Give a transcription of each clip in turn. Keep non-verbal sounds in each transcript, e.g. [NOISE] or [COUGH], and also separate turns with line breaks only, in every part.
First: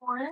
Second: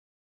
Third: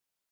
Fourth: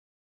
What?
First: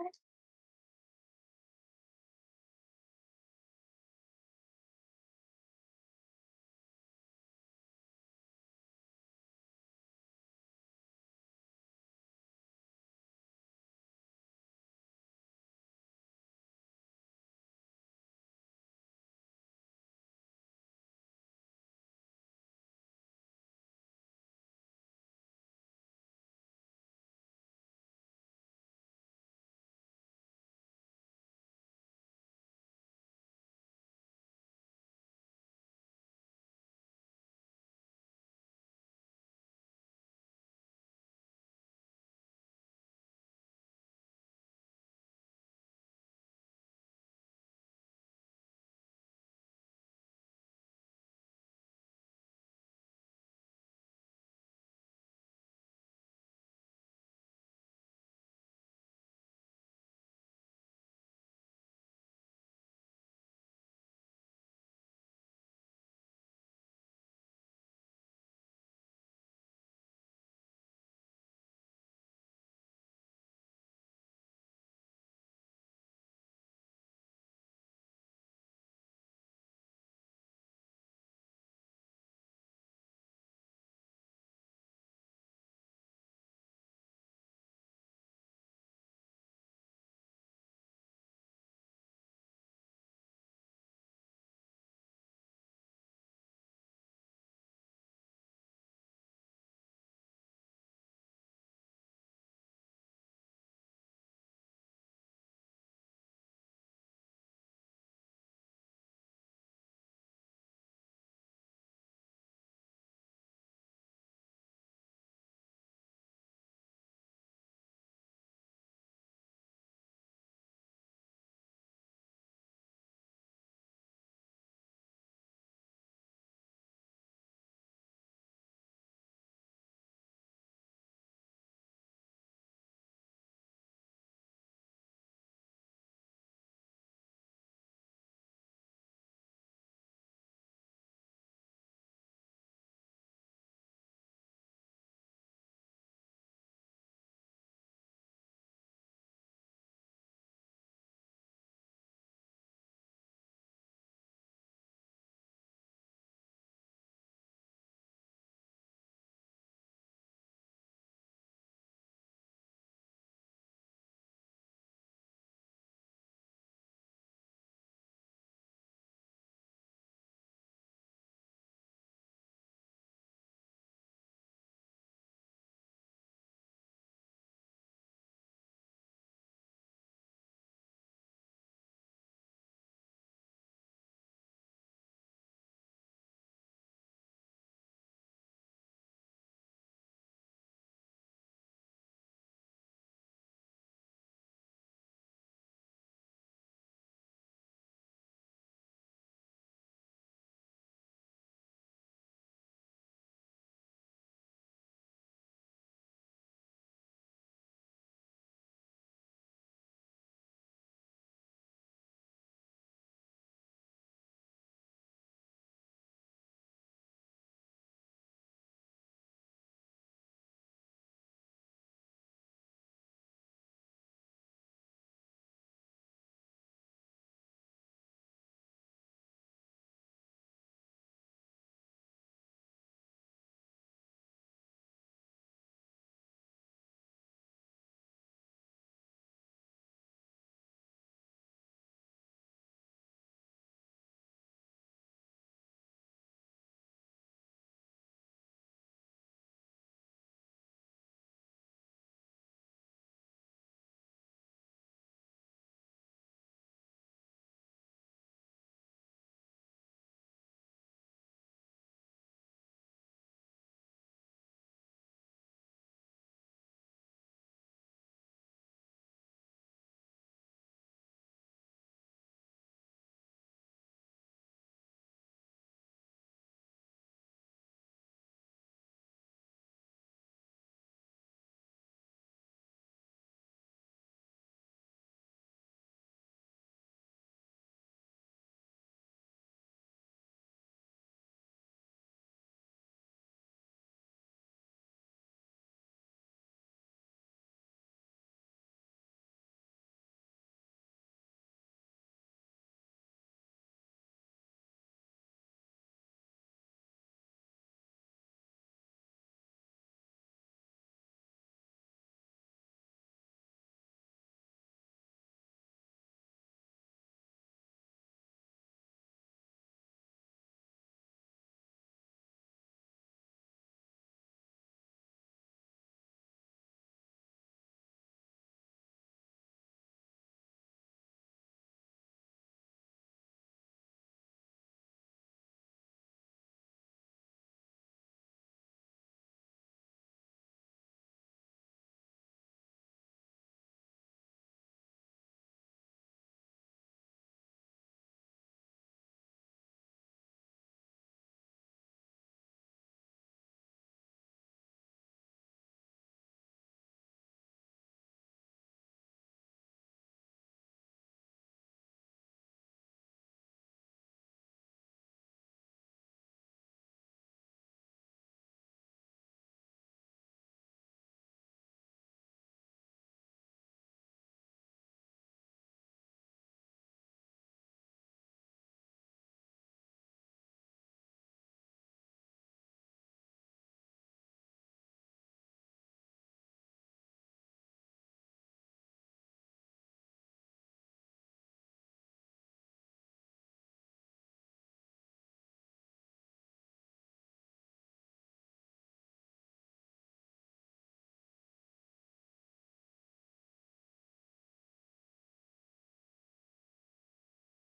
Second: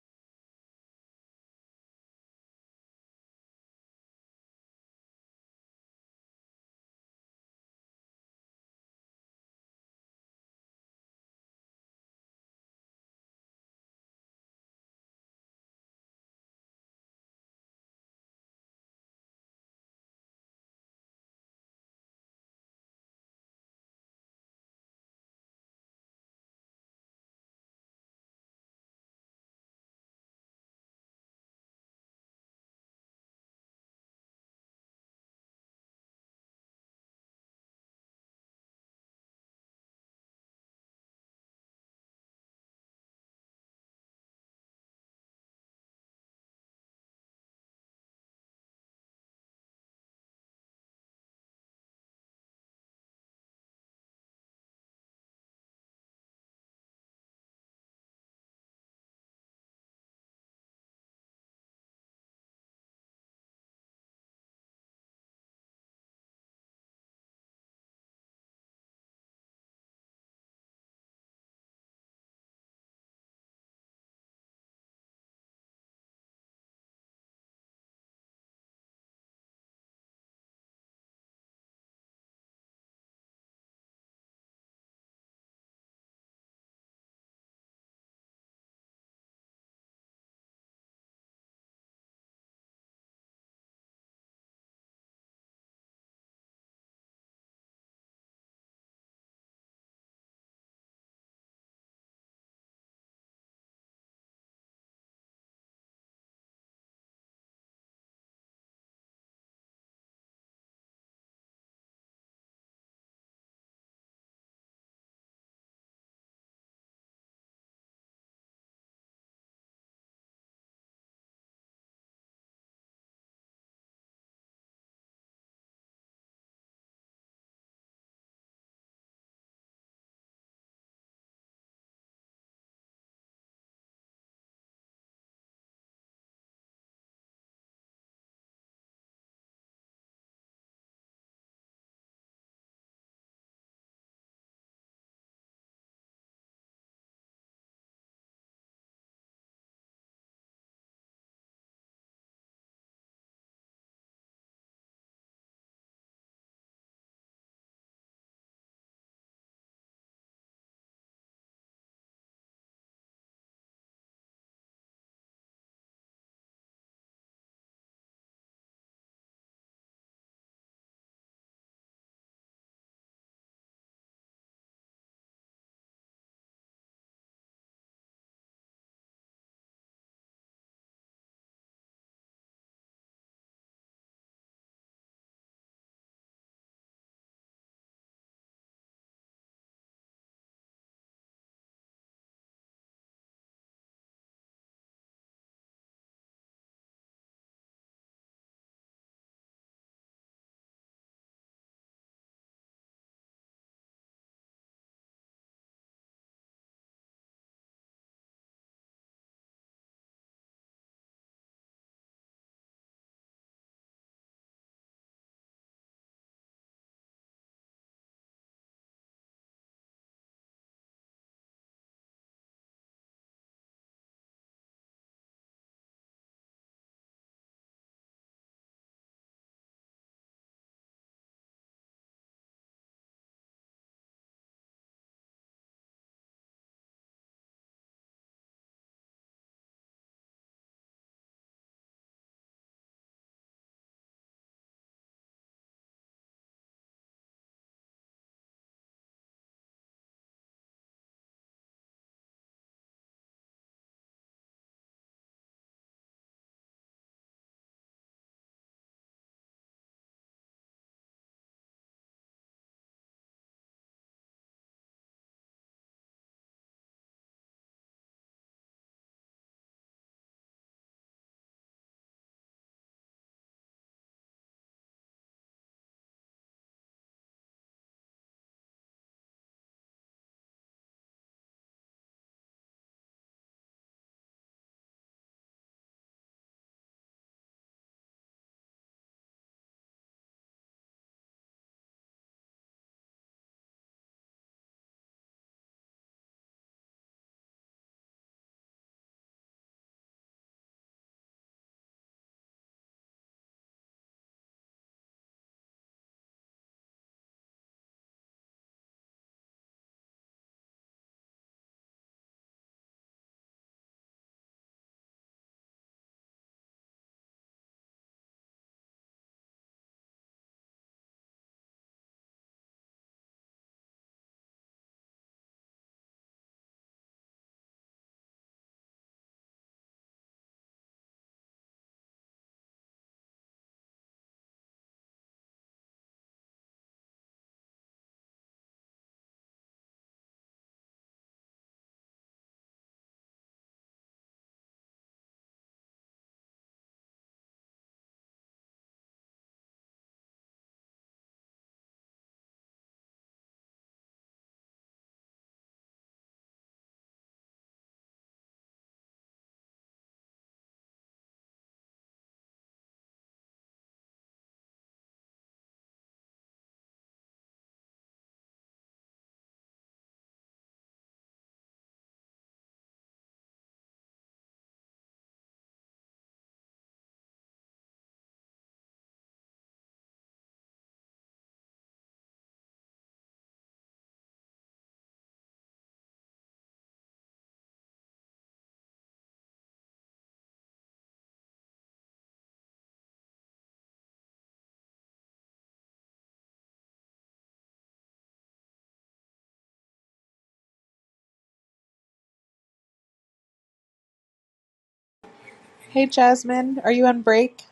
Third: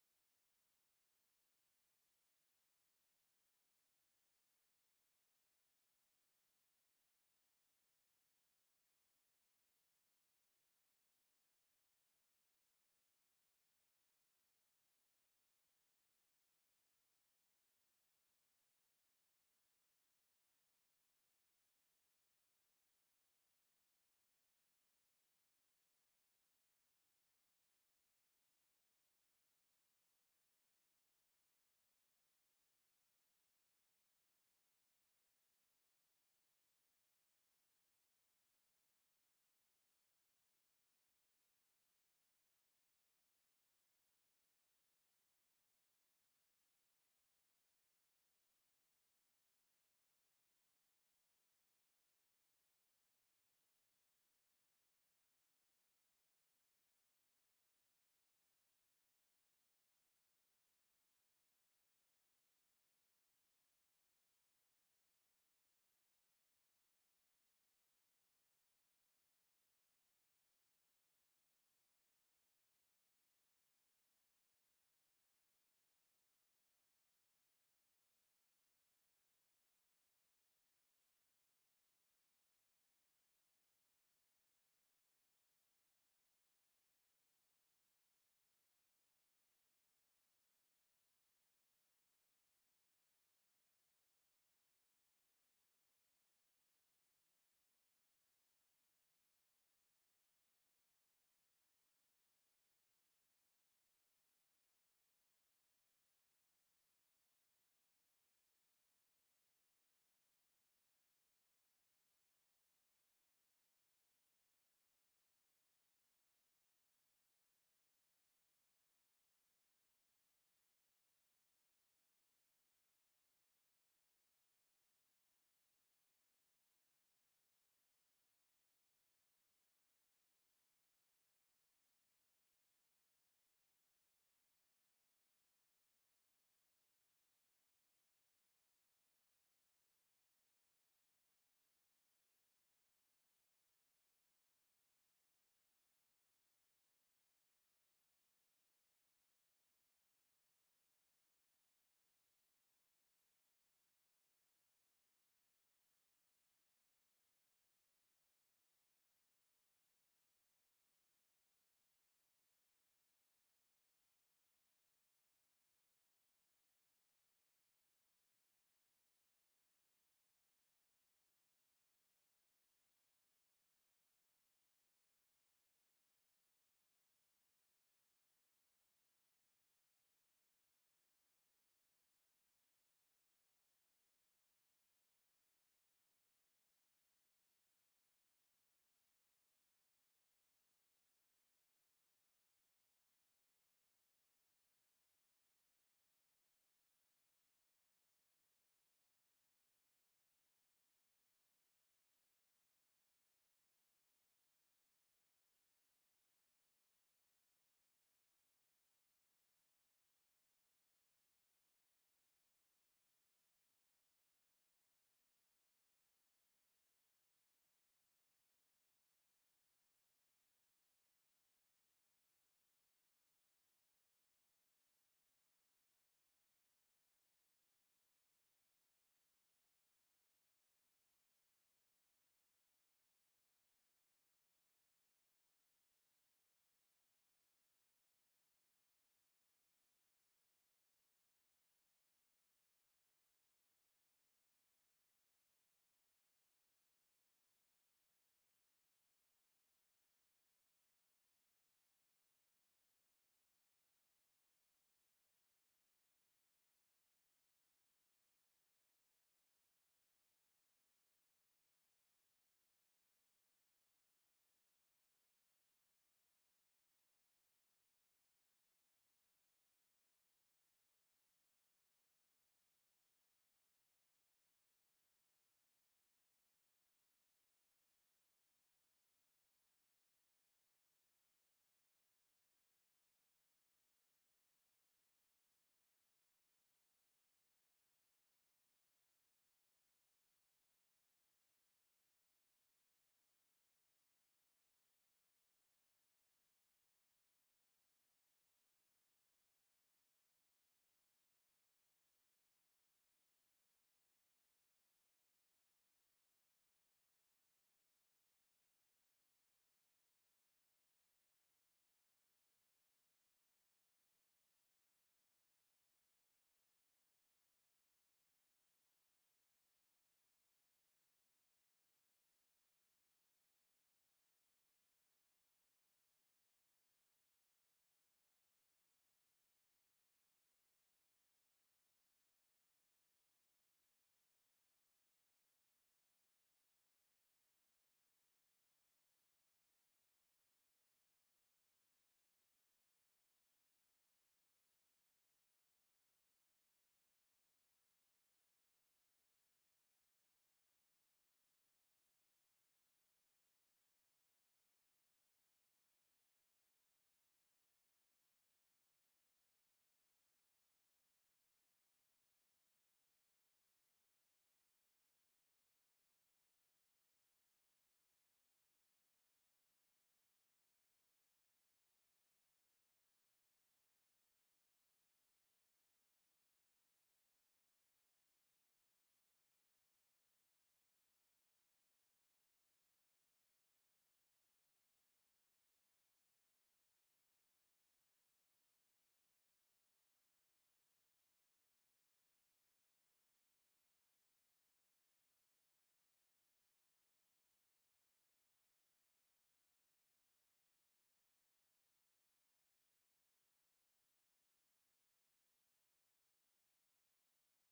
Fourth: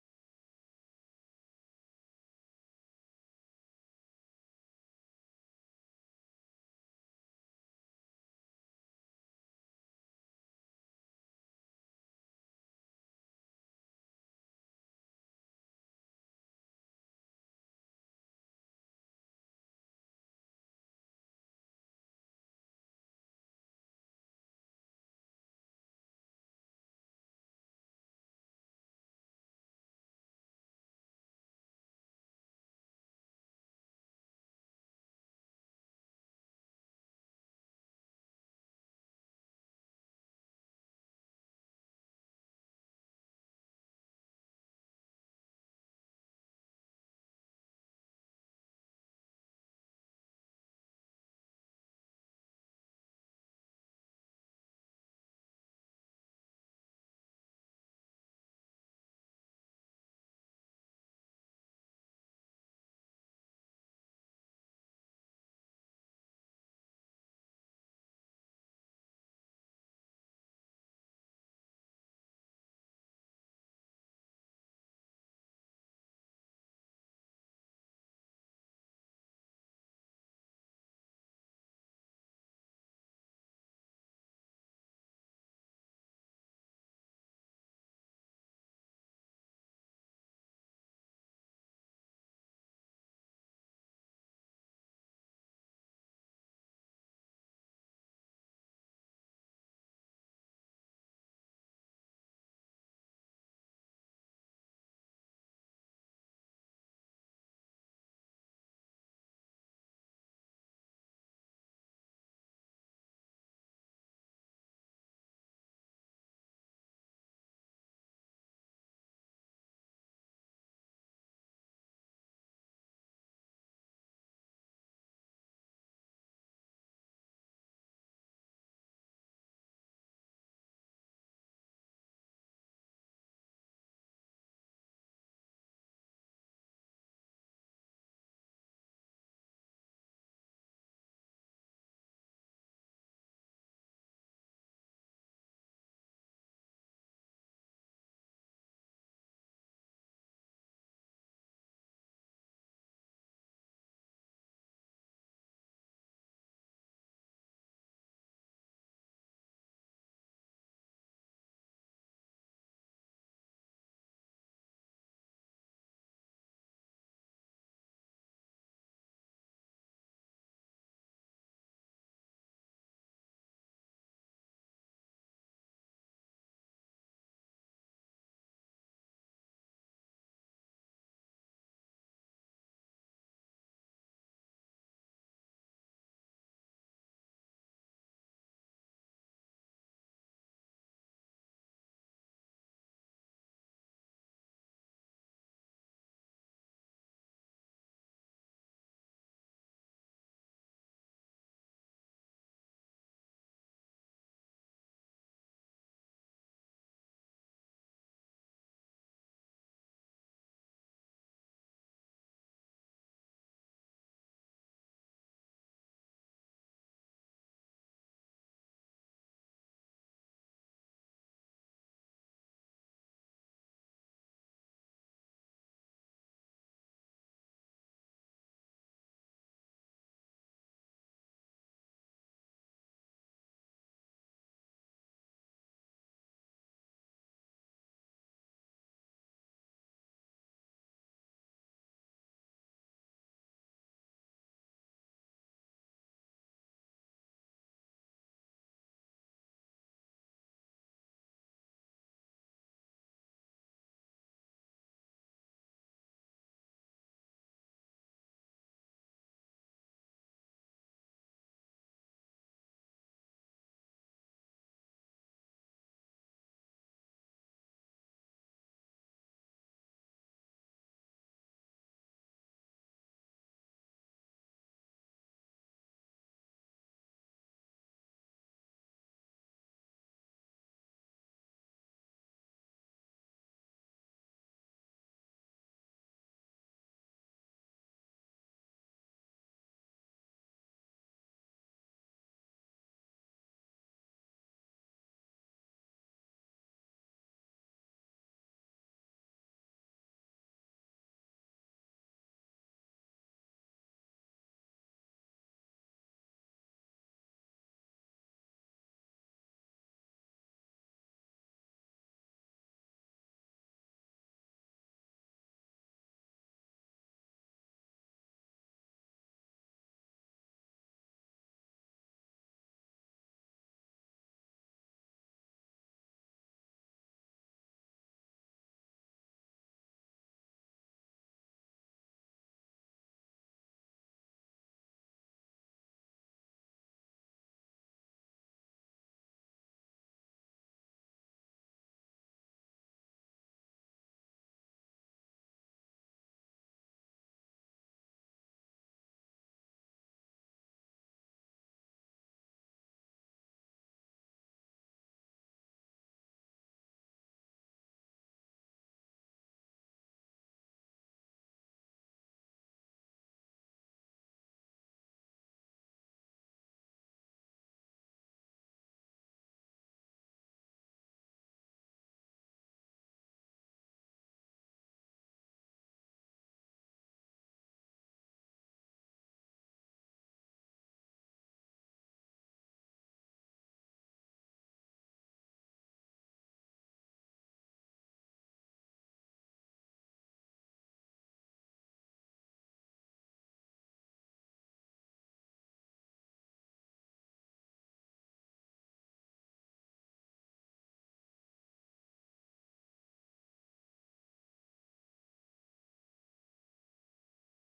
Hey Jasmine, are you on break?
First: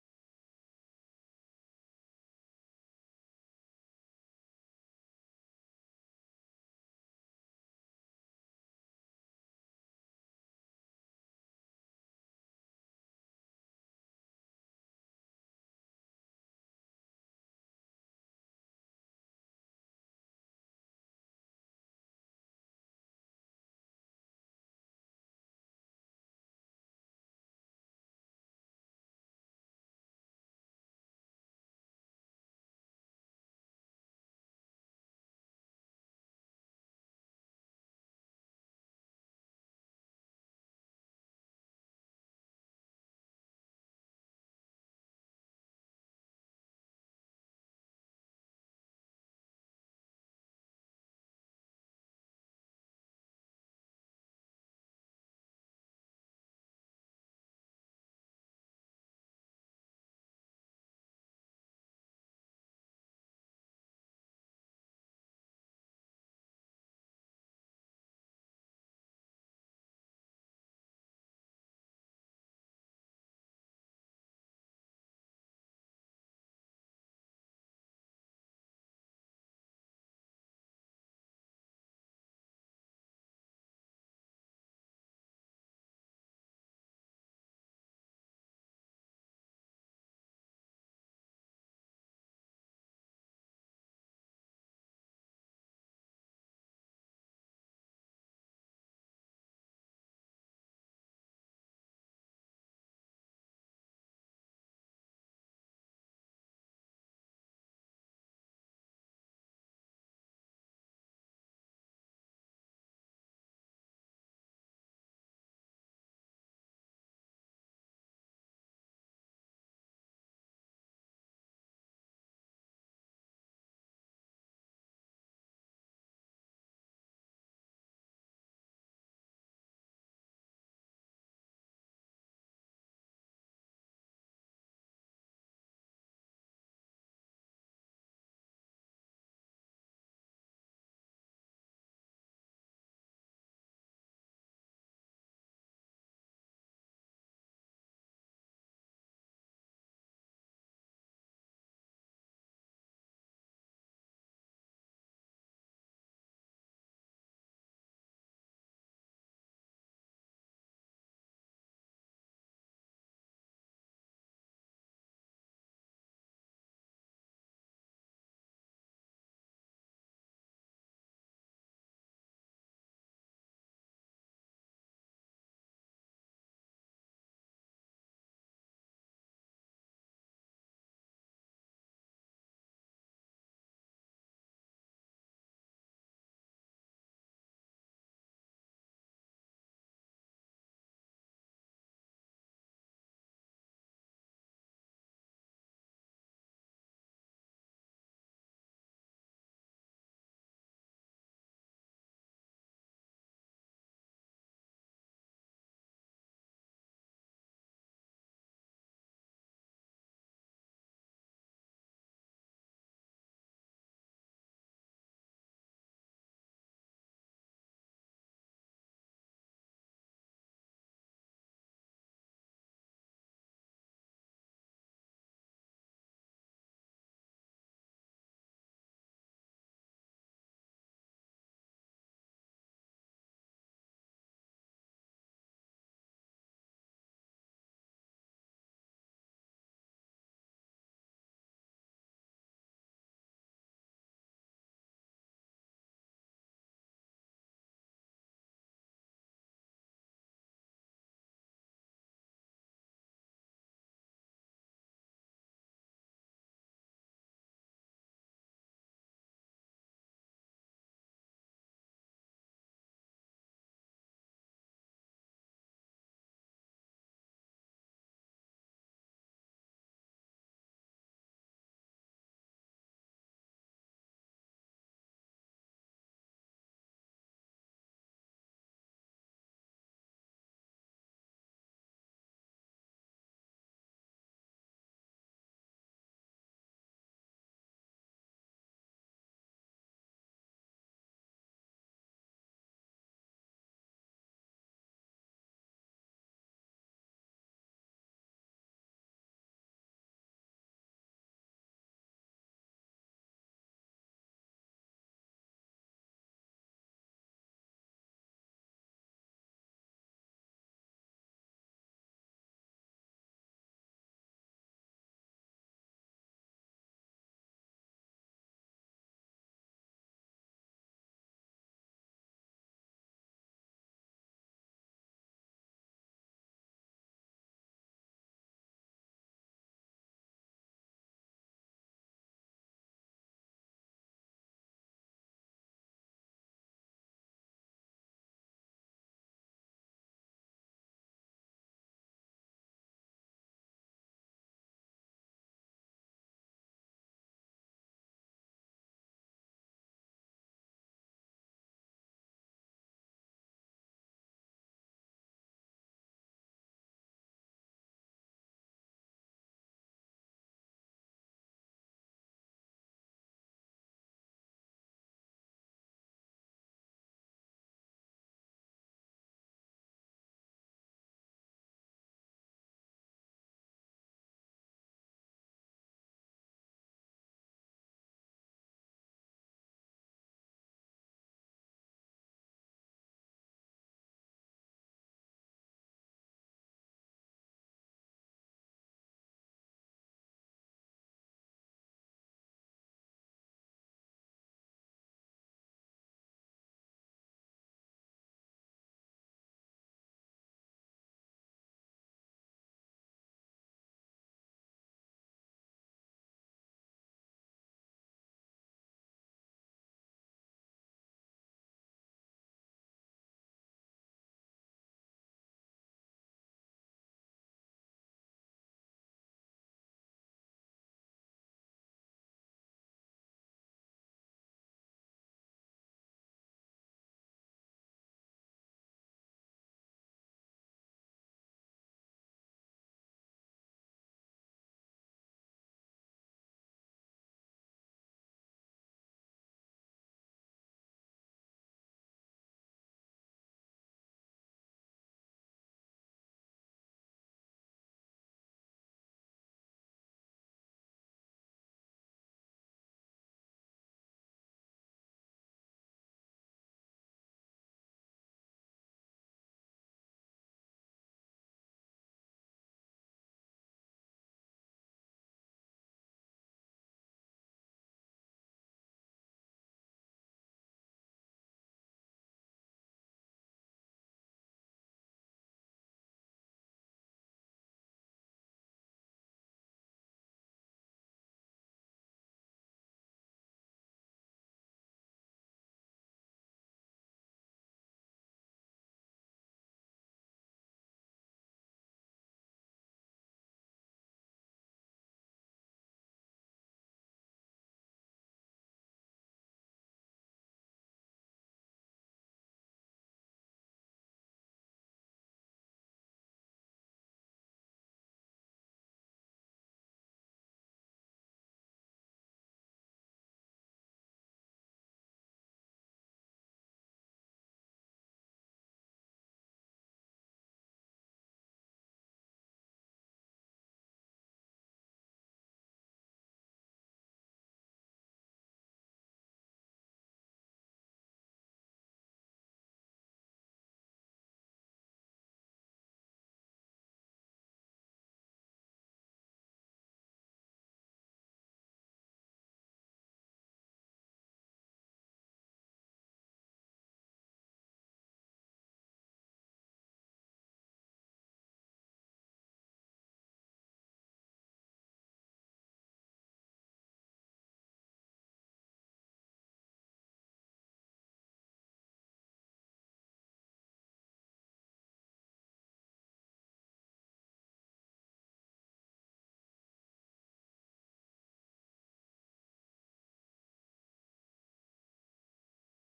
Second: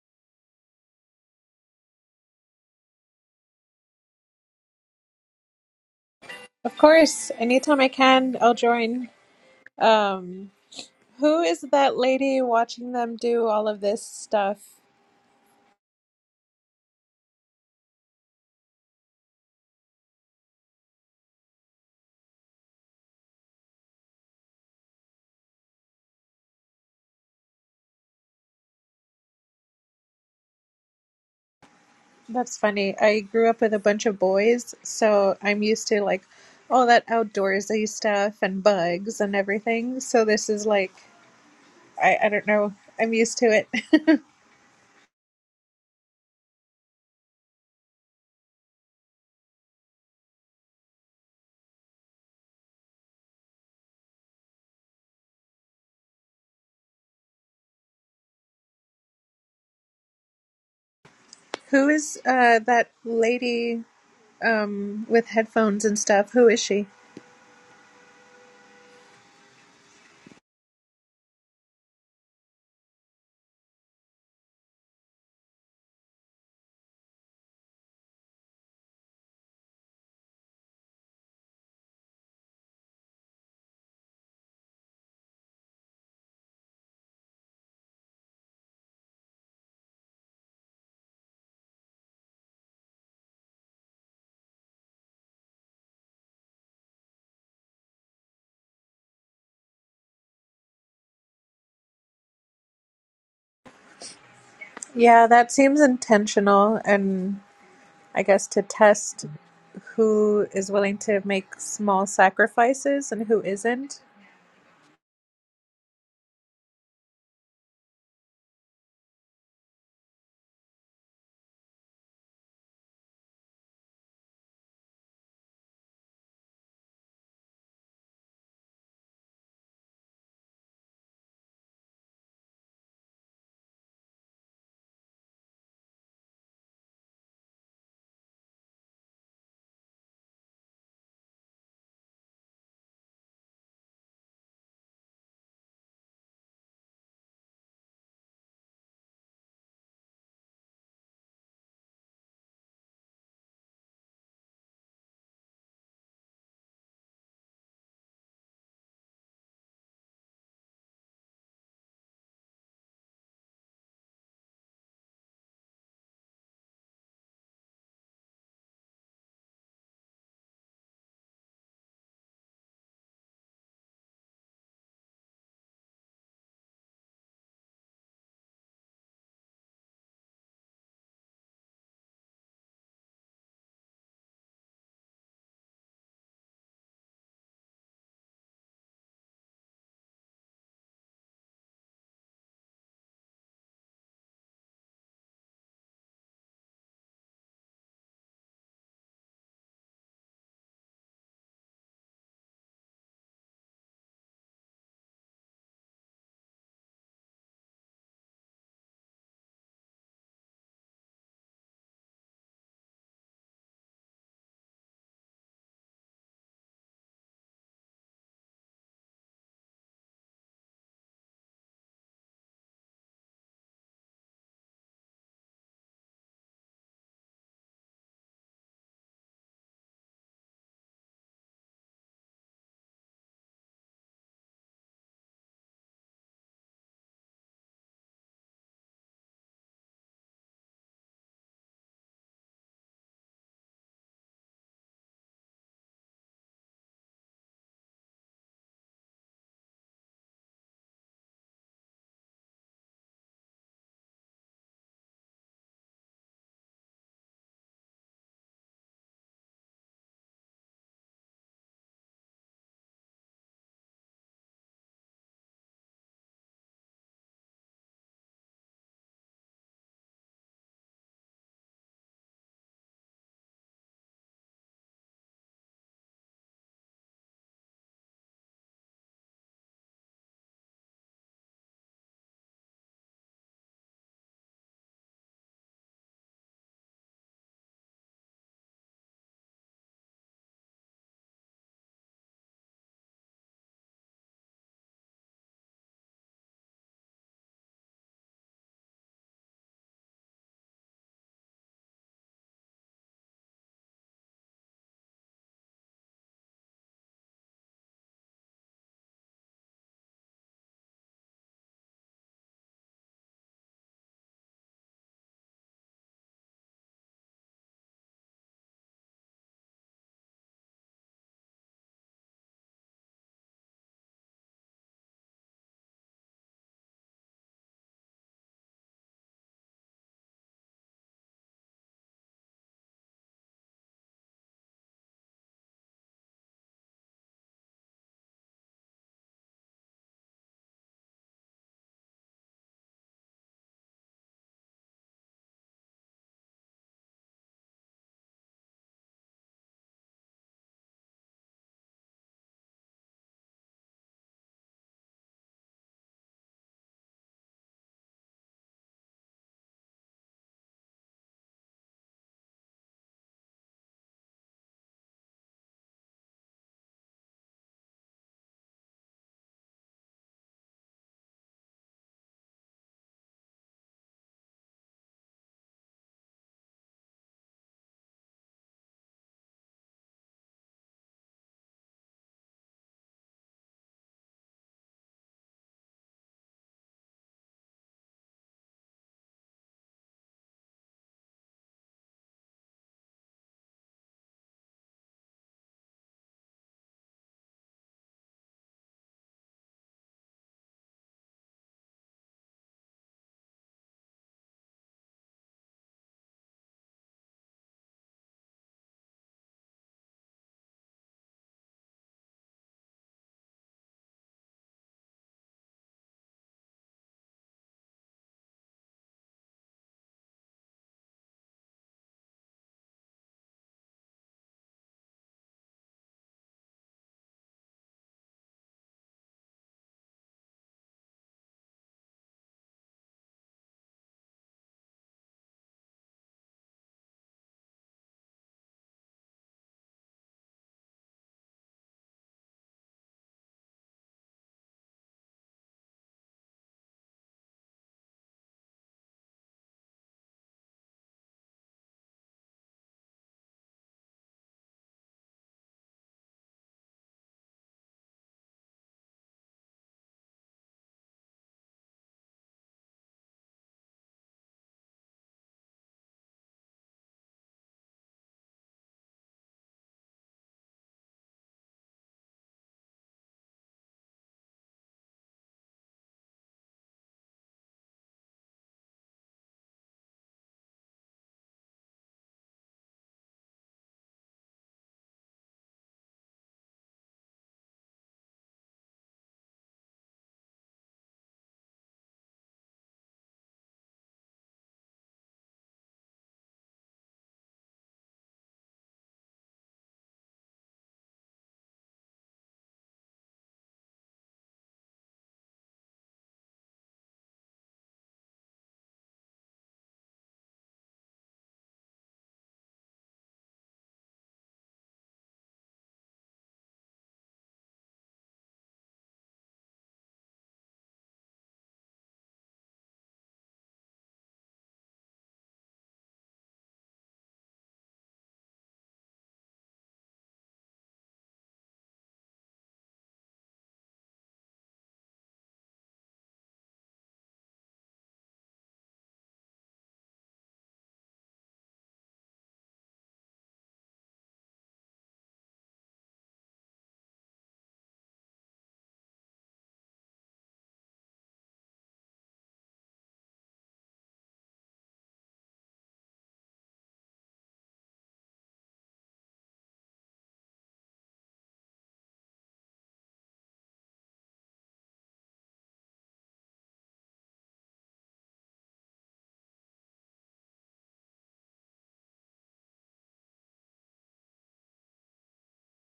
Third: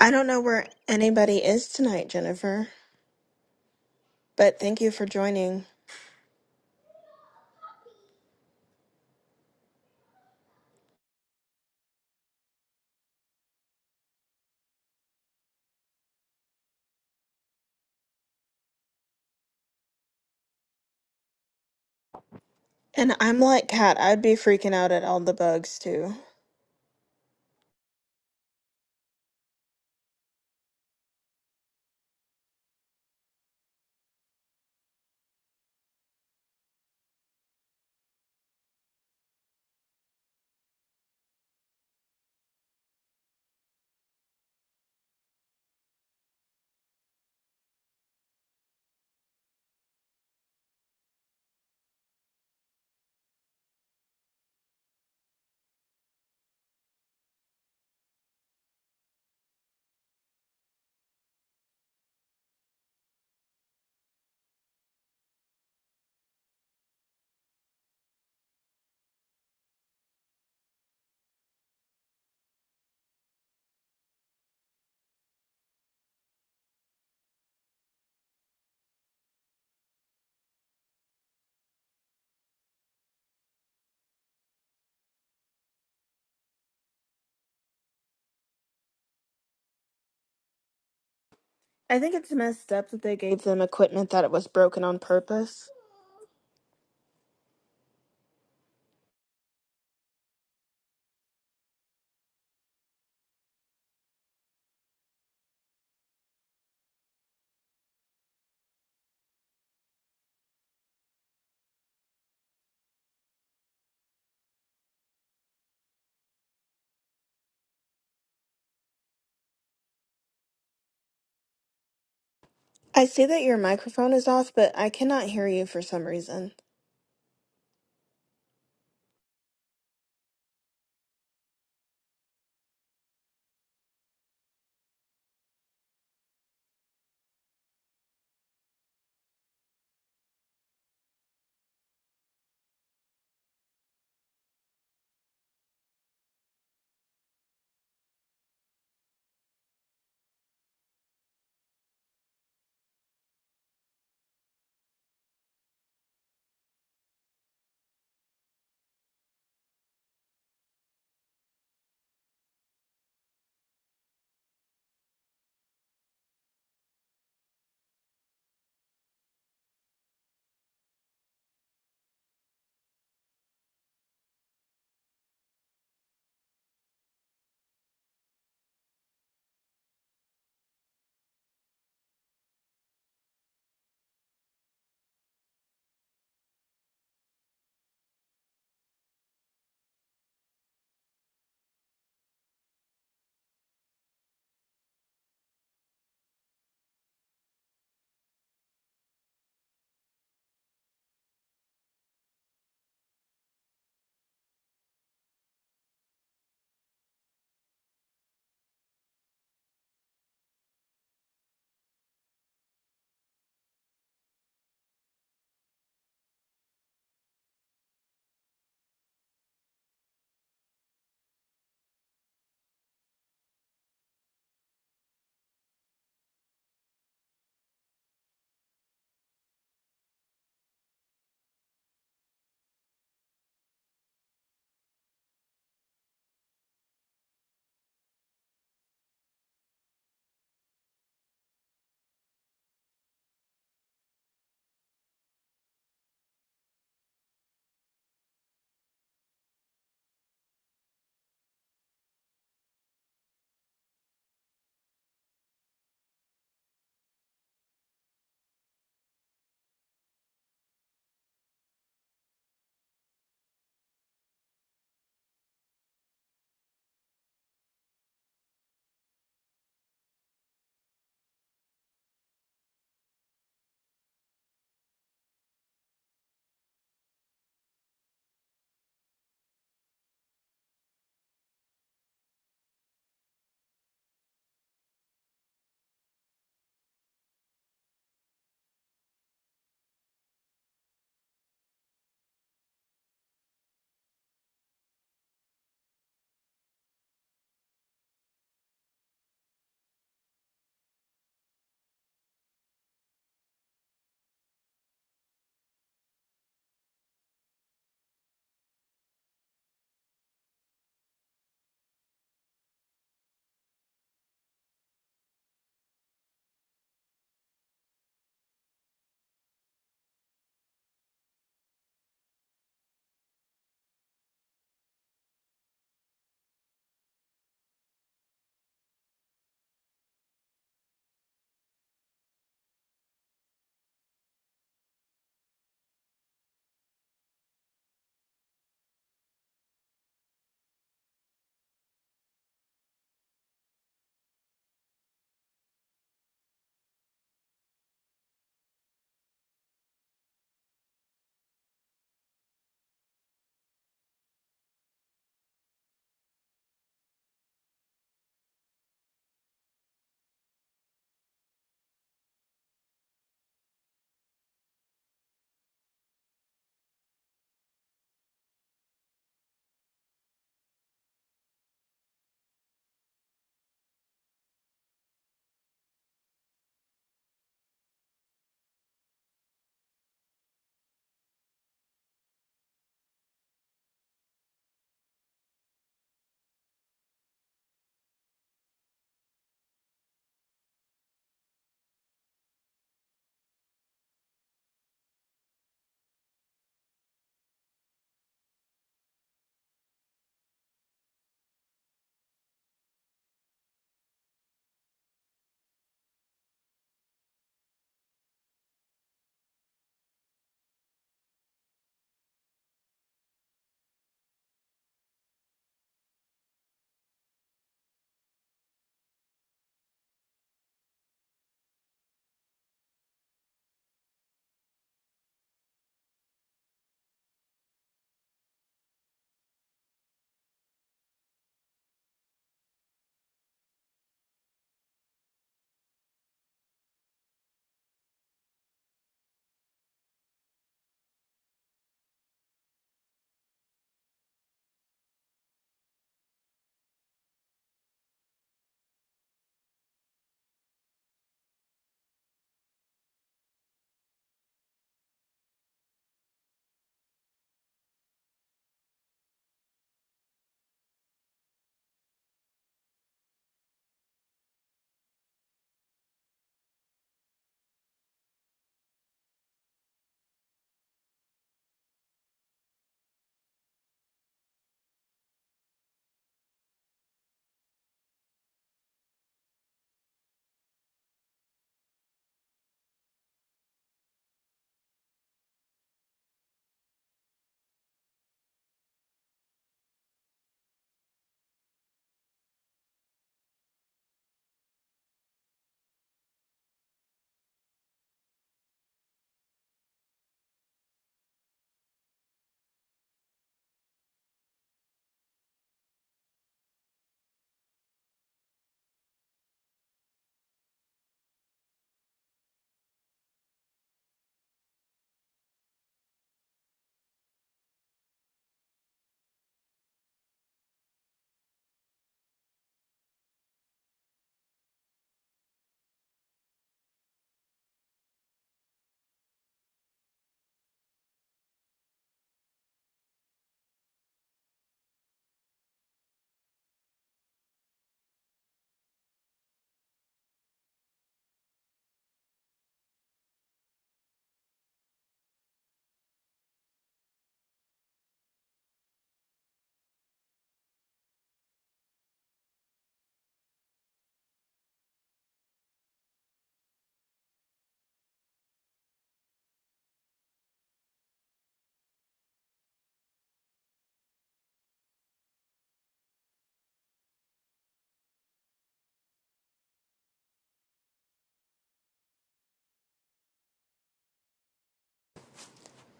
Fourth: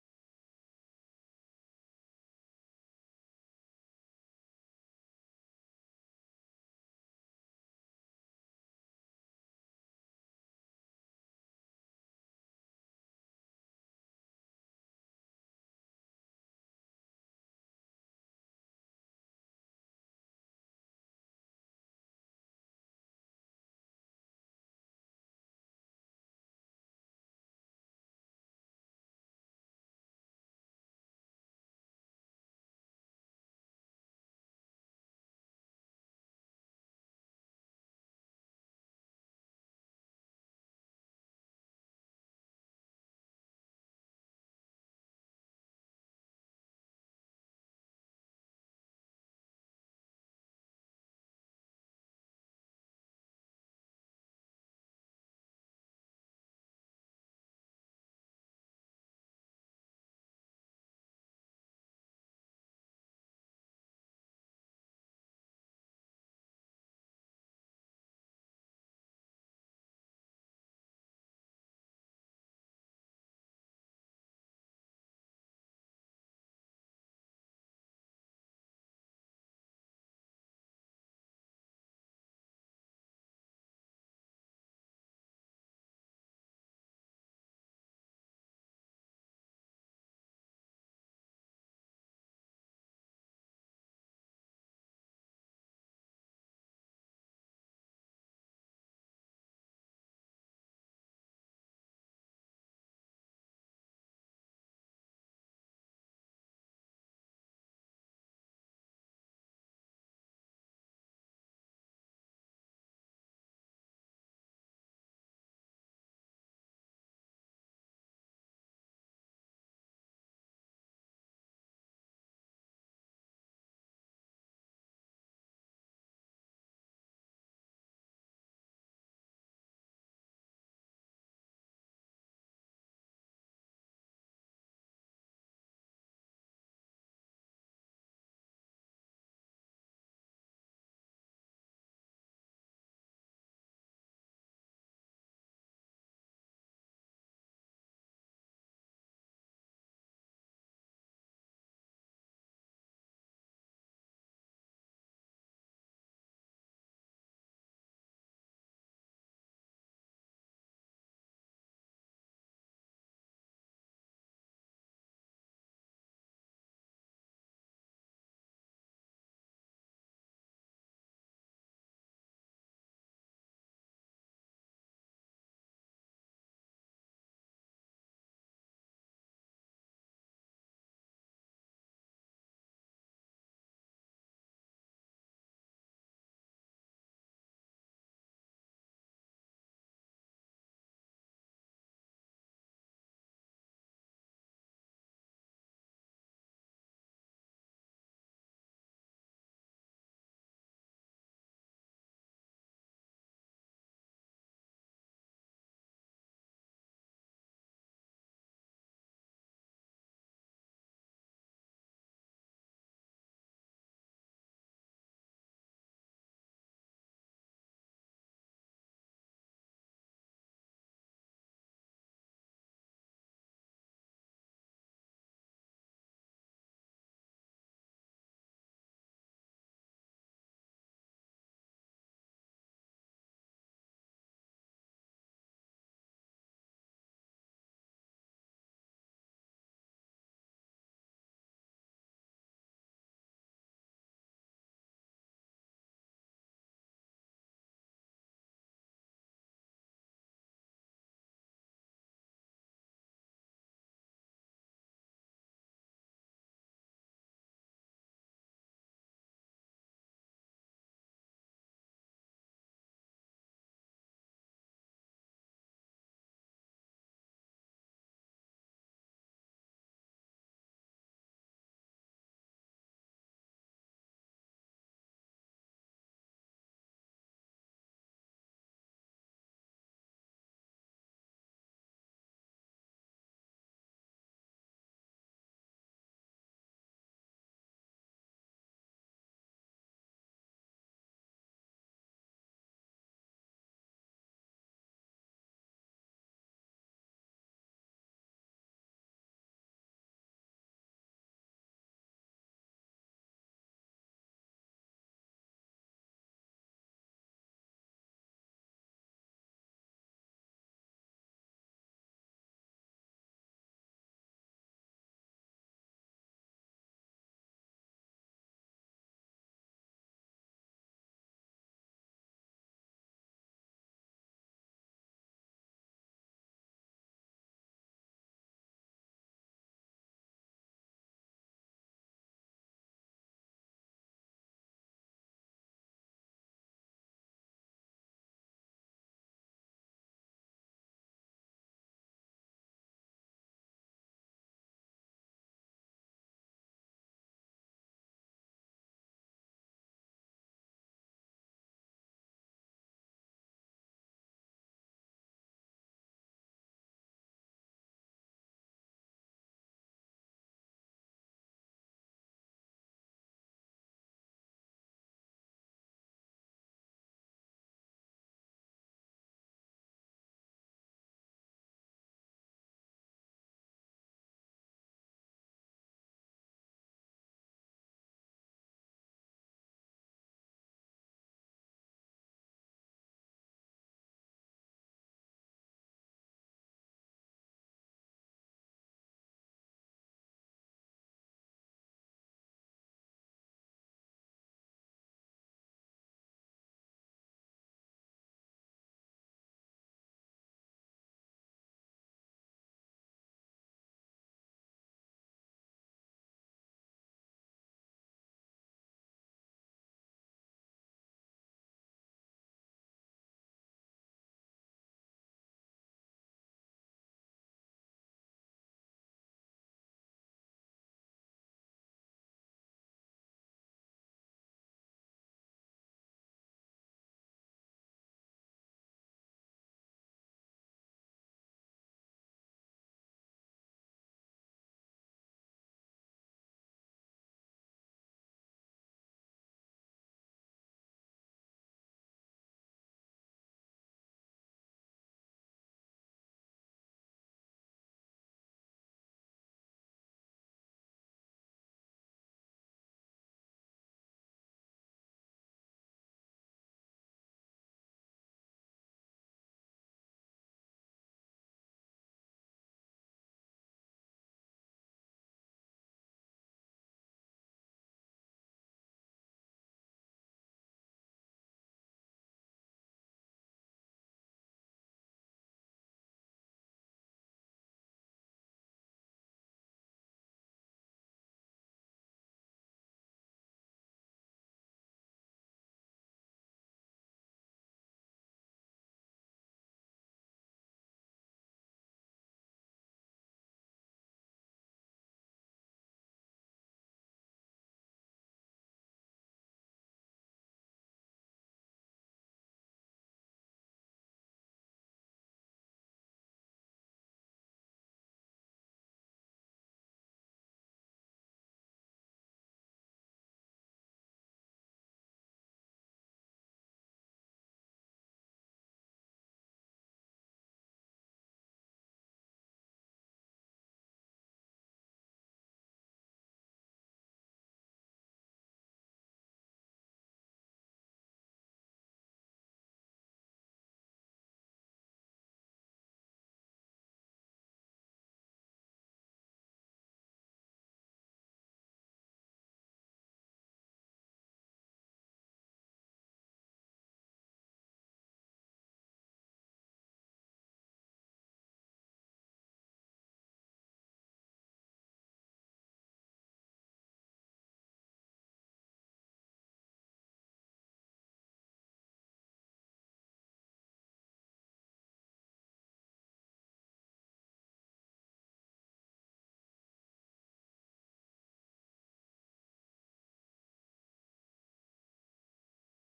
I don't know where anybody is tonight, Jennifer, but thank you for joining.
Of course, anytime I can, I'll join. Um, who is that lady watching them do all of this stuff?
And I'm like Kat, I'd be freaking out at all the bugs too.
That's funny. I grew up with a bunch of boys, so I'm used to like all that outdoorsy stuff and bugs and everything. So this is like I, I don't know. I'm used to it. [LAUGHS] who is uh that lady um with headphones and stuff? Who is she?
I think it's messed up that they gave them equipment that it was broken on purpose.
Yeah, that seems intentional and I guess, to test who is willing to make small sacrifices and who isn't.
I see that your microphone is off, but I cannot hear you for some reason.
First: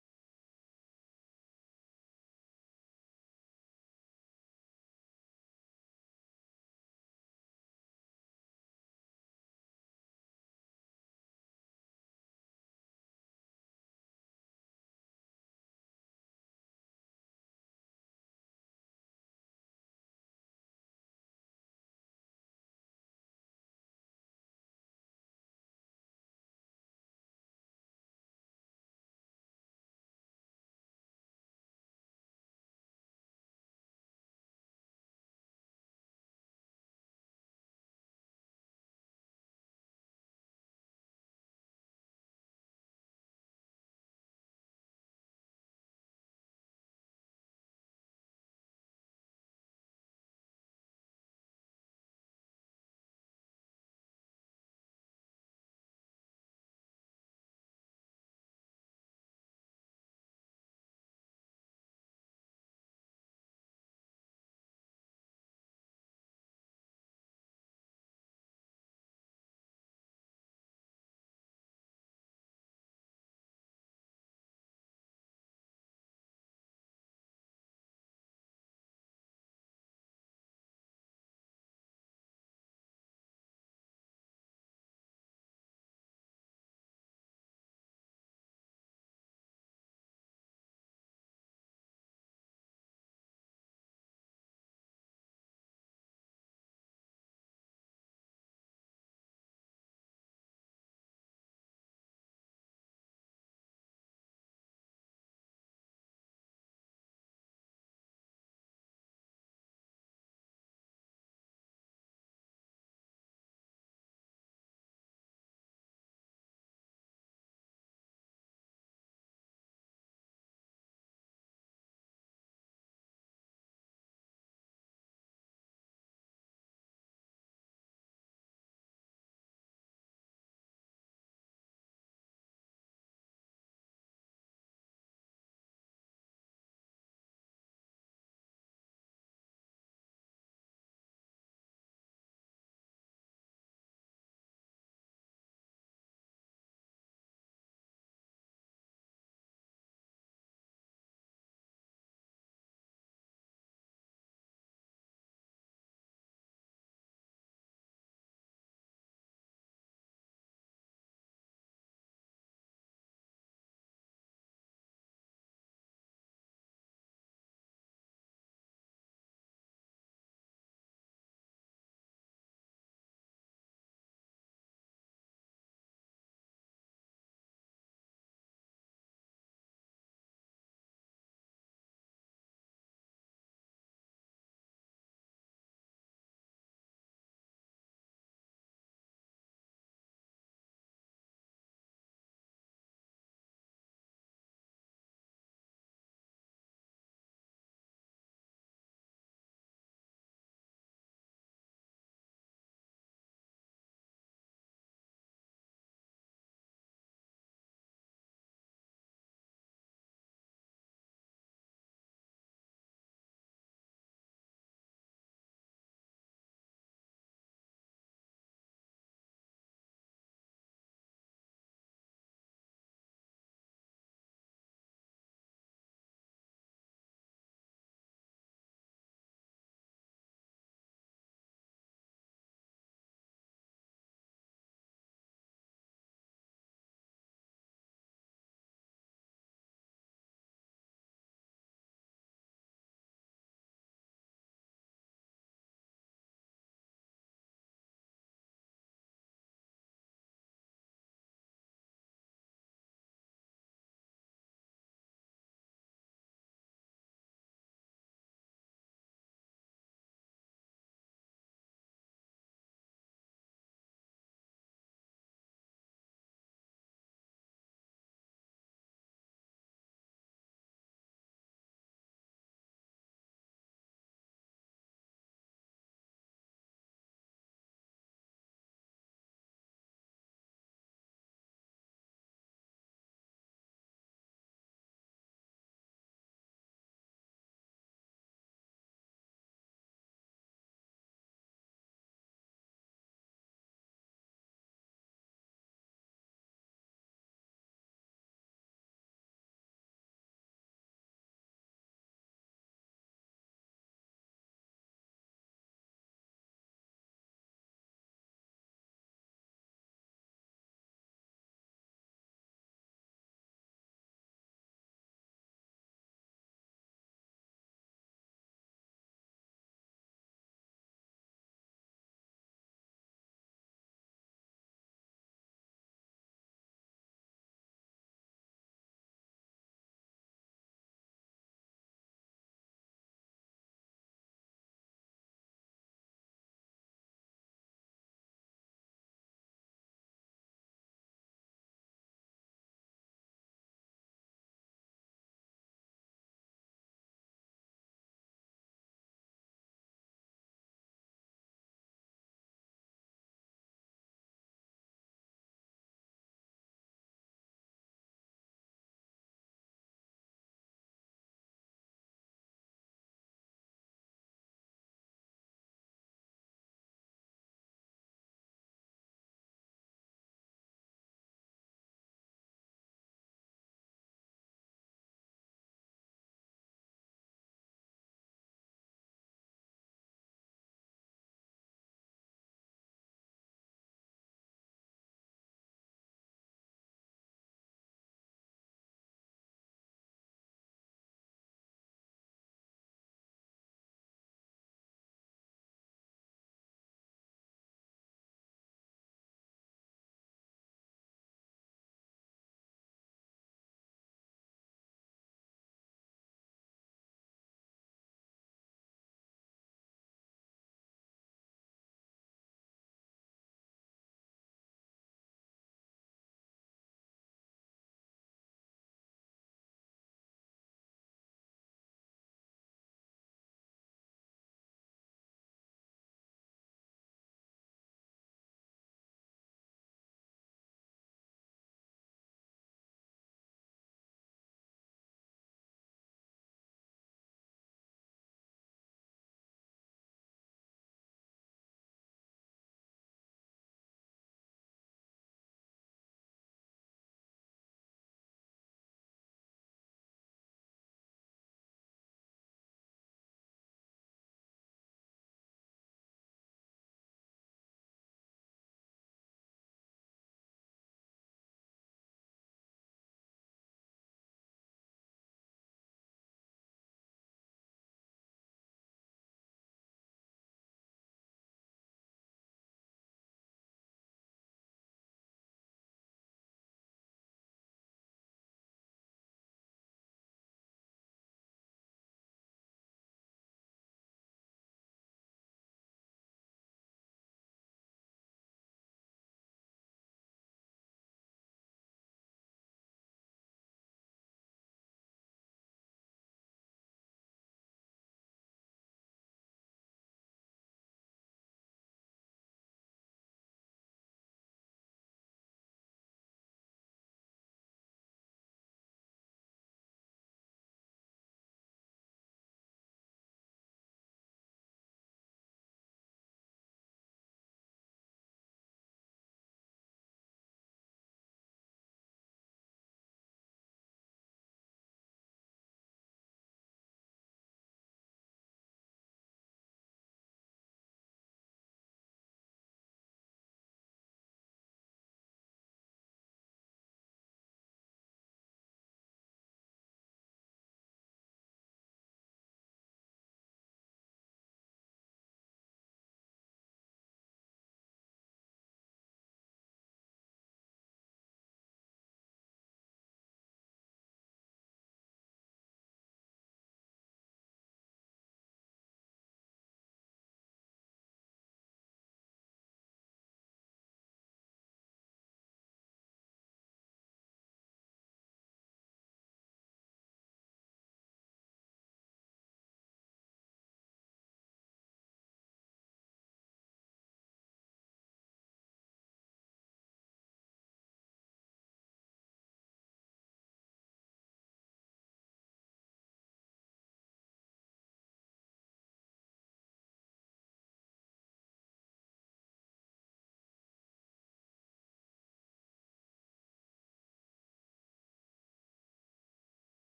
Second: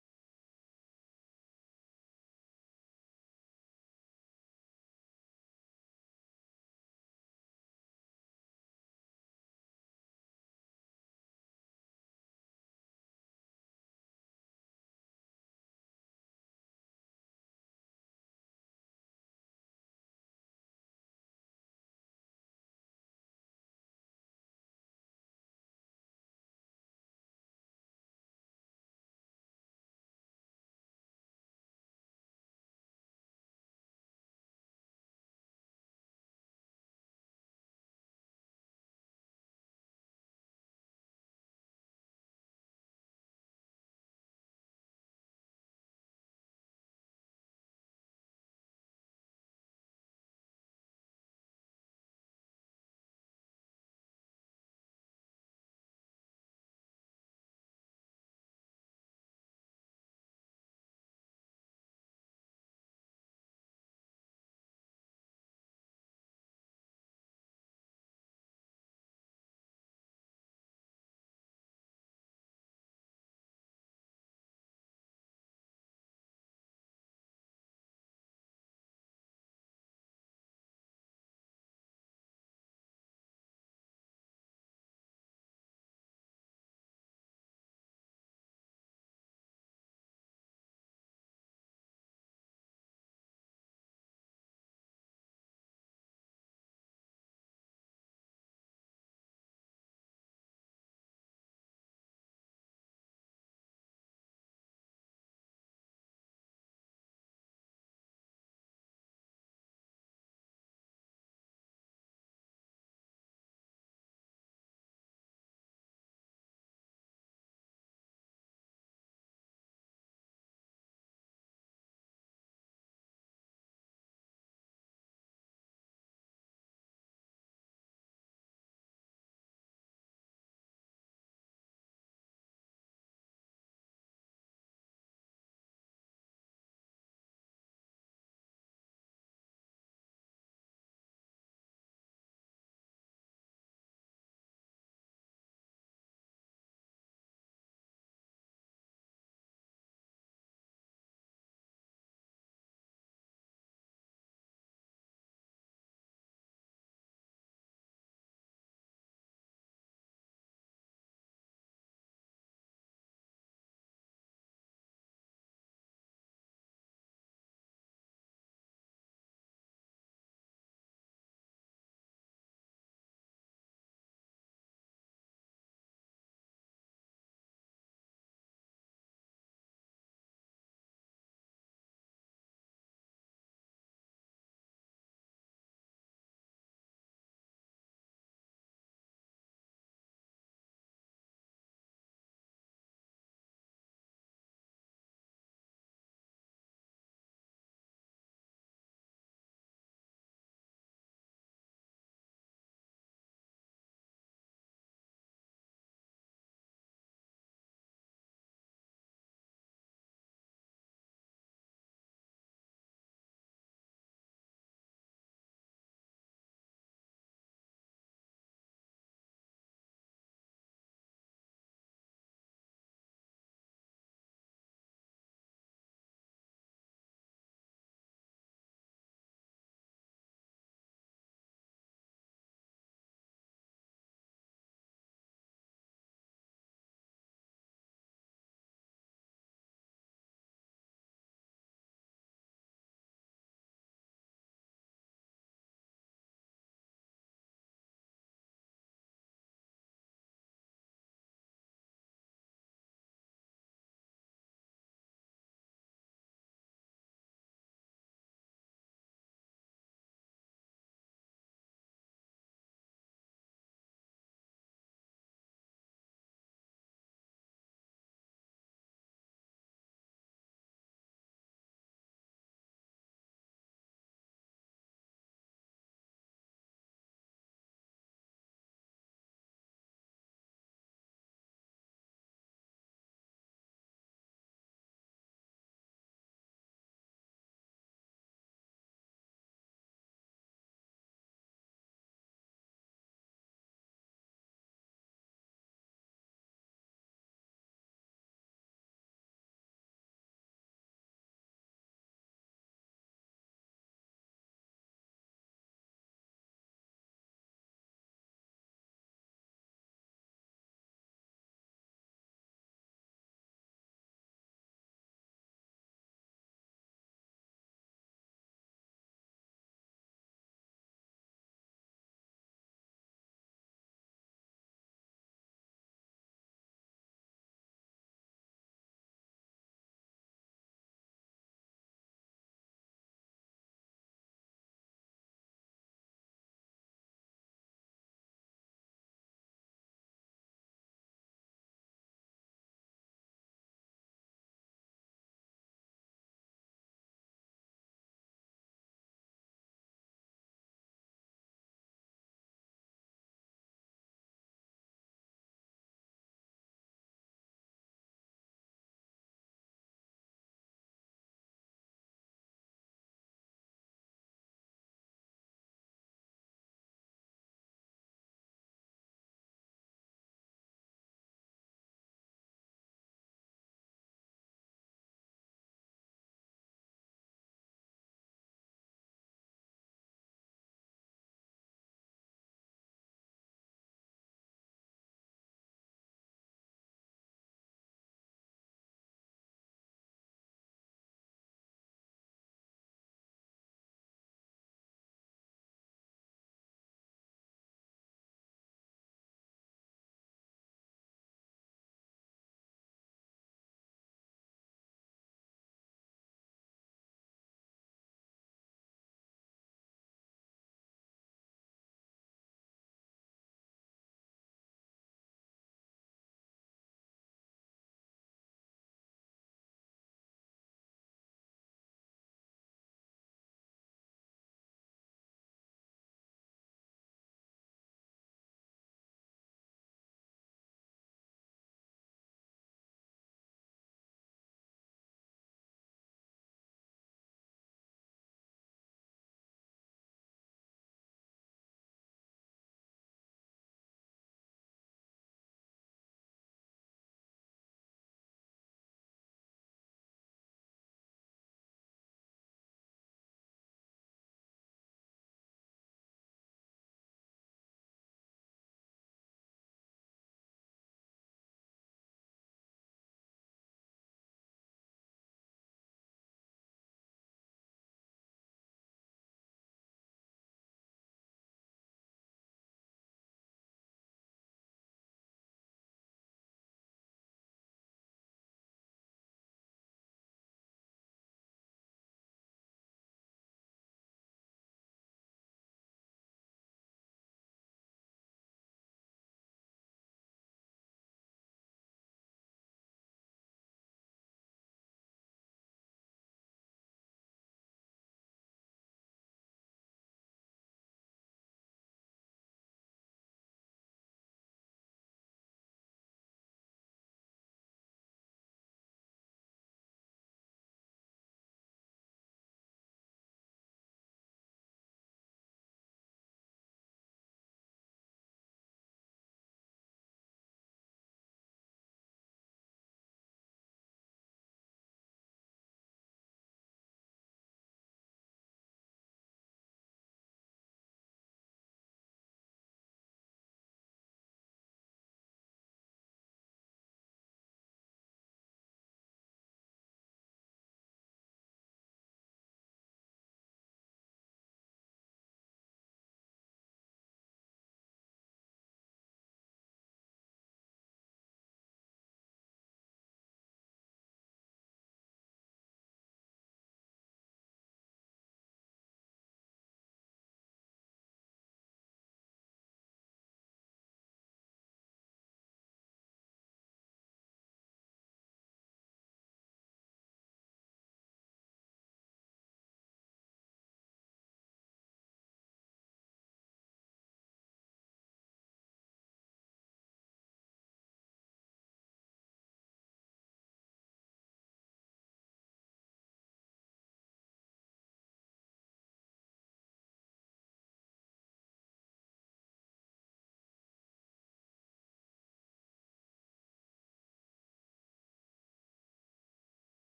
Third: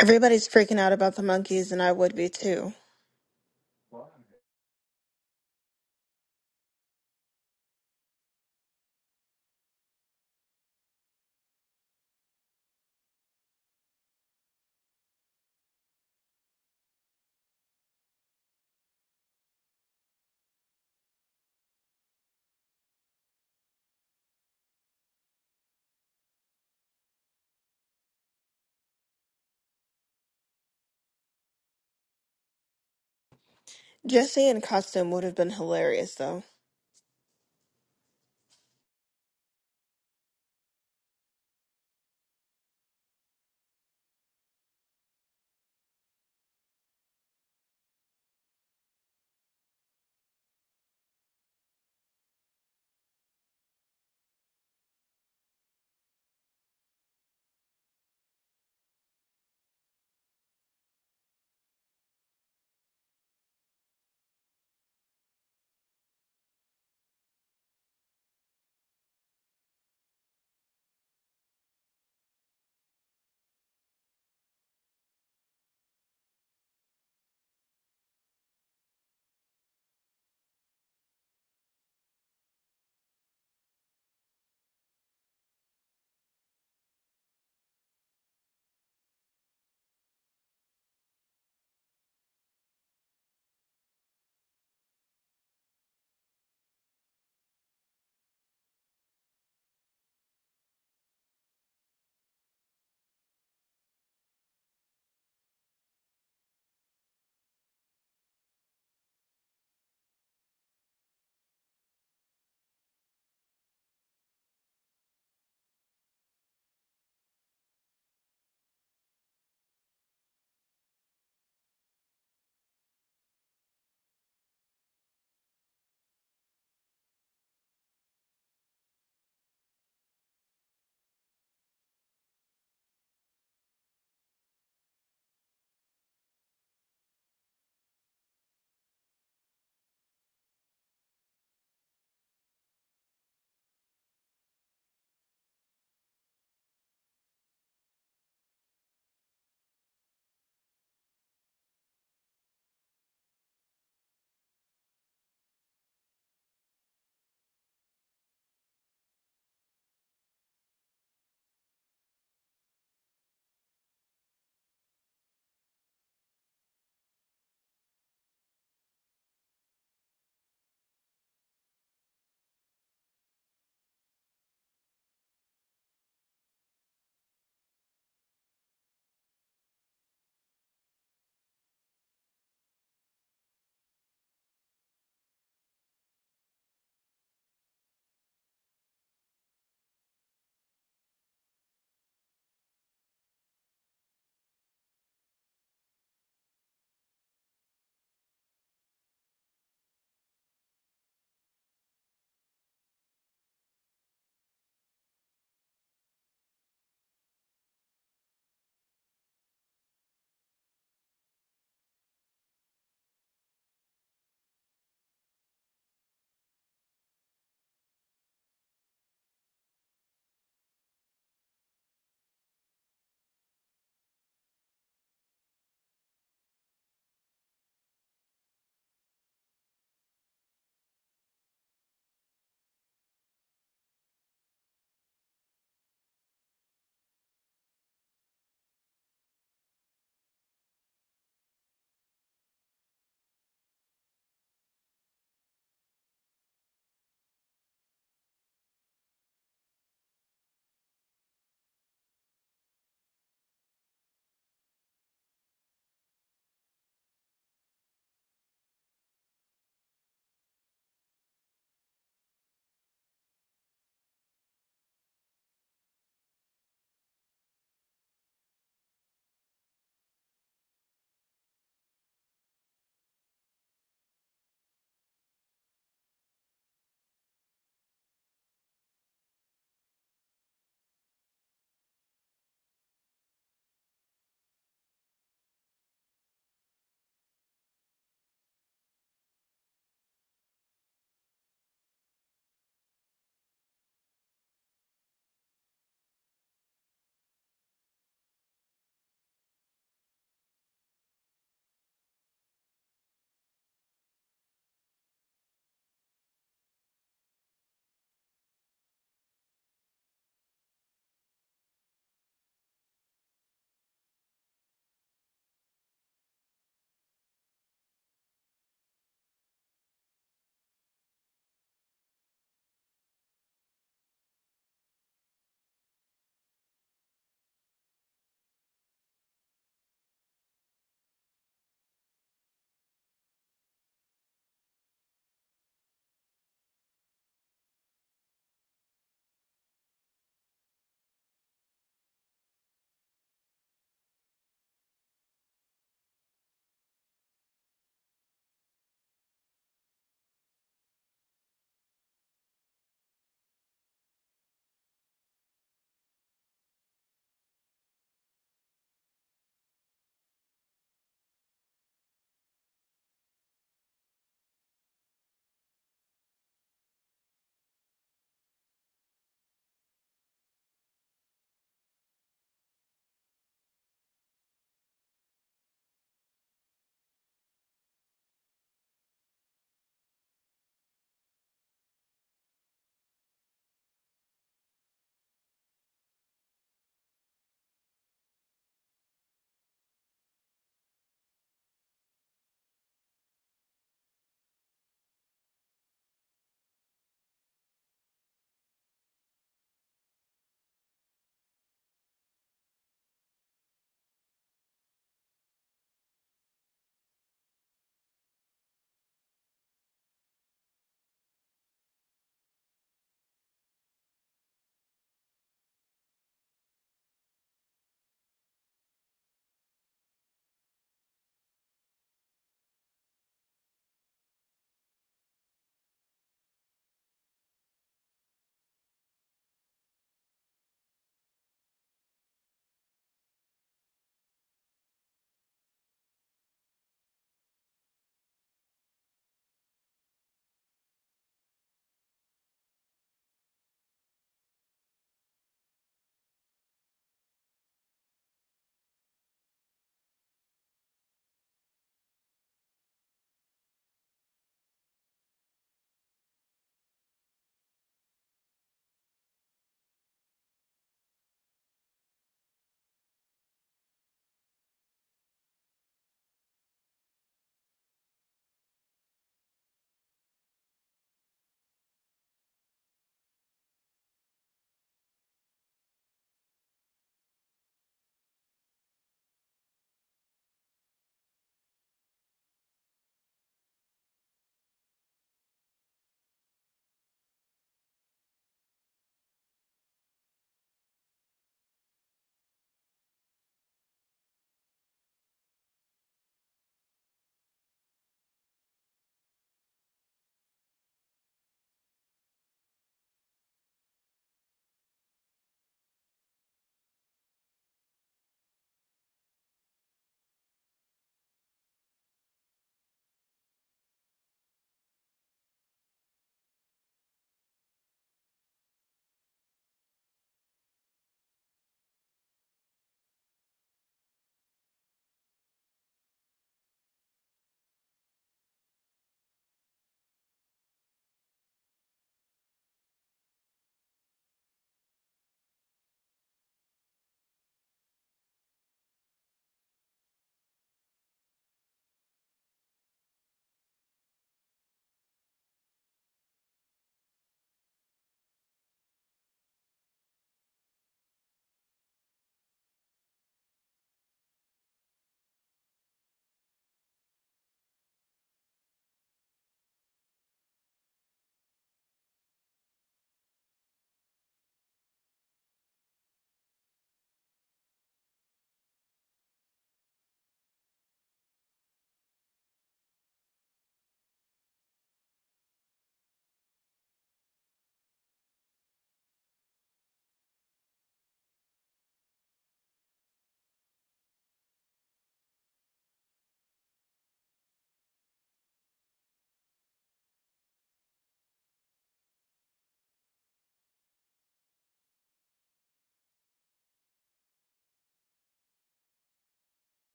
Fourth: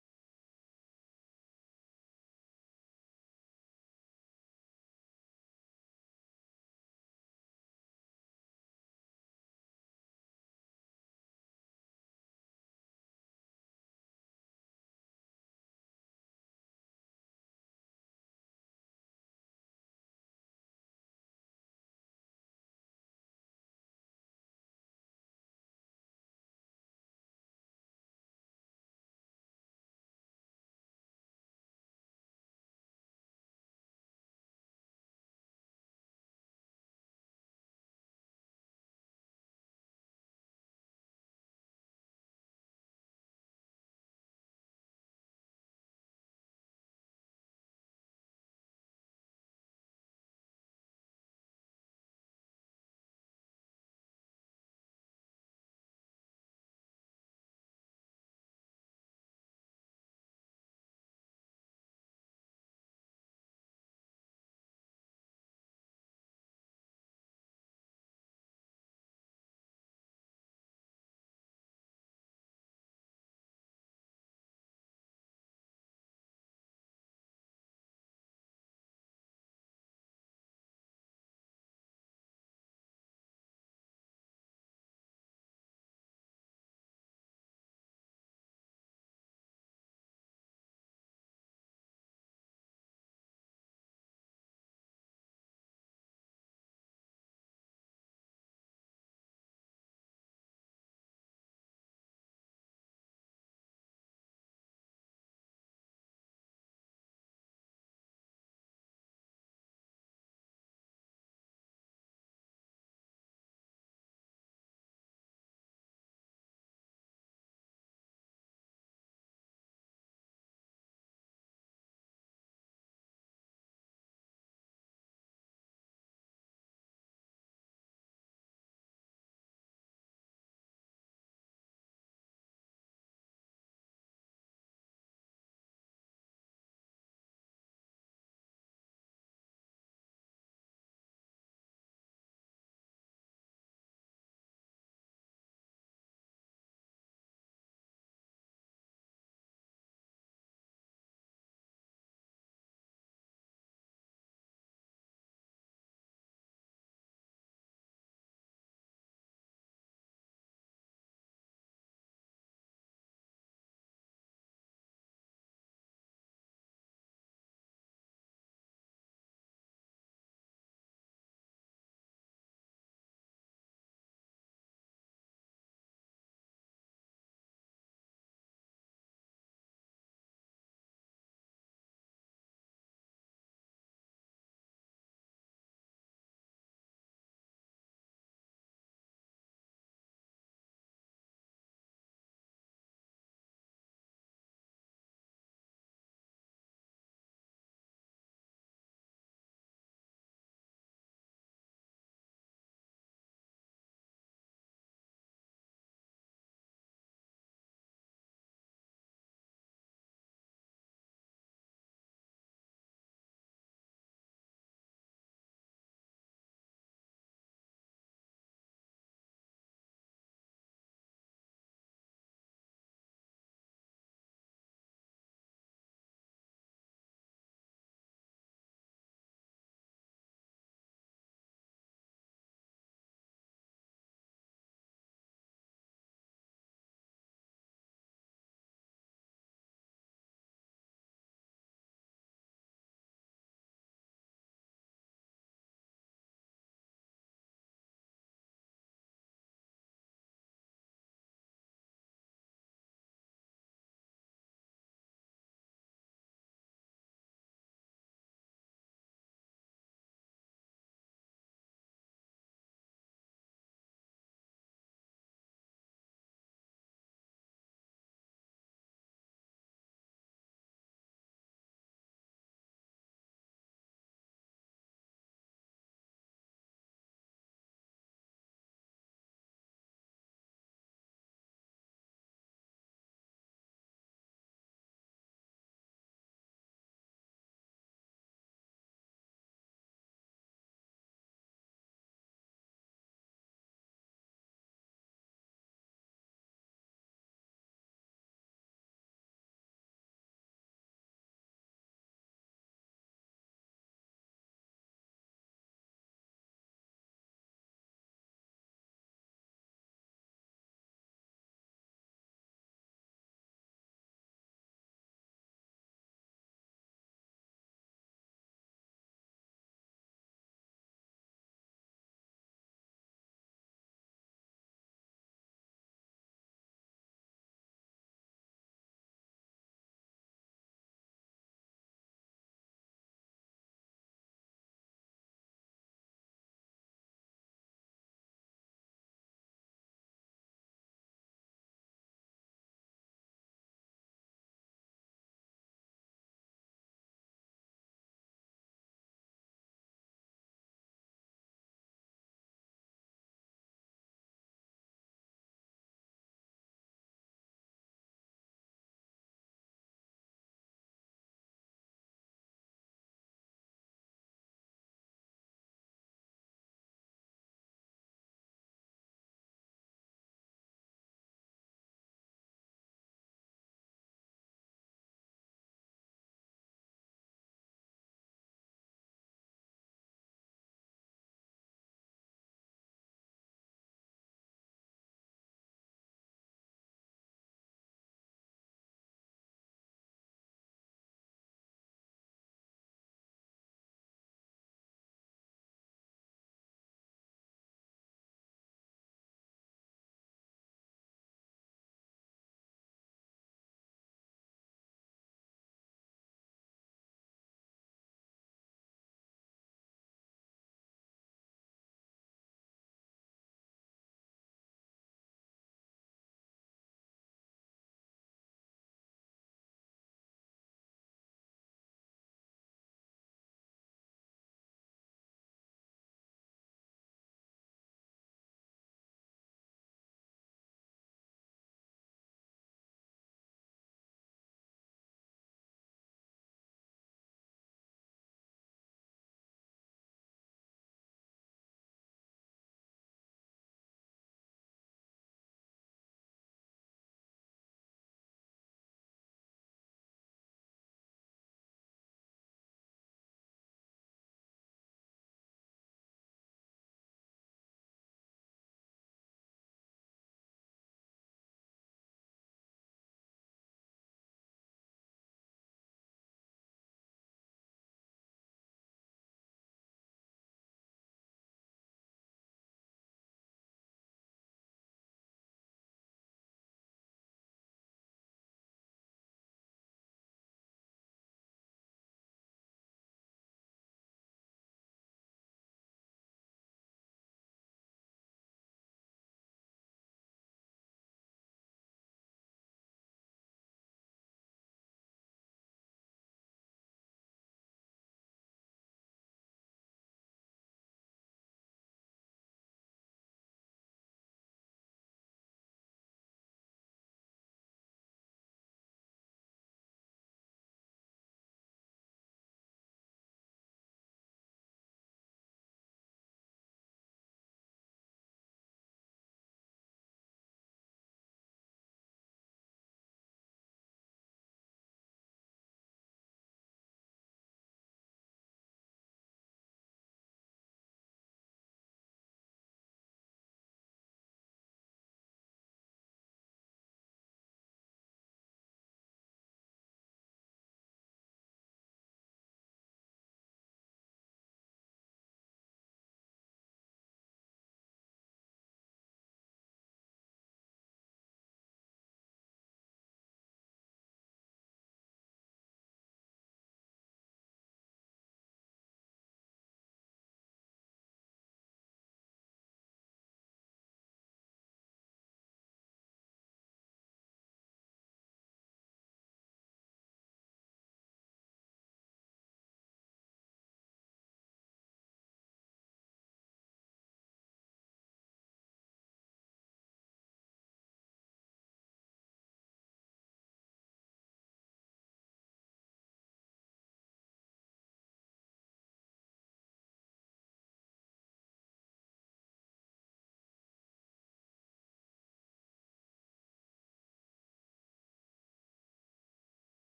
Everybody's freaking out about the monkeys, and I would be too. Jesse in costume would have been hilarious, though.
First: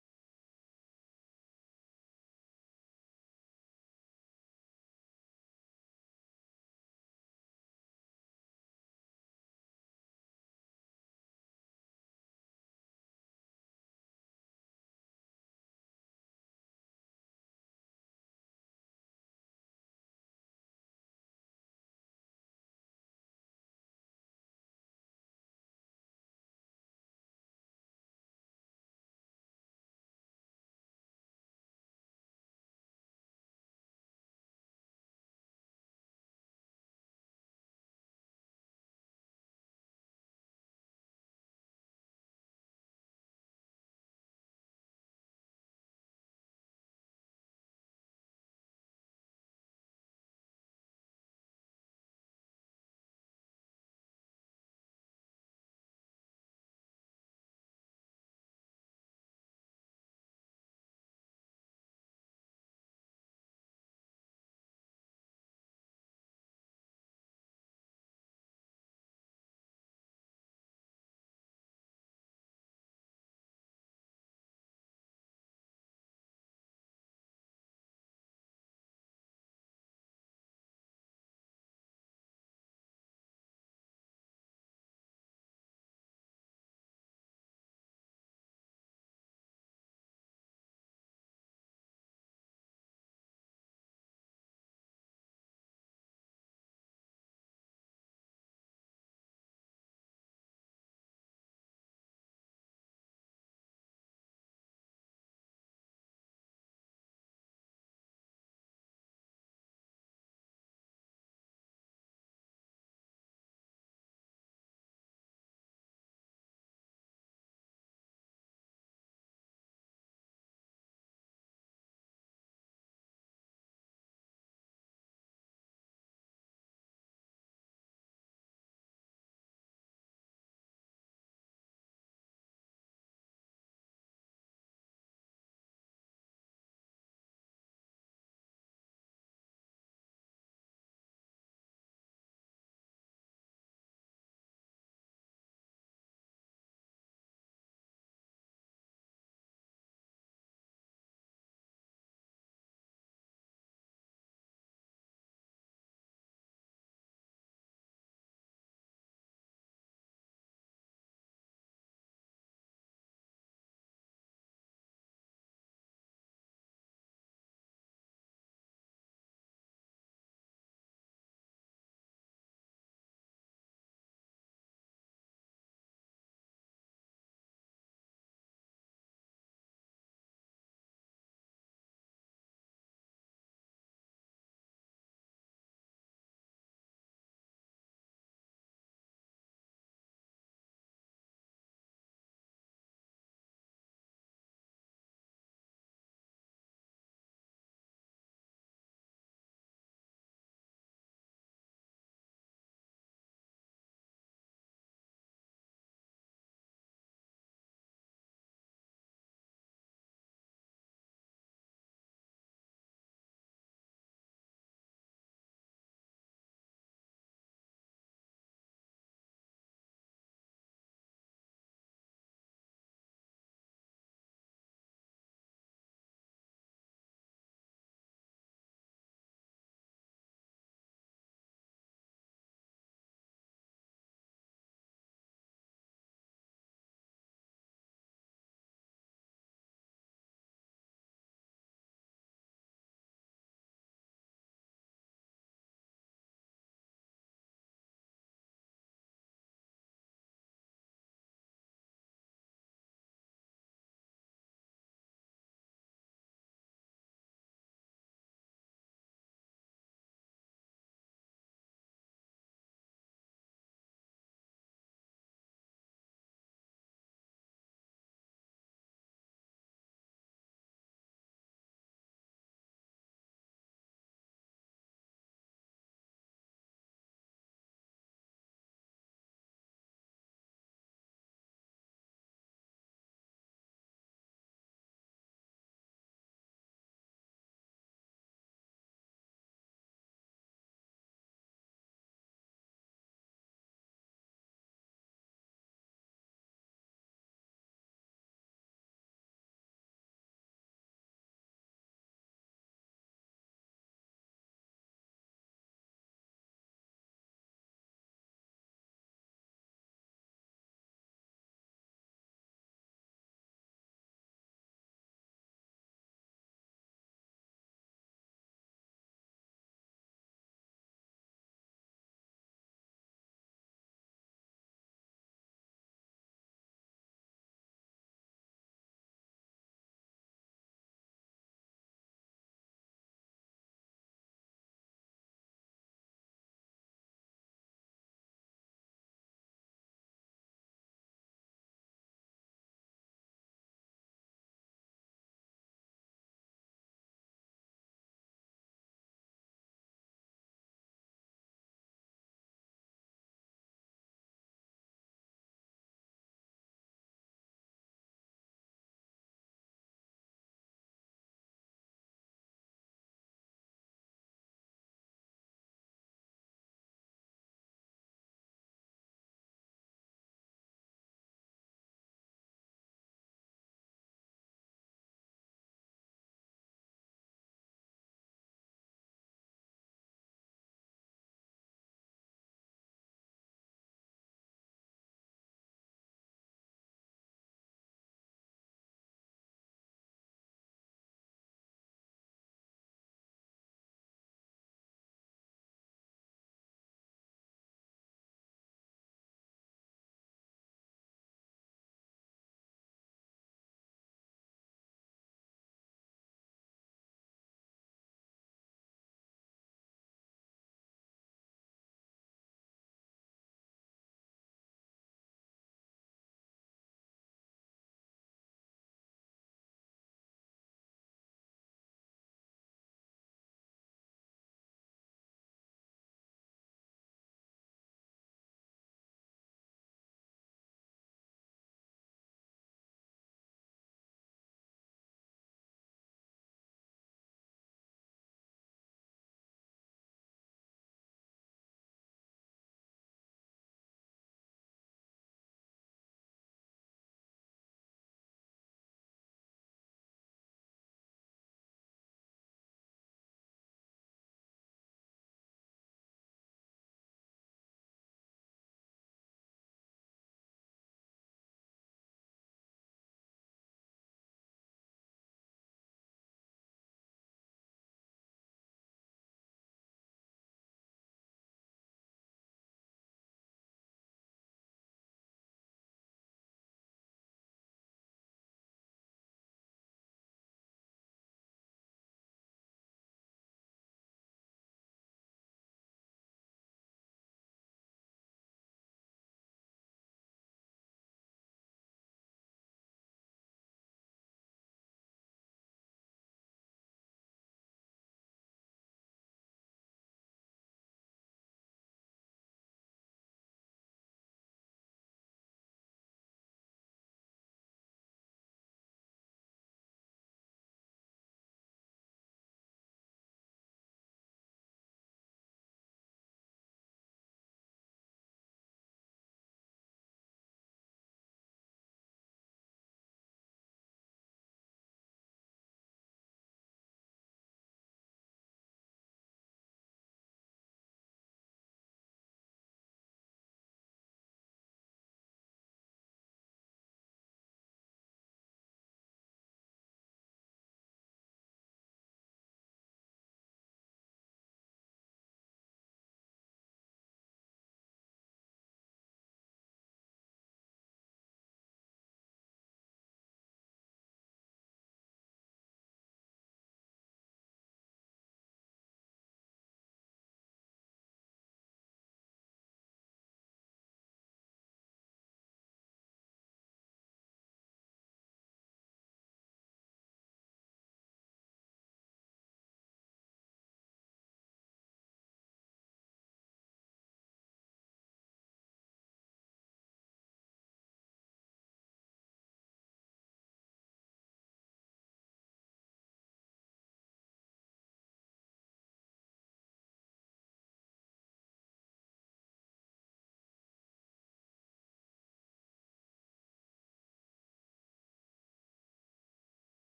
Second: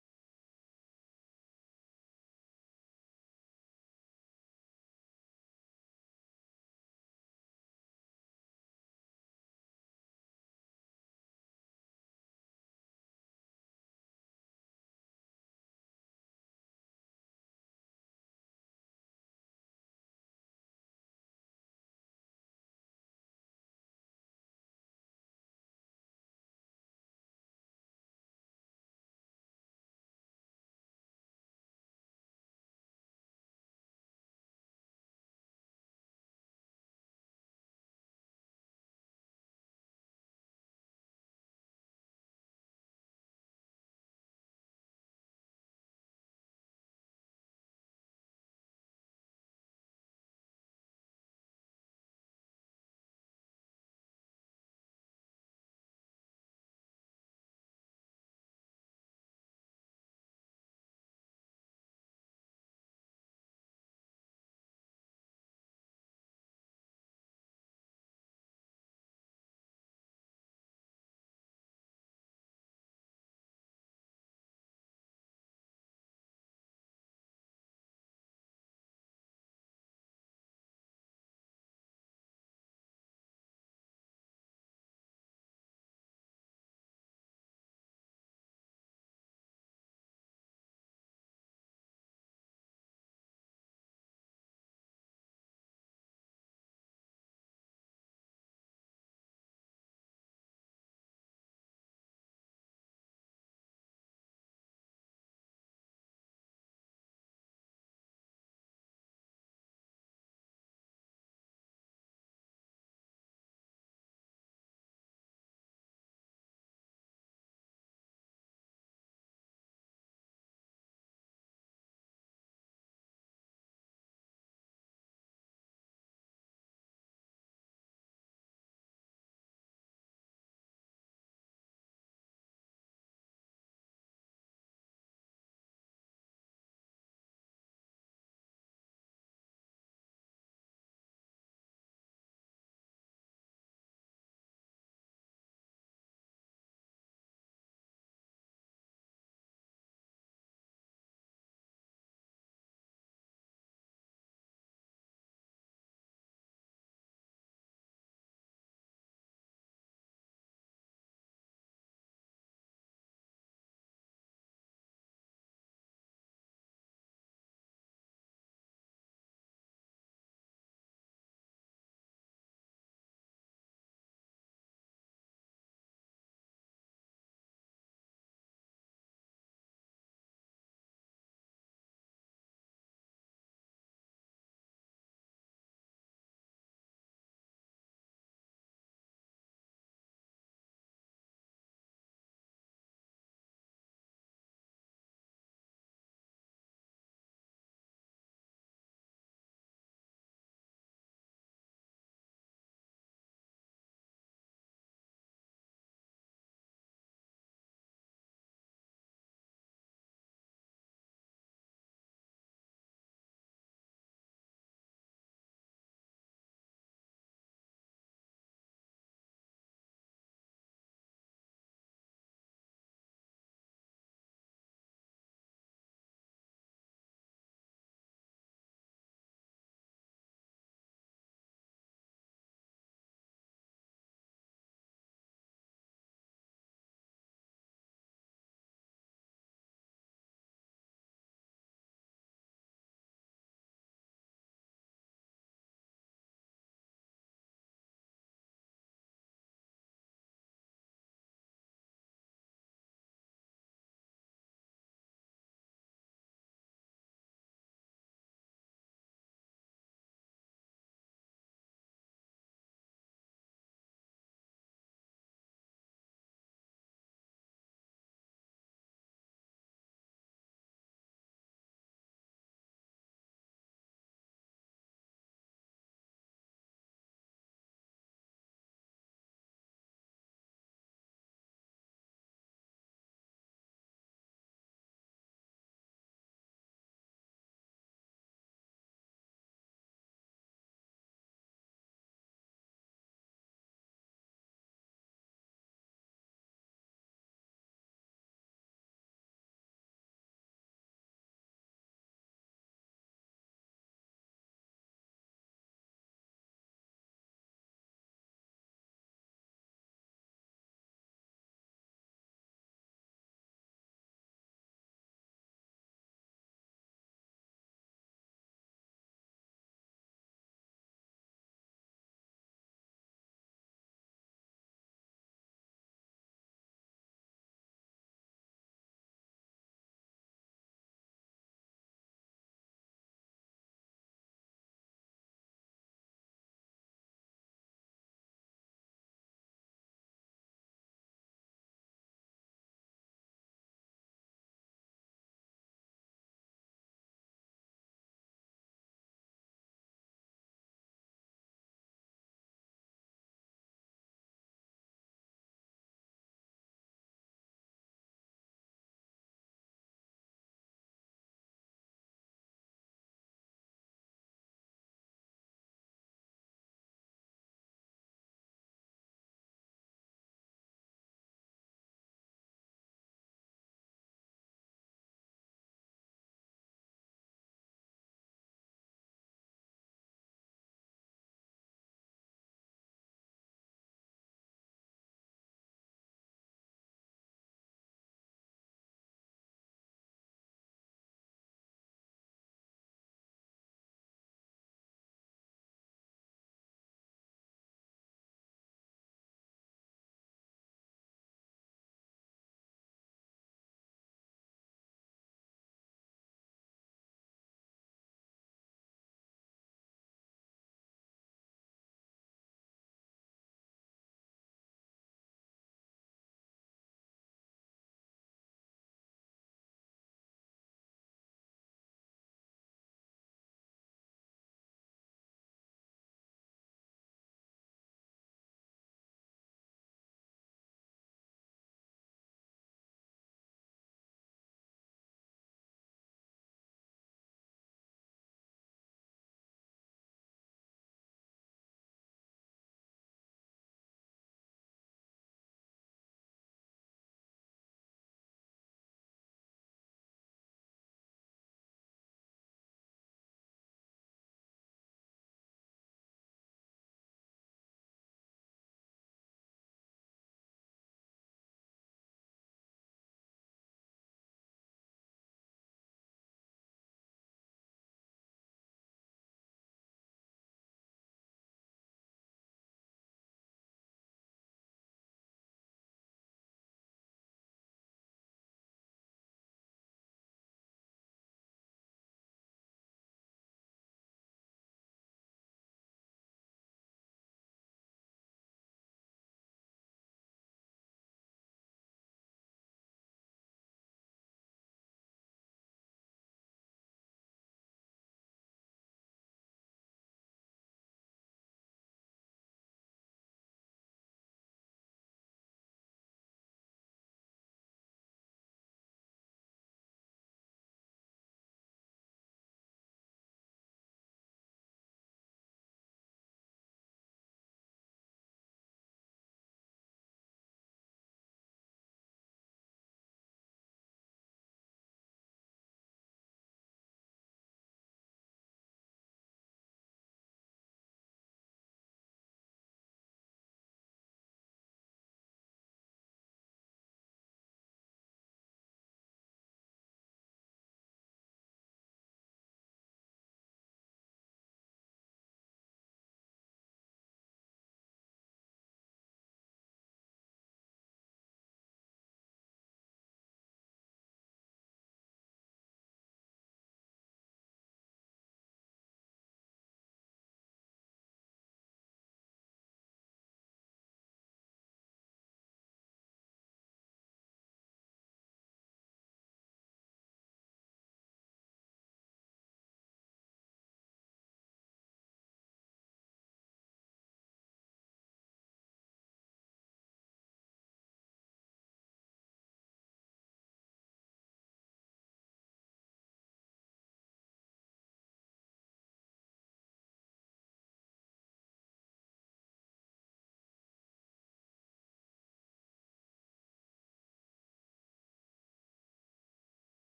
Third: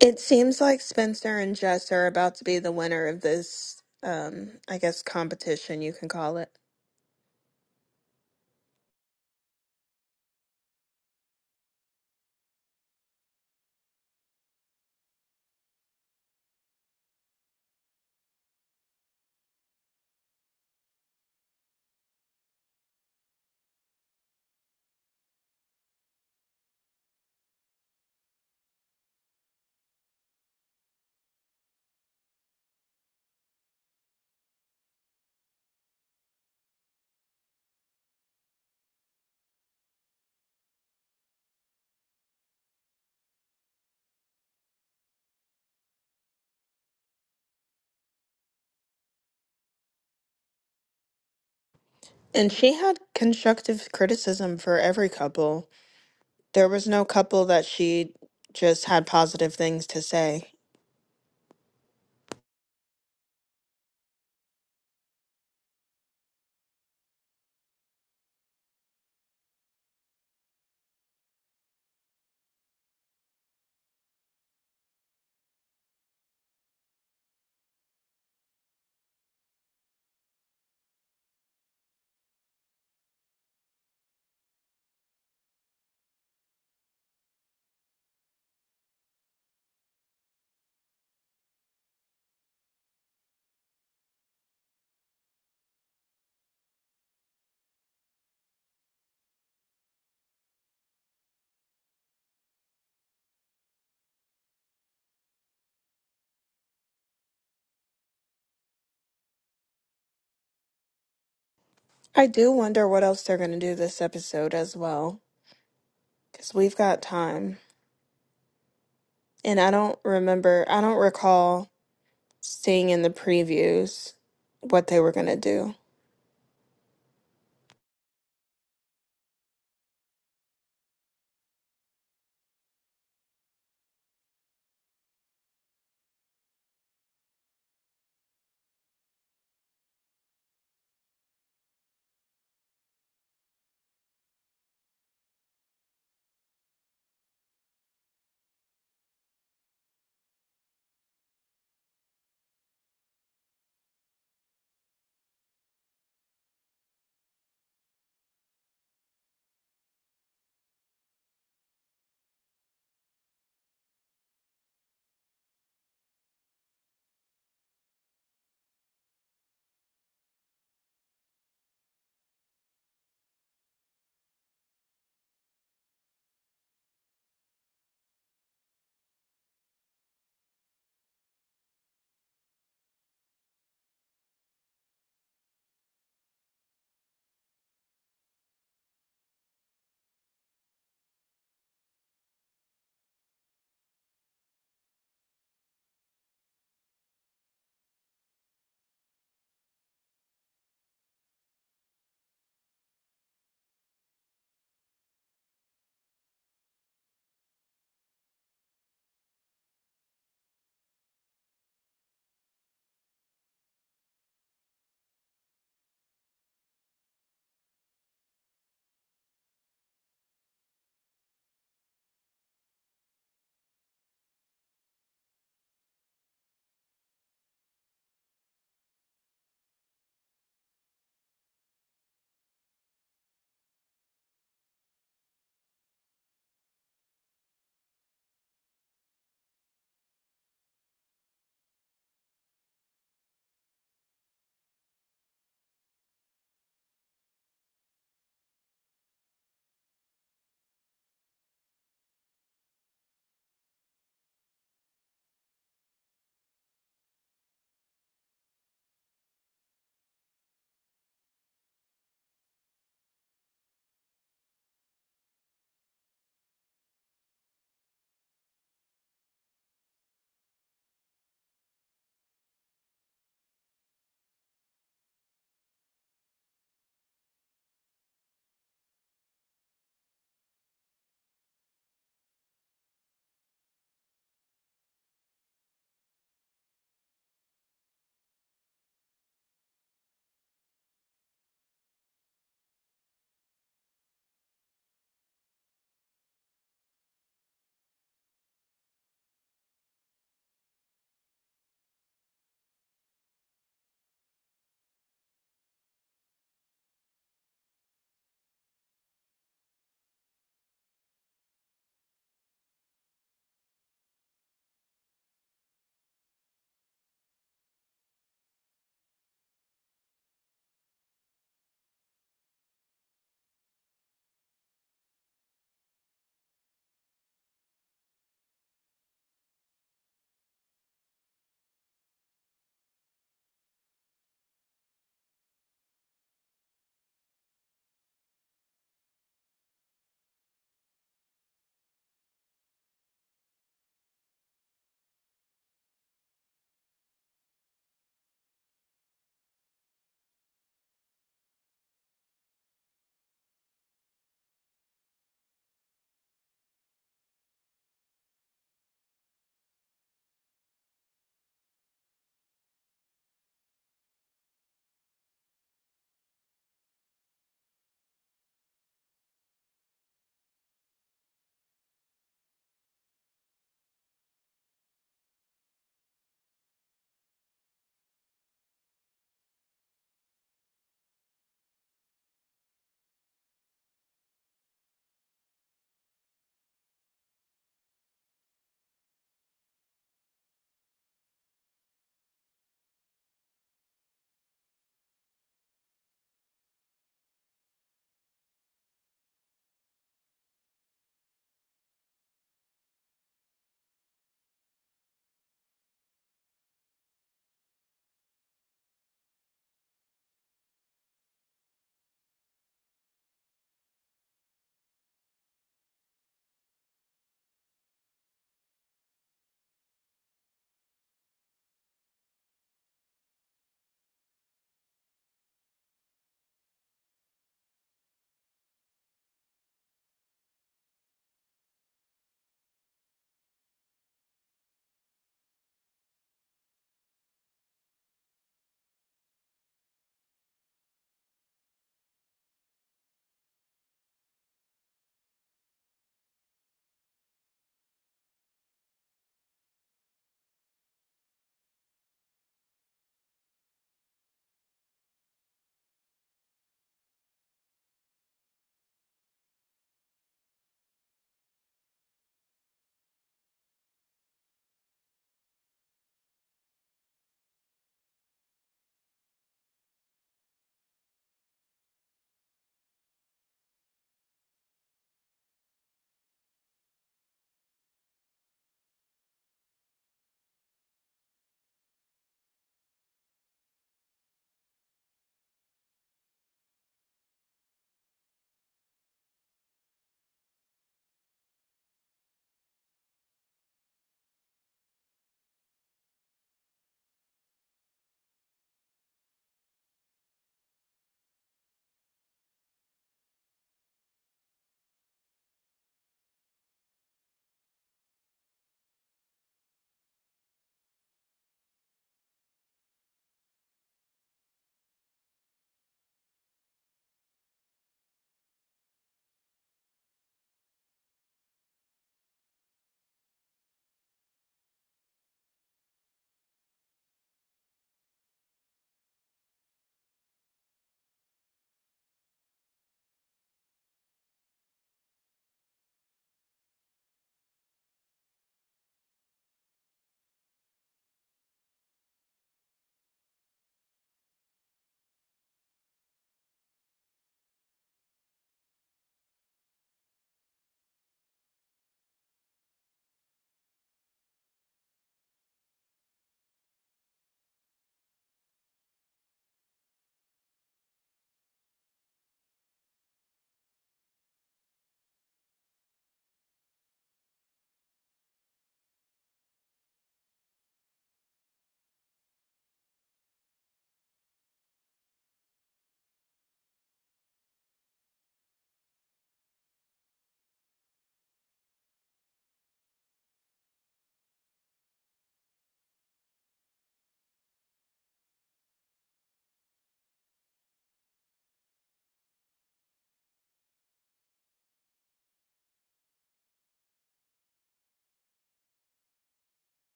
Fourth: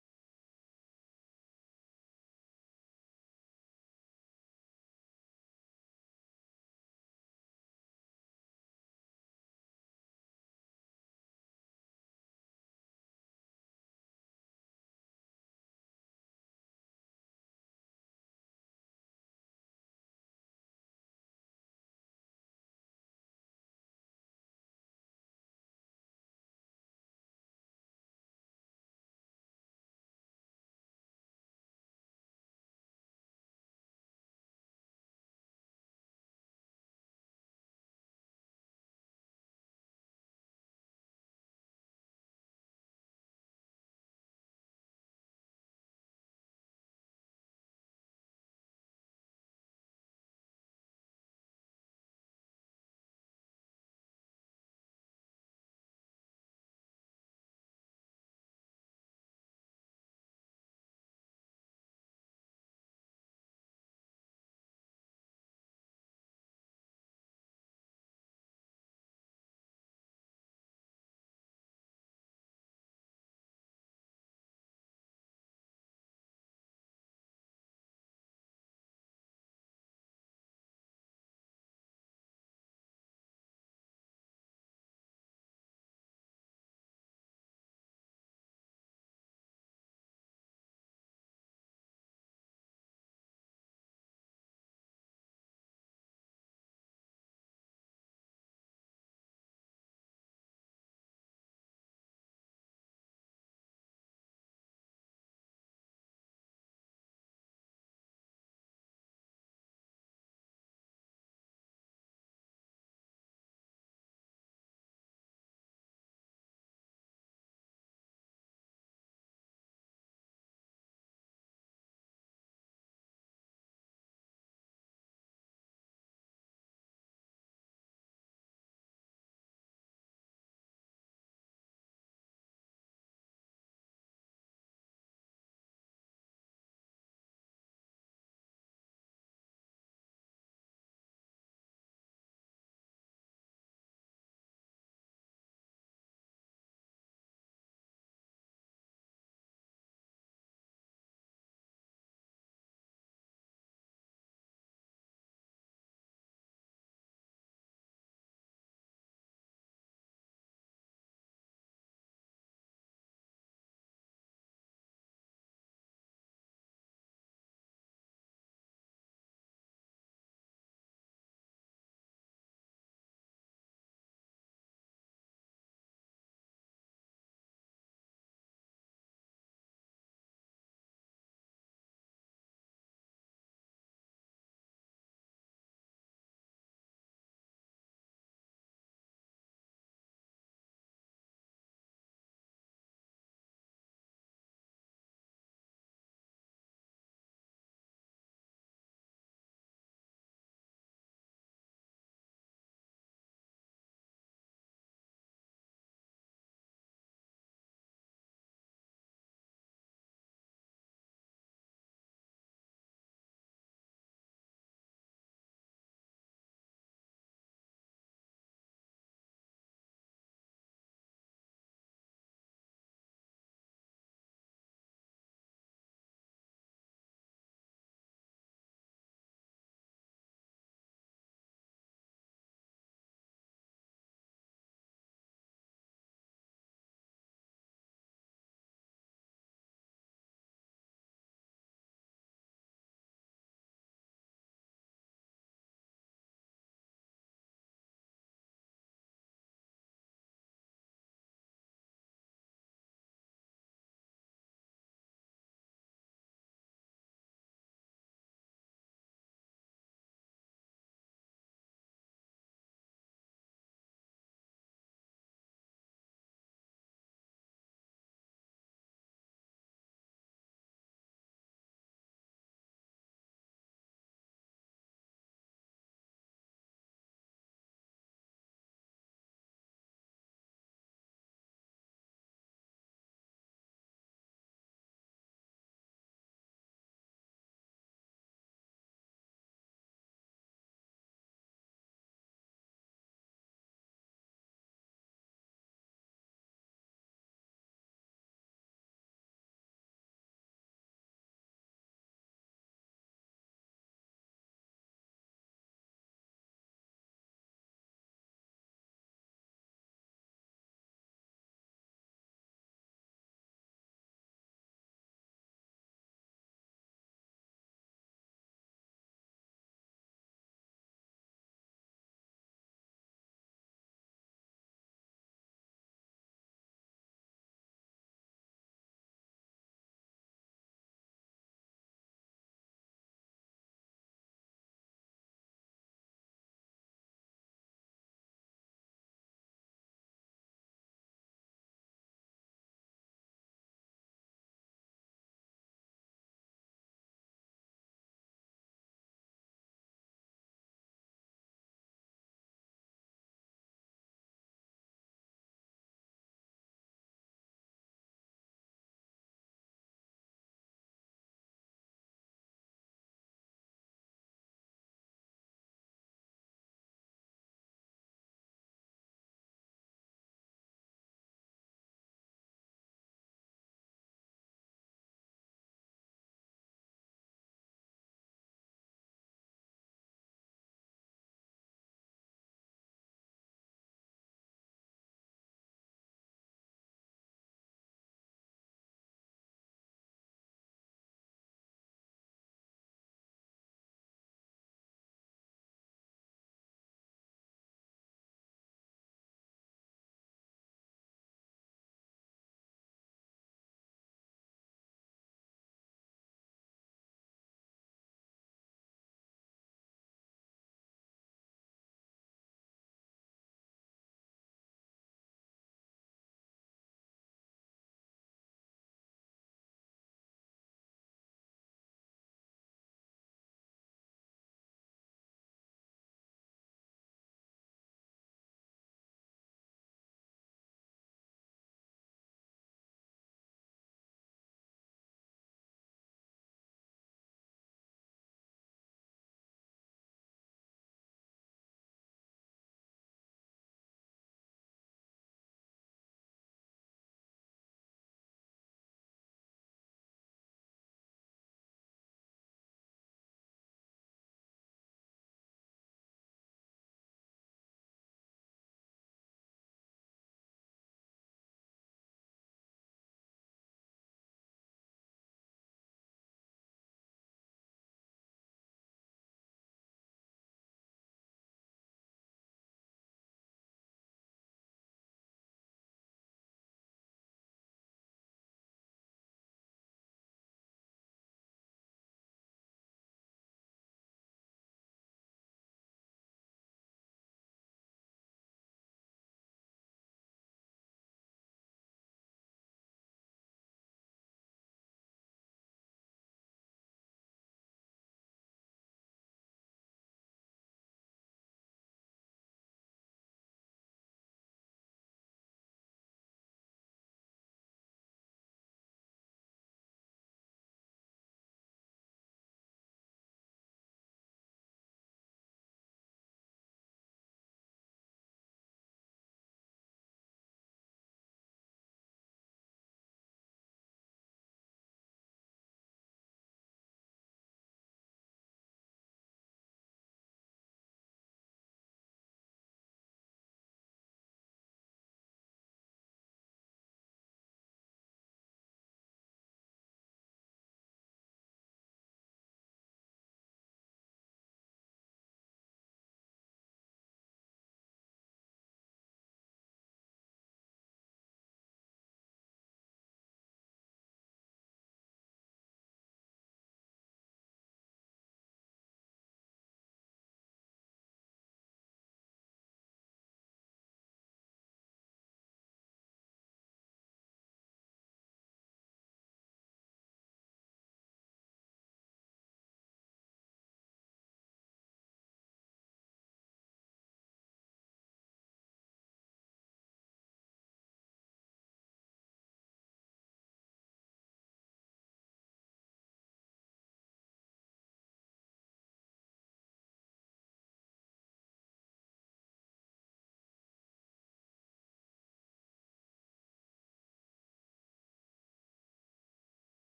It seems like Spencer and Jess are about to be the winner of this, um, I guess, competition, you can call it. And she had constructive criticism for every couple. There was no couple that she just had positive things to say. I do wonder what else they're going to do this episode as well, because we've got time. And I don't remember, I don't recall seeing in the previews what they were going to do.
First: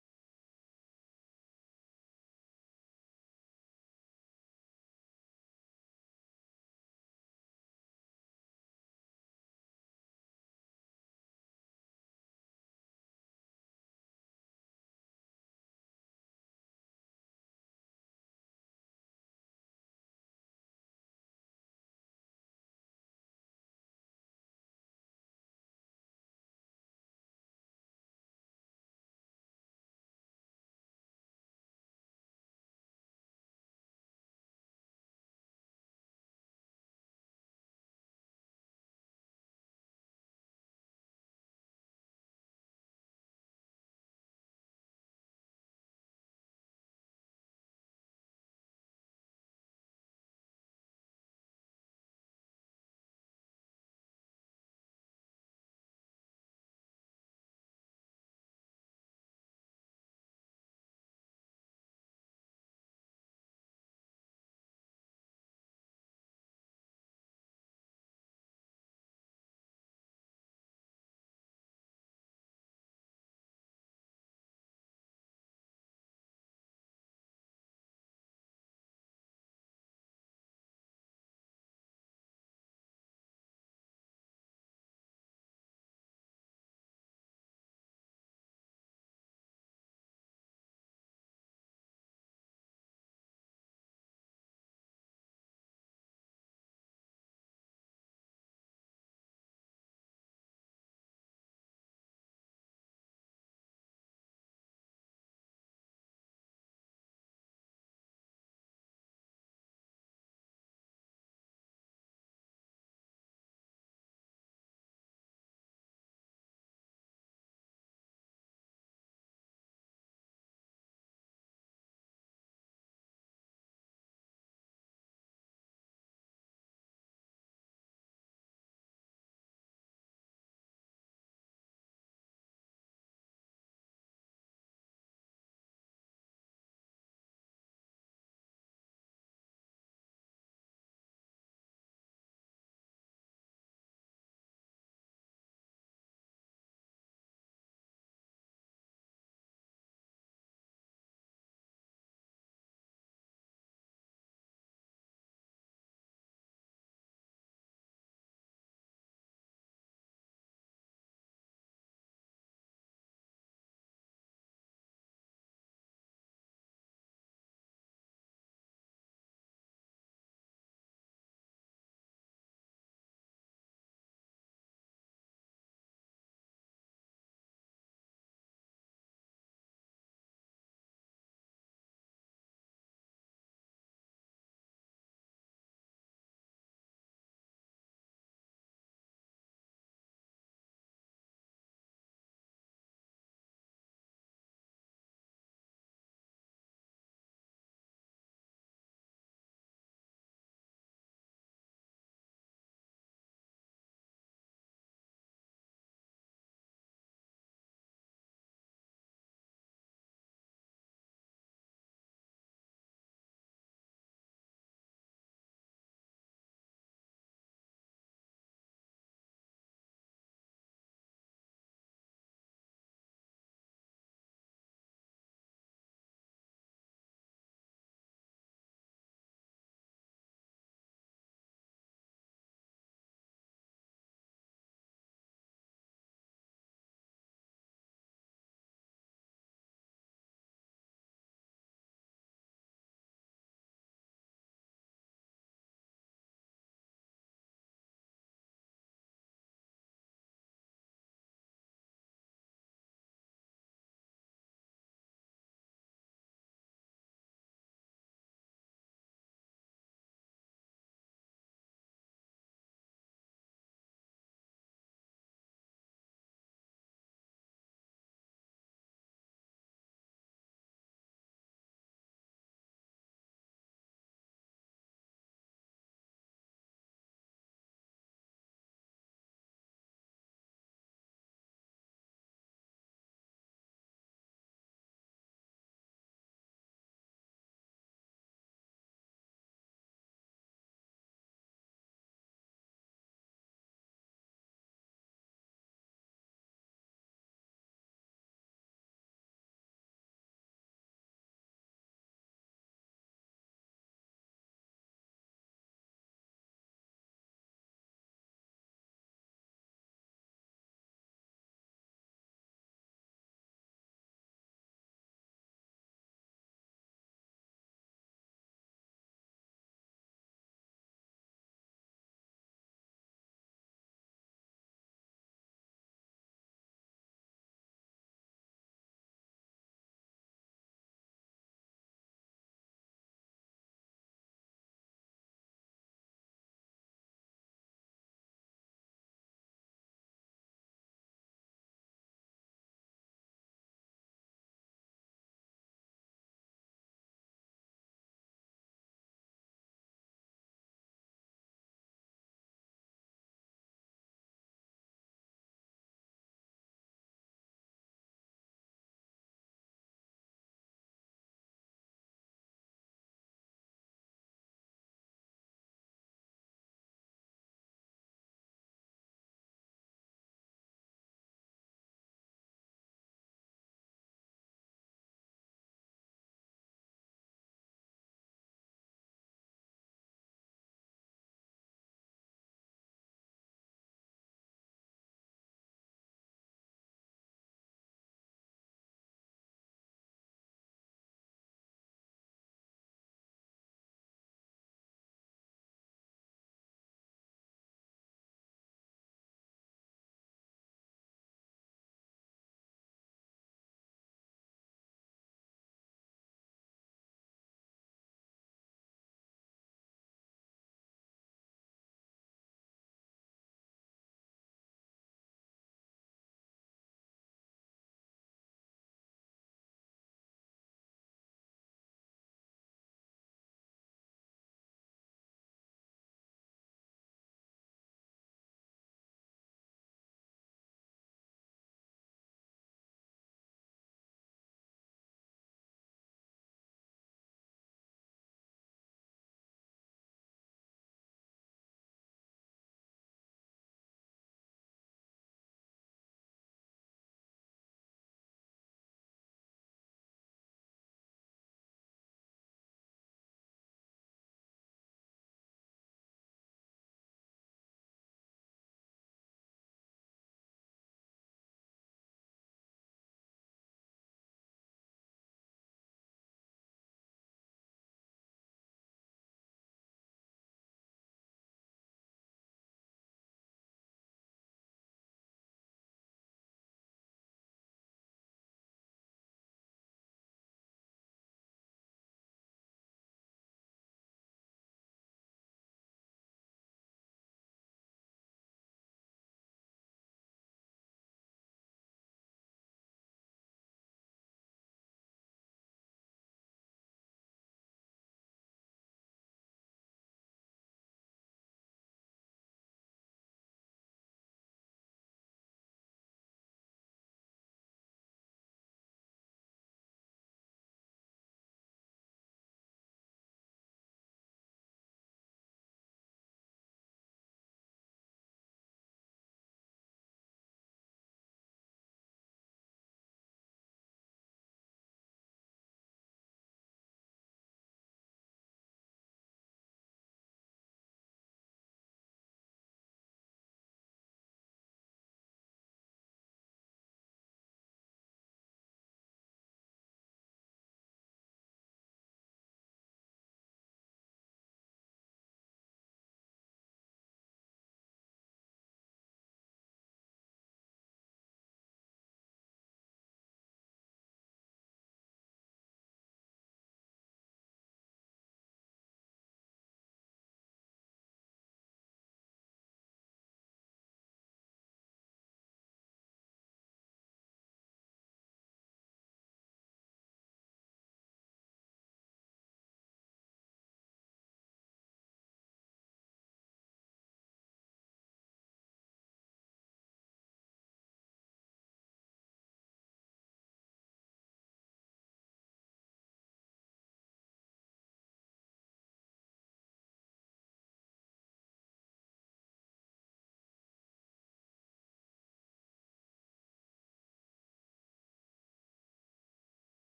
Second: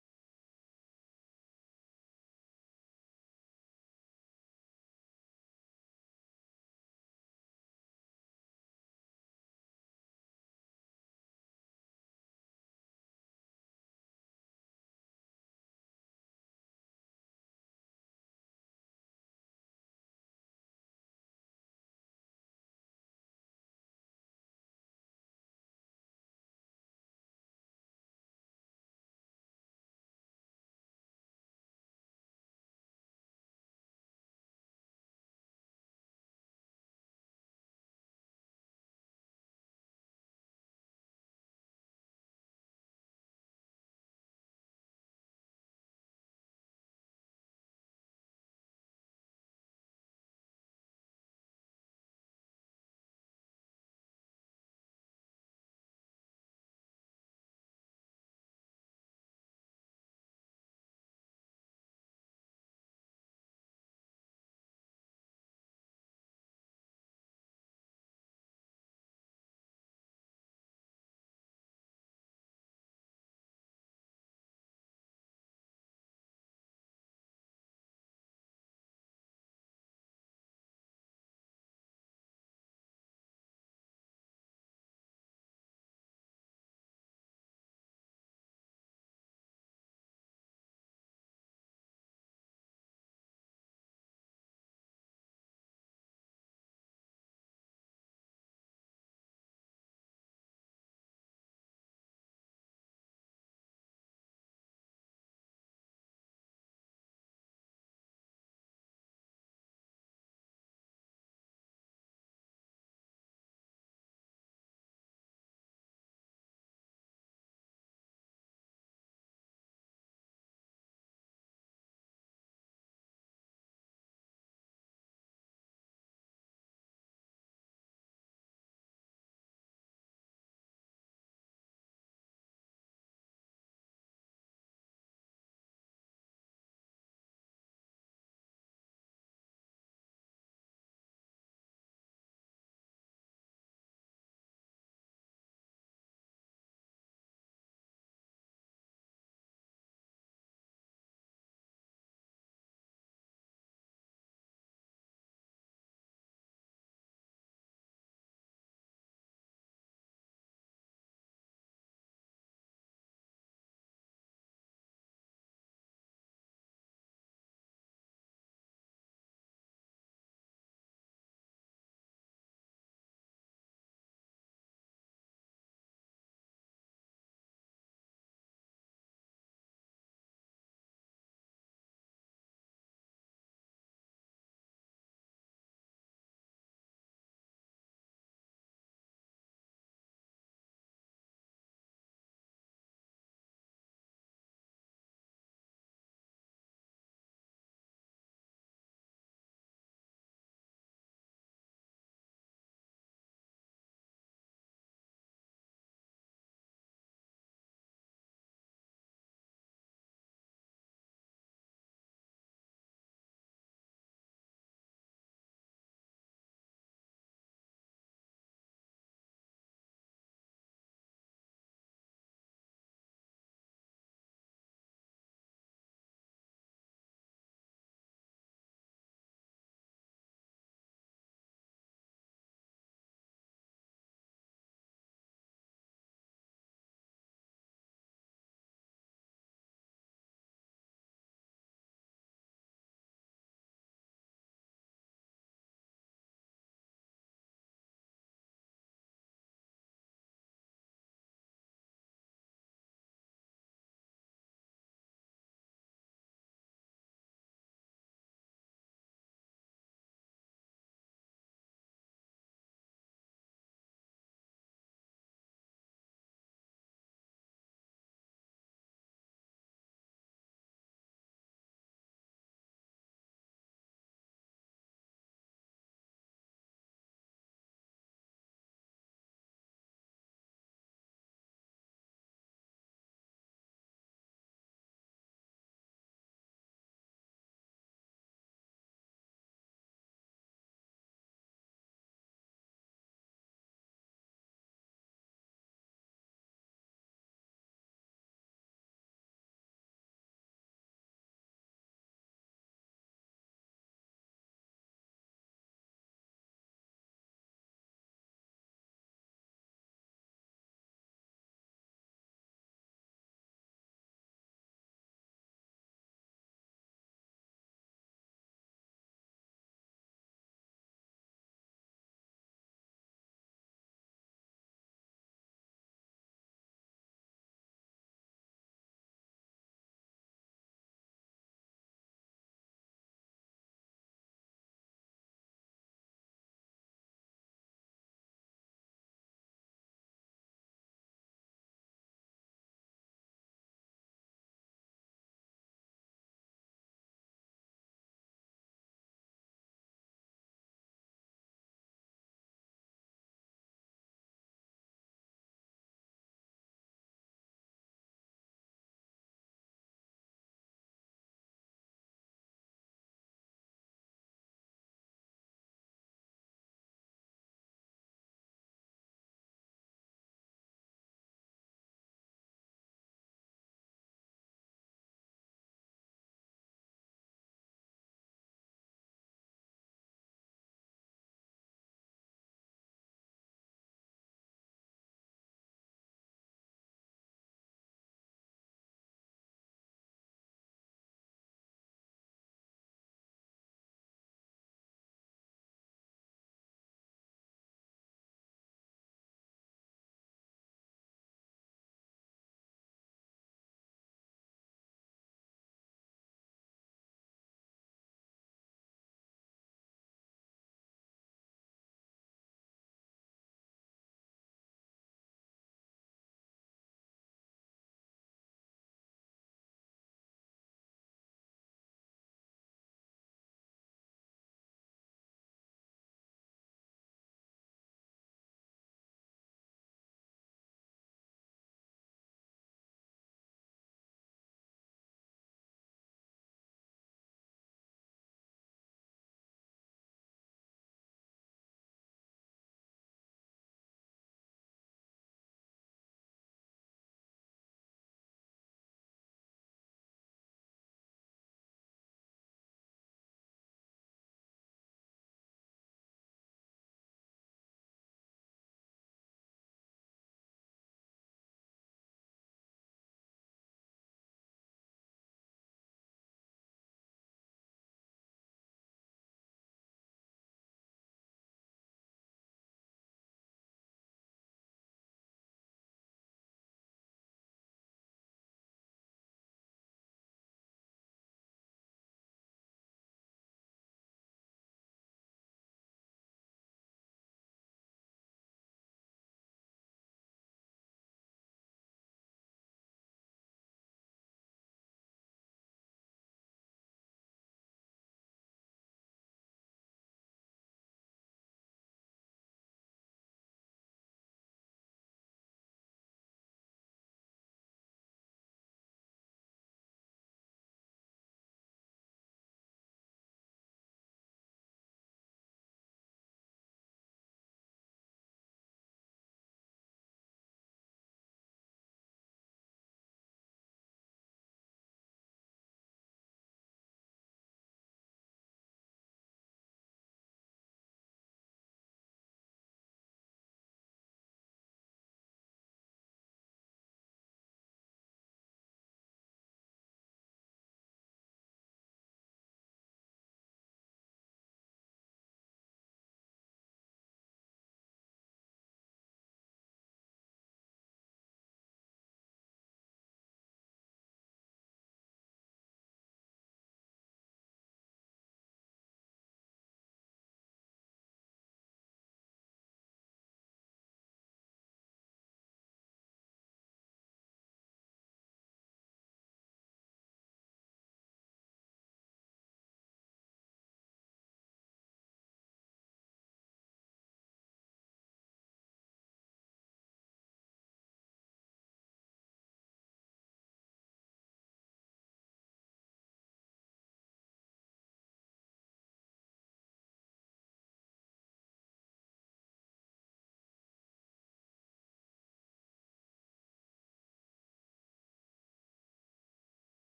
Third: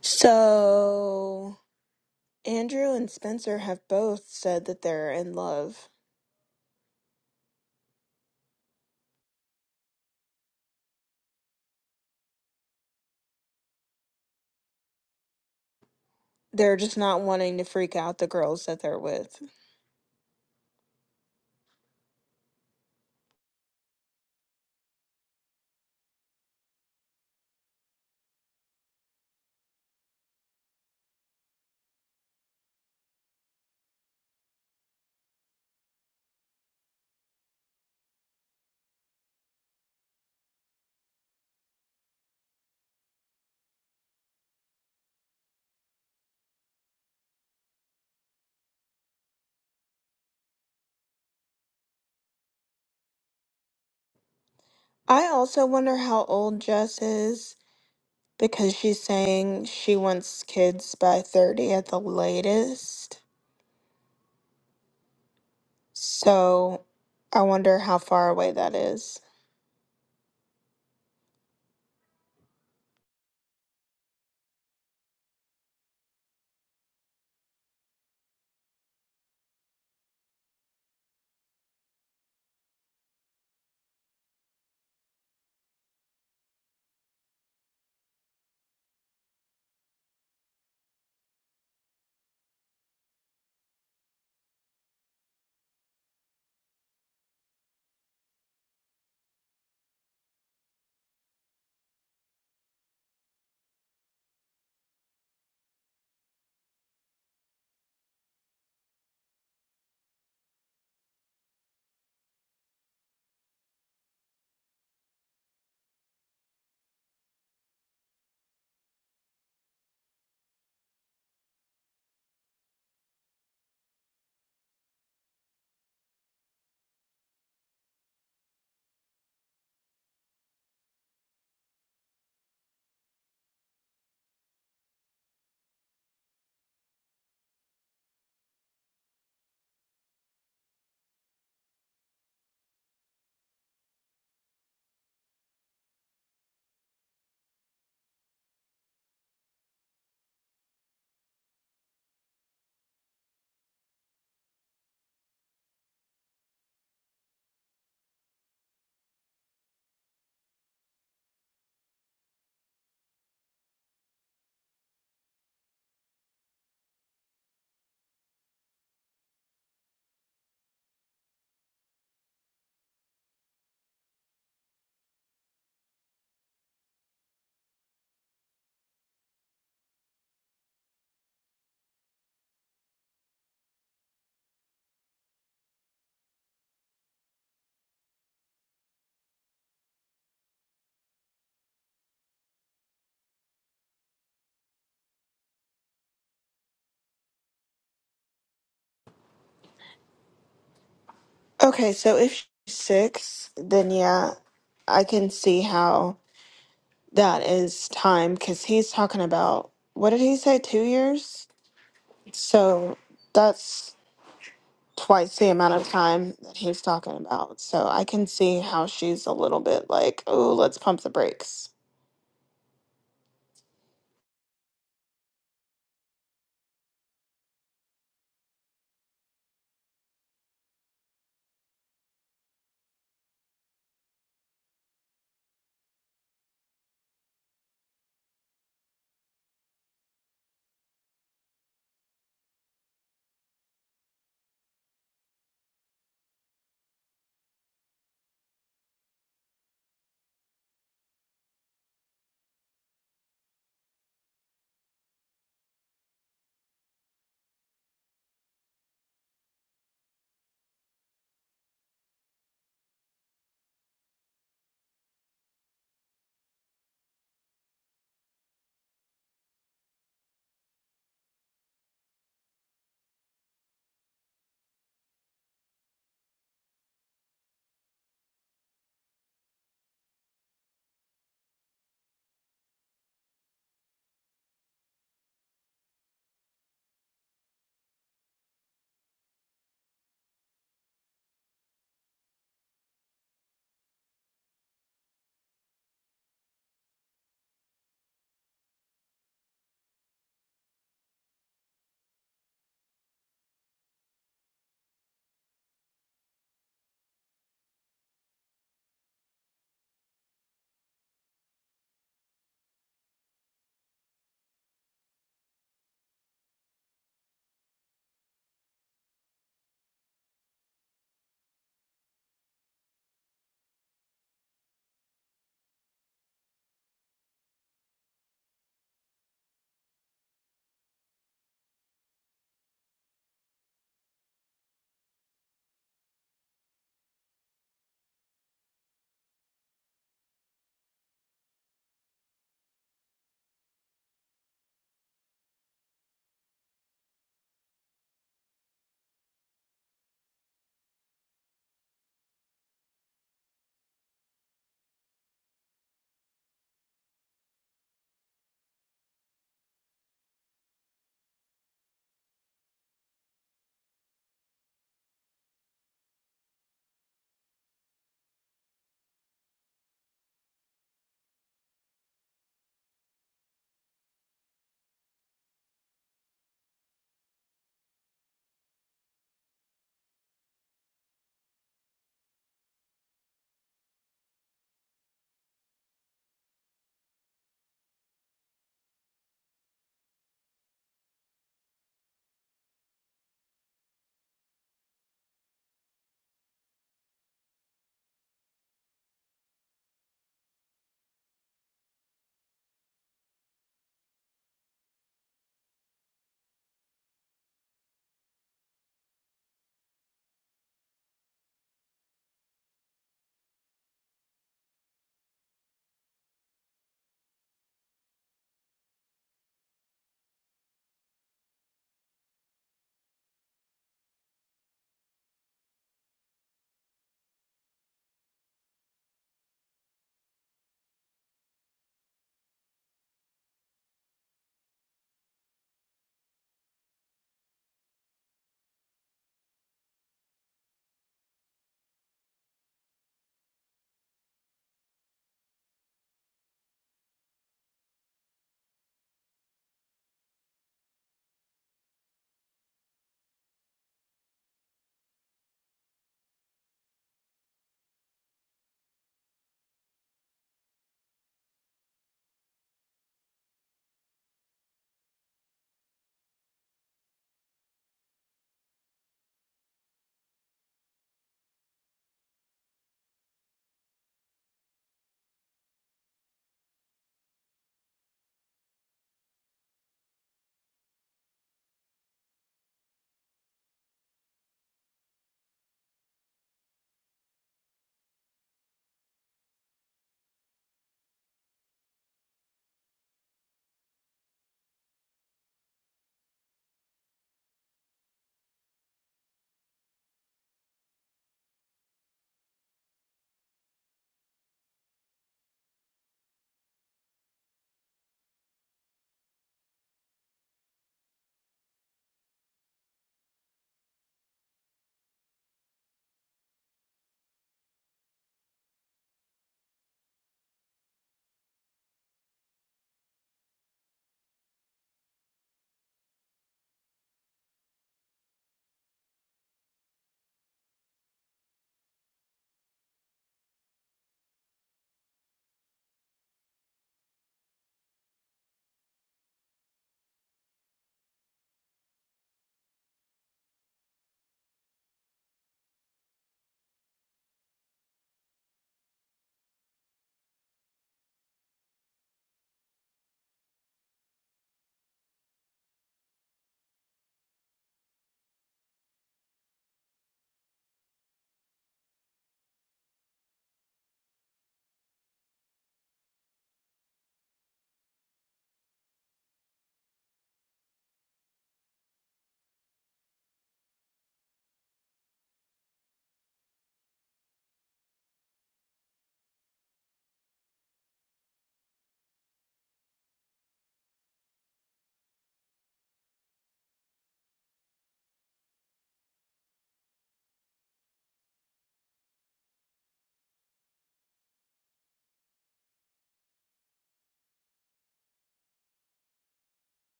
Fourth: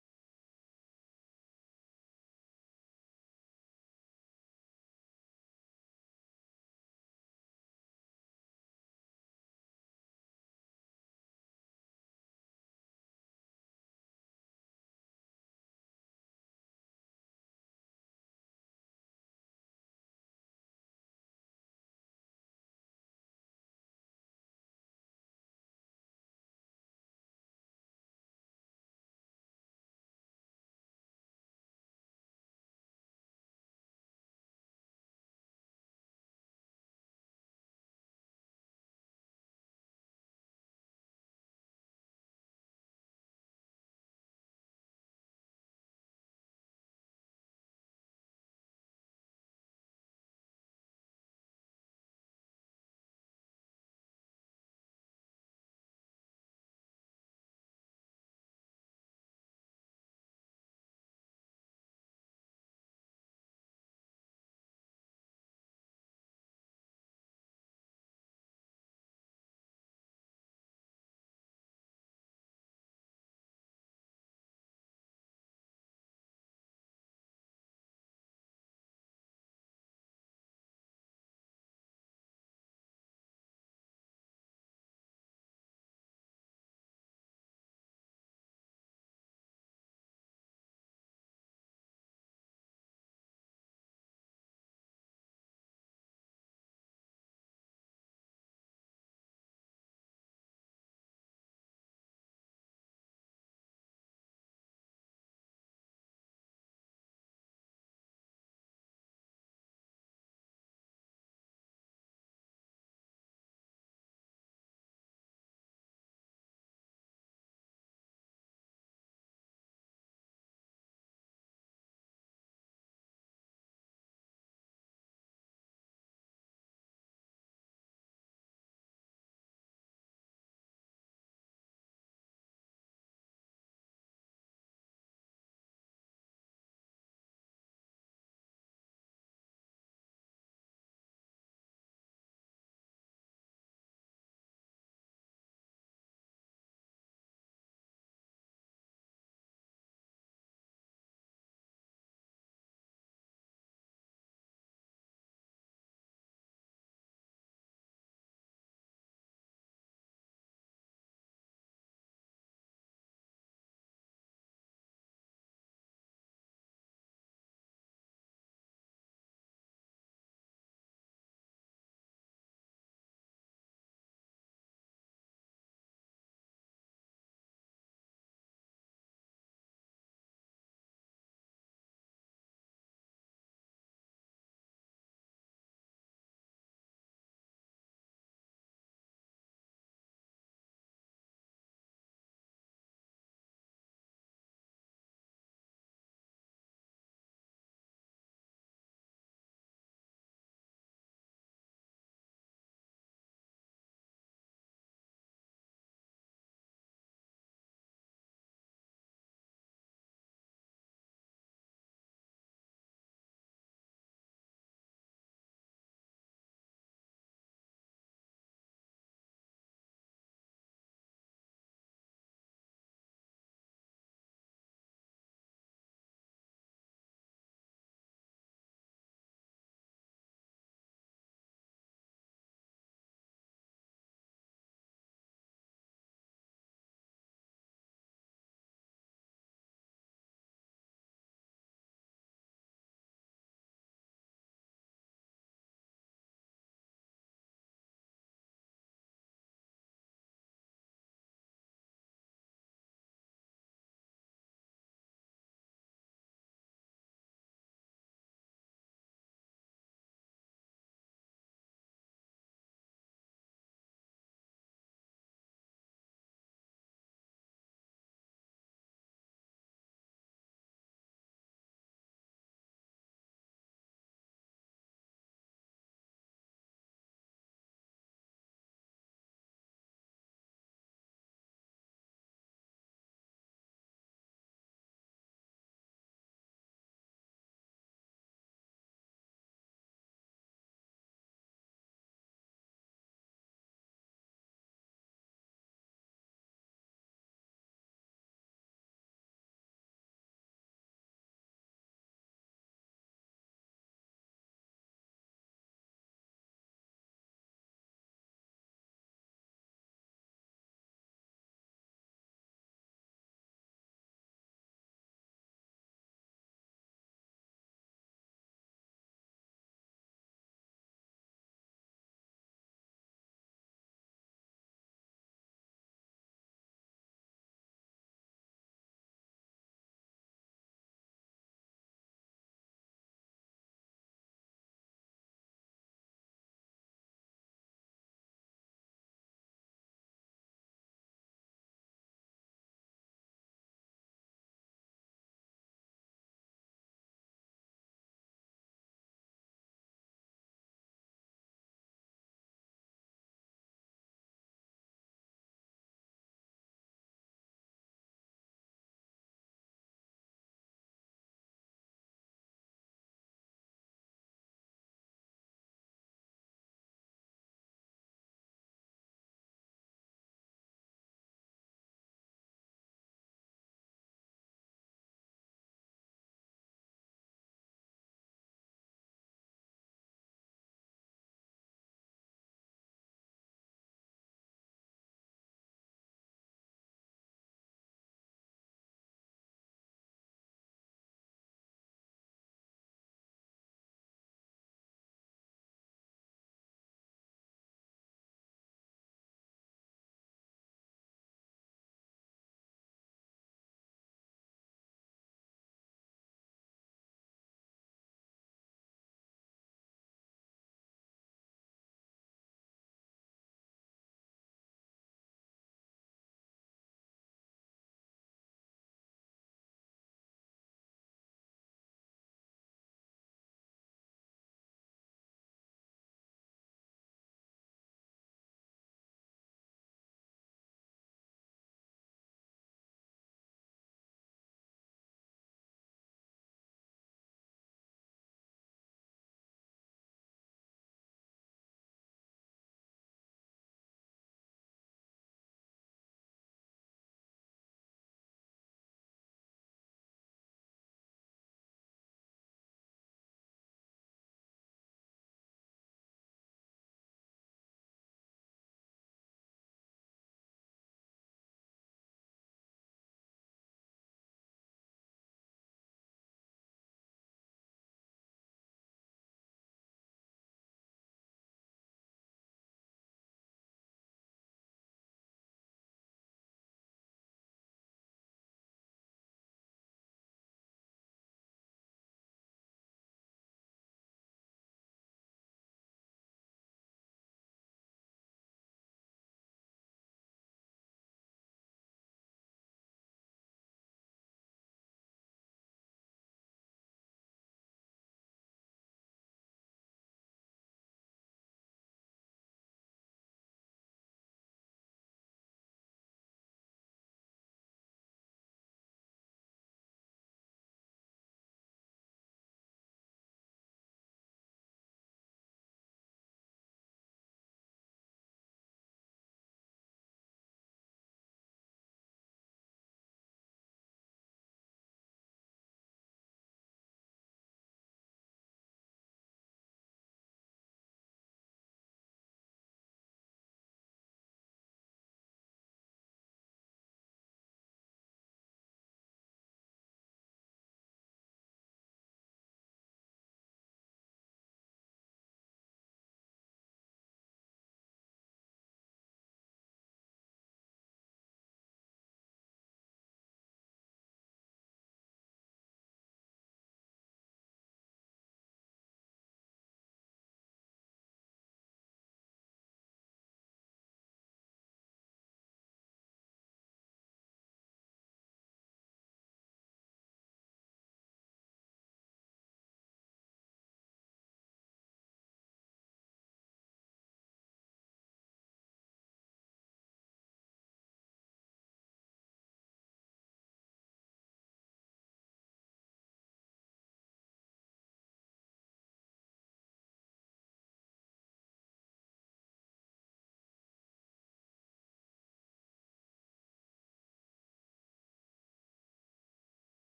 So, Andrew and Spencer have both said that they're in love. They're just not wanting to freak out the girls that they're with. I also wonder how old Jess is because she's saying she wants kids by 30 at the latest. So I wonder how far away that is. Okay, so if she's six, then yeah, I can see how that is time because he's talking about what did he say, two years? So that's twice the amount of time that he's talking about. So I can see how she's a little bit like, oh, let's pump the brakes.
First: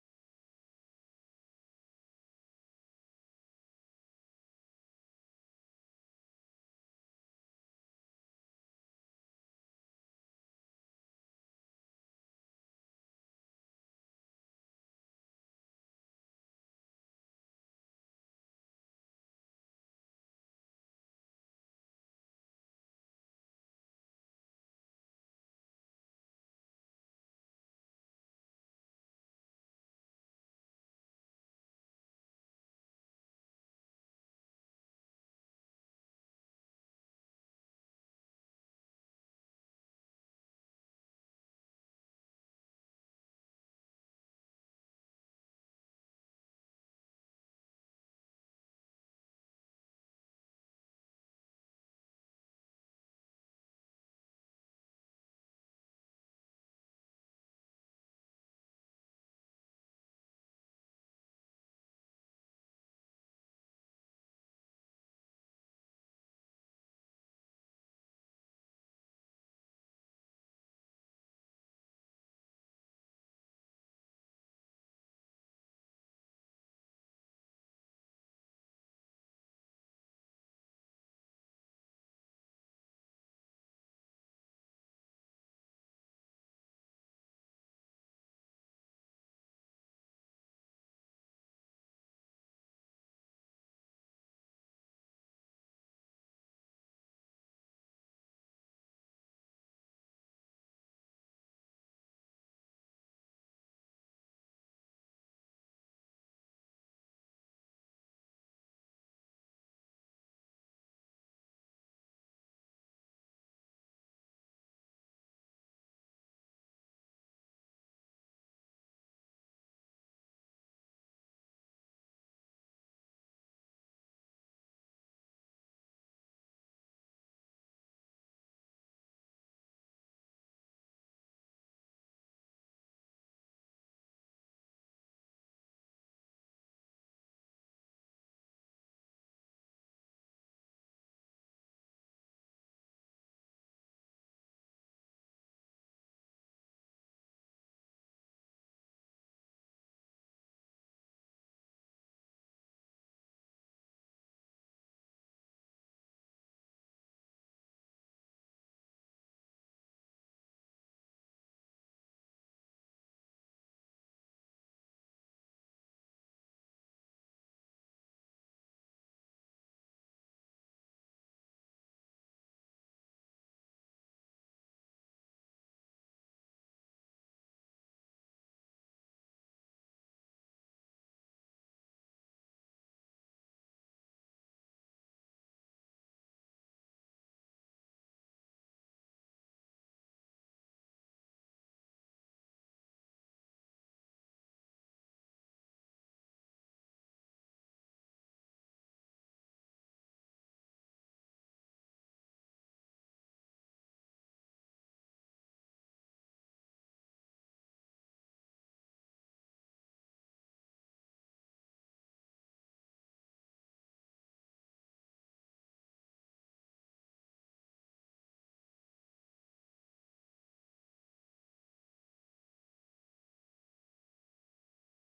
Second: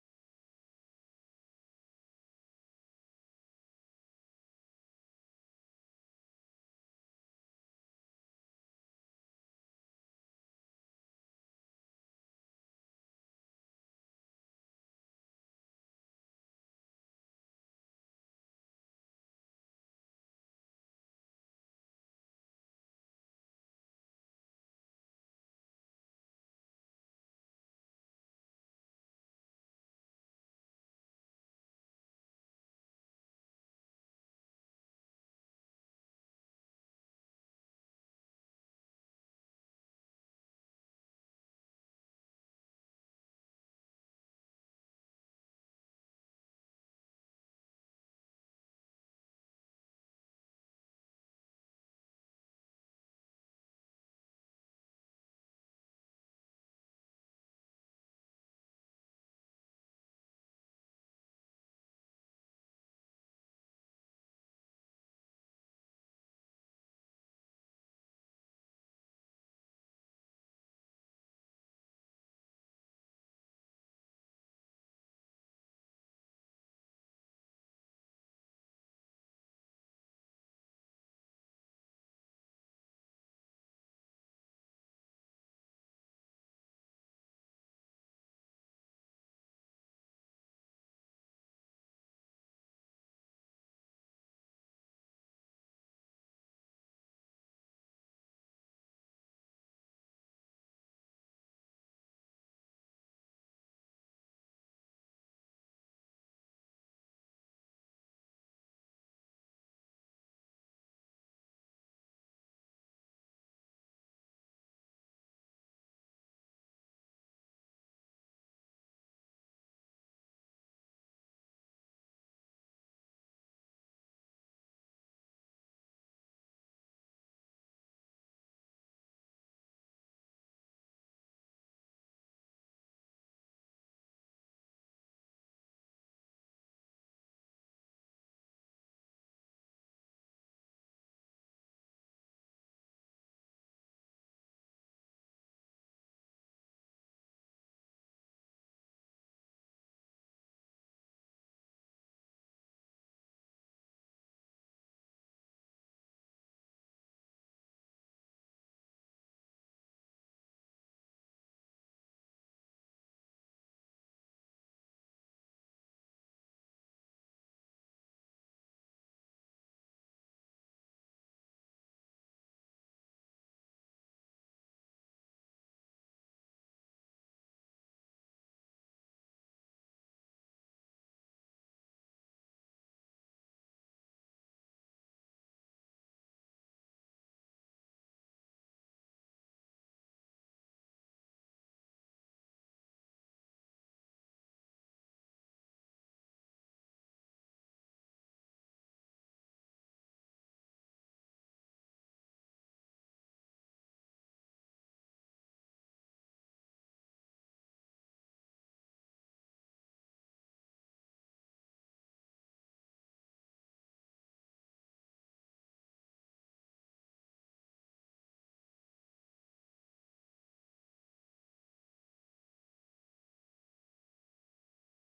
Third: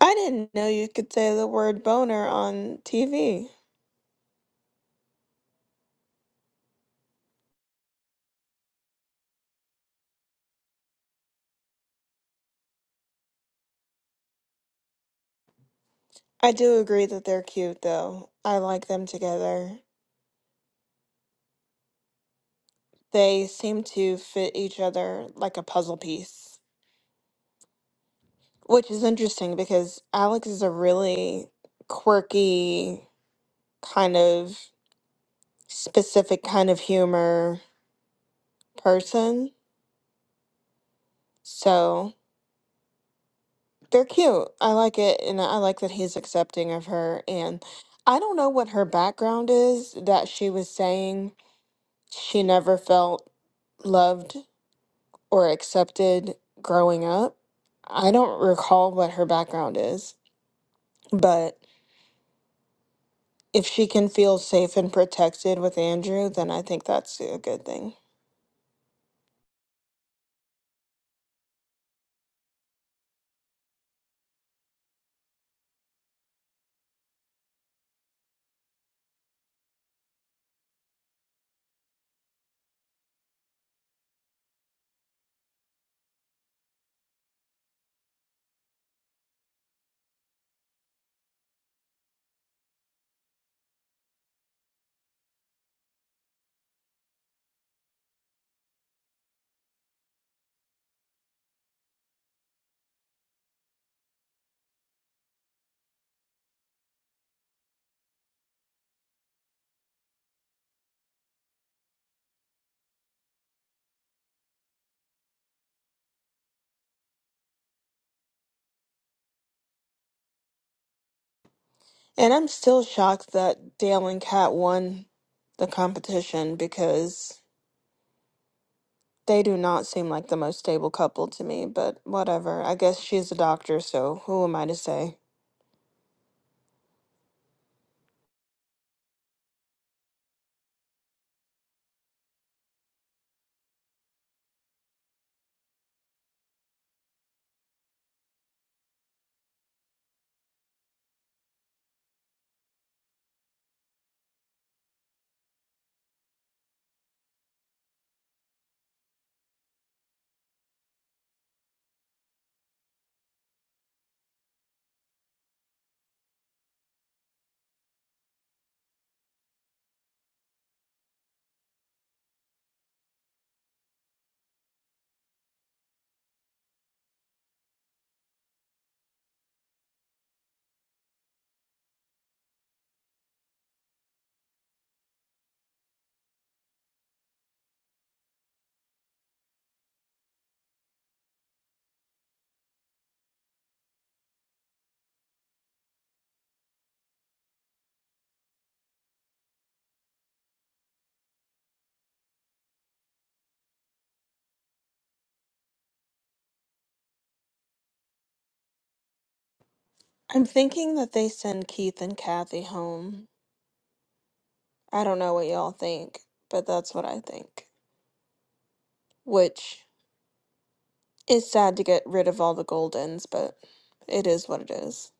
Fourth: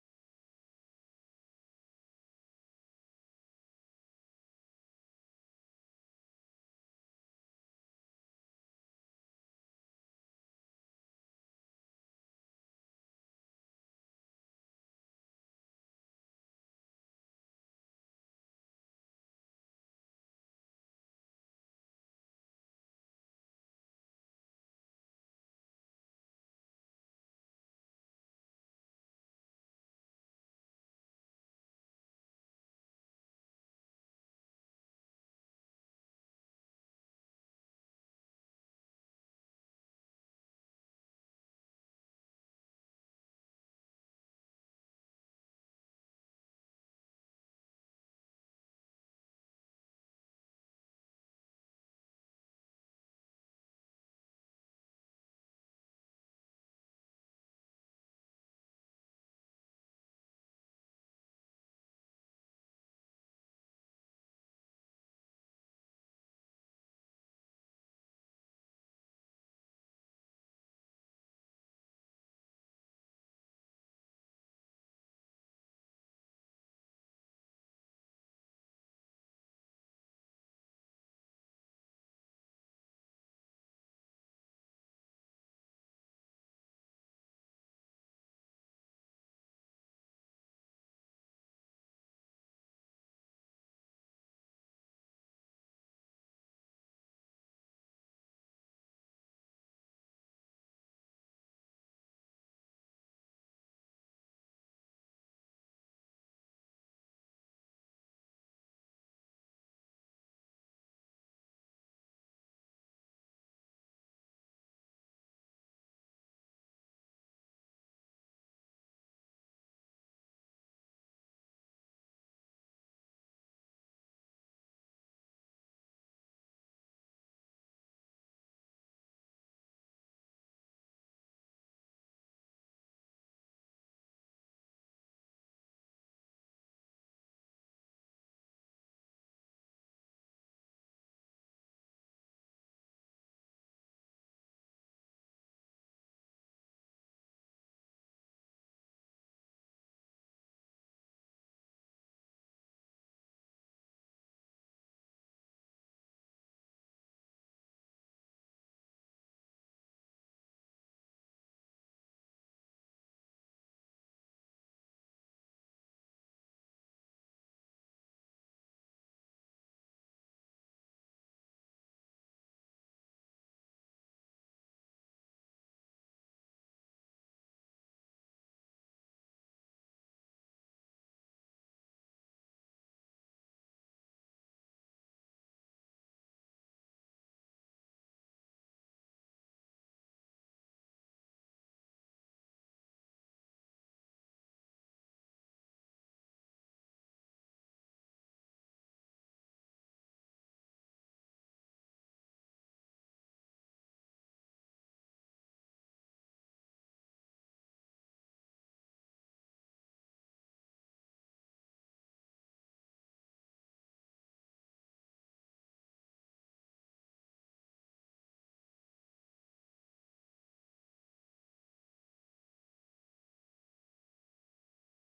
I didn't know you could say the word boner on TV. I do agree that they're cute, though. I like them together. They seem to fit each other like a puzzle piece, which is interesting because Alex is a really quirky, kind of specific kind of humor person. So they're cute. I like it, and I like that he's accepting of her. And I don't know what her background is that she was saying she never felt loved or accepted growing up. I don't recall what her background is, but if she can feel safe and protected with Andrew, then I think that's a good thing. And I'm still shocked that Dale and Kat won the competition because they do not seem like the most stable couple to me, but whatever. I guess she's a doctor, so who am I to say? I'm thinking that they send Keith and Kathy home I don't know what y'all think, but that's what I think. Which is sad to get rid of all the Goldens, but it is what it is.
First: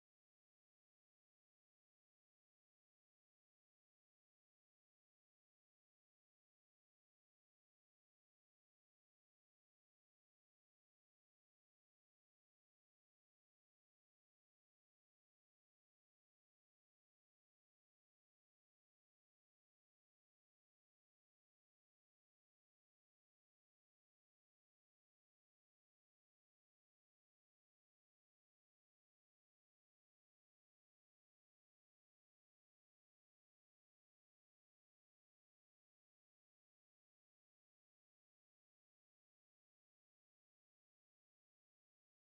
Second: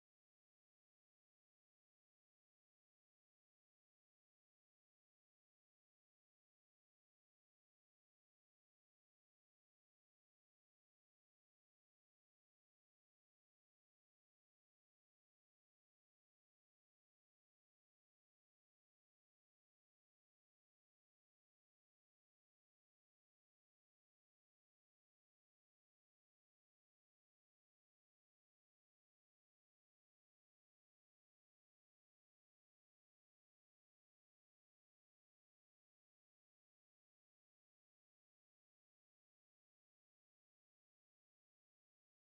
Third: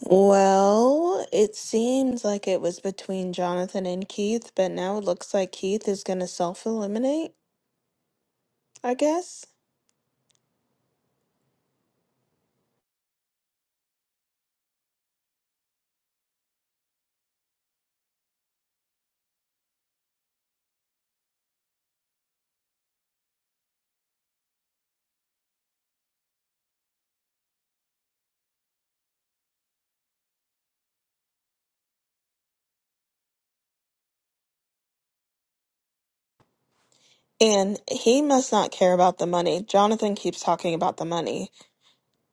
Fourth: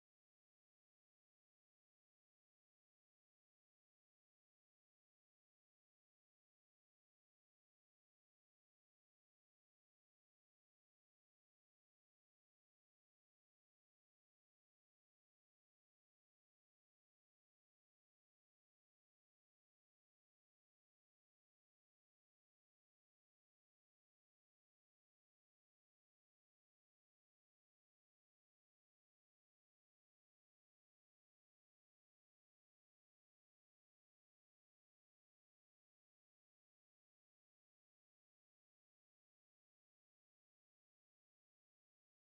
Well, it seems like it was between Jonathan and Keith, but now it looks like Keith is going to self eliminate, I guess. And he must not care about the money. Jonathan keeps talking about the money,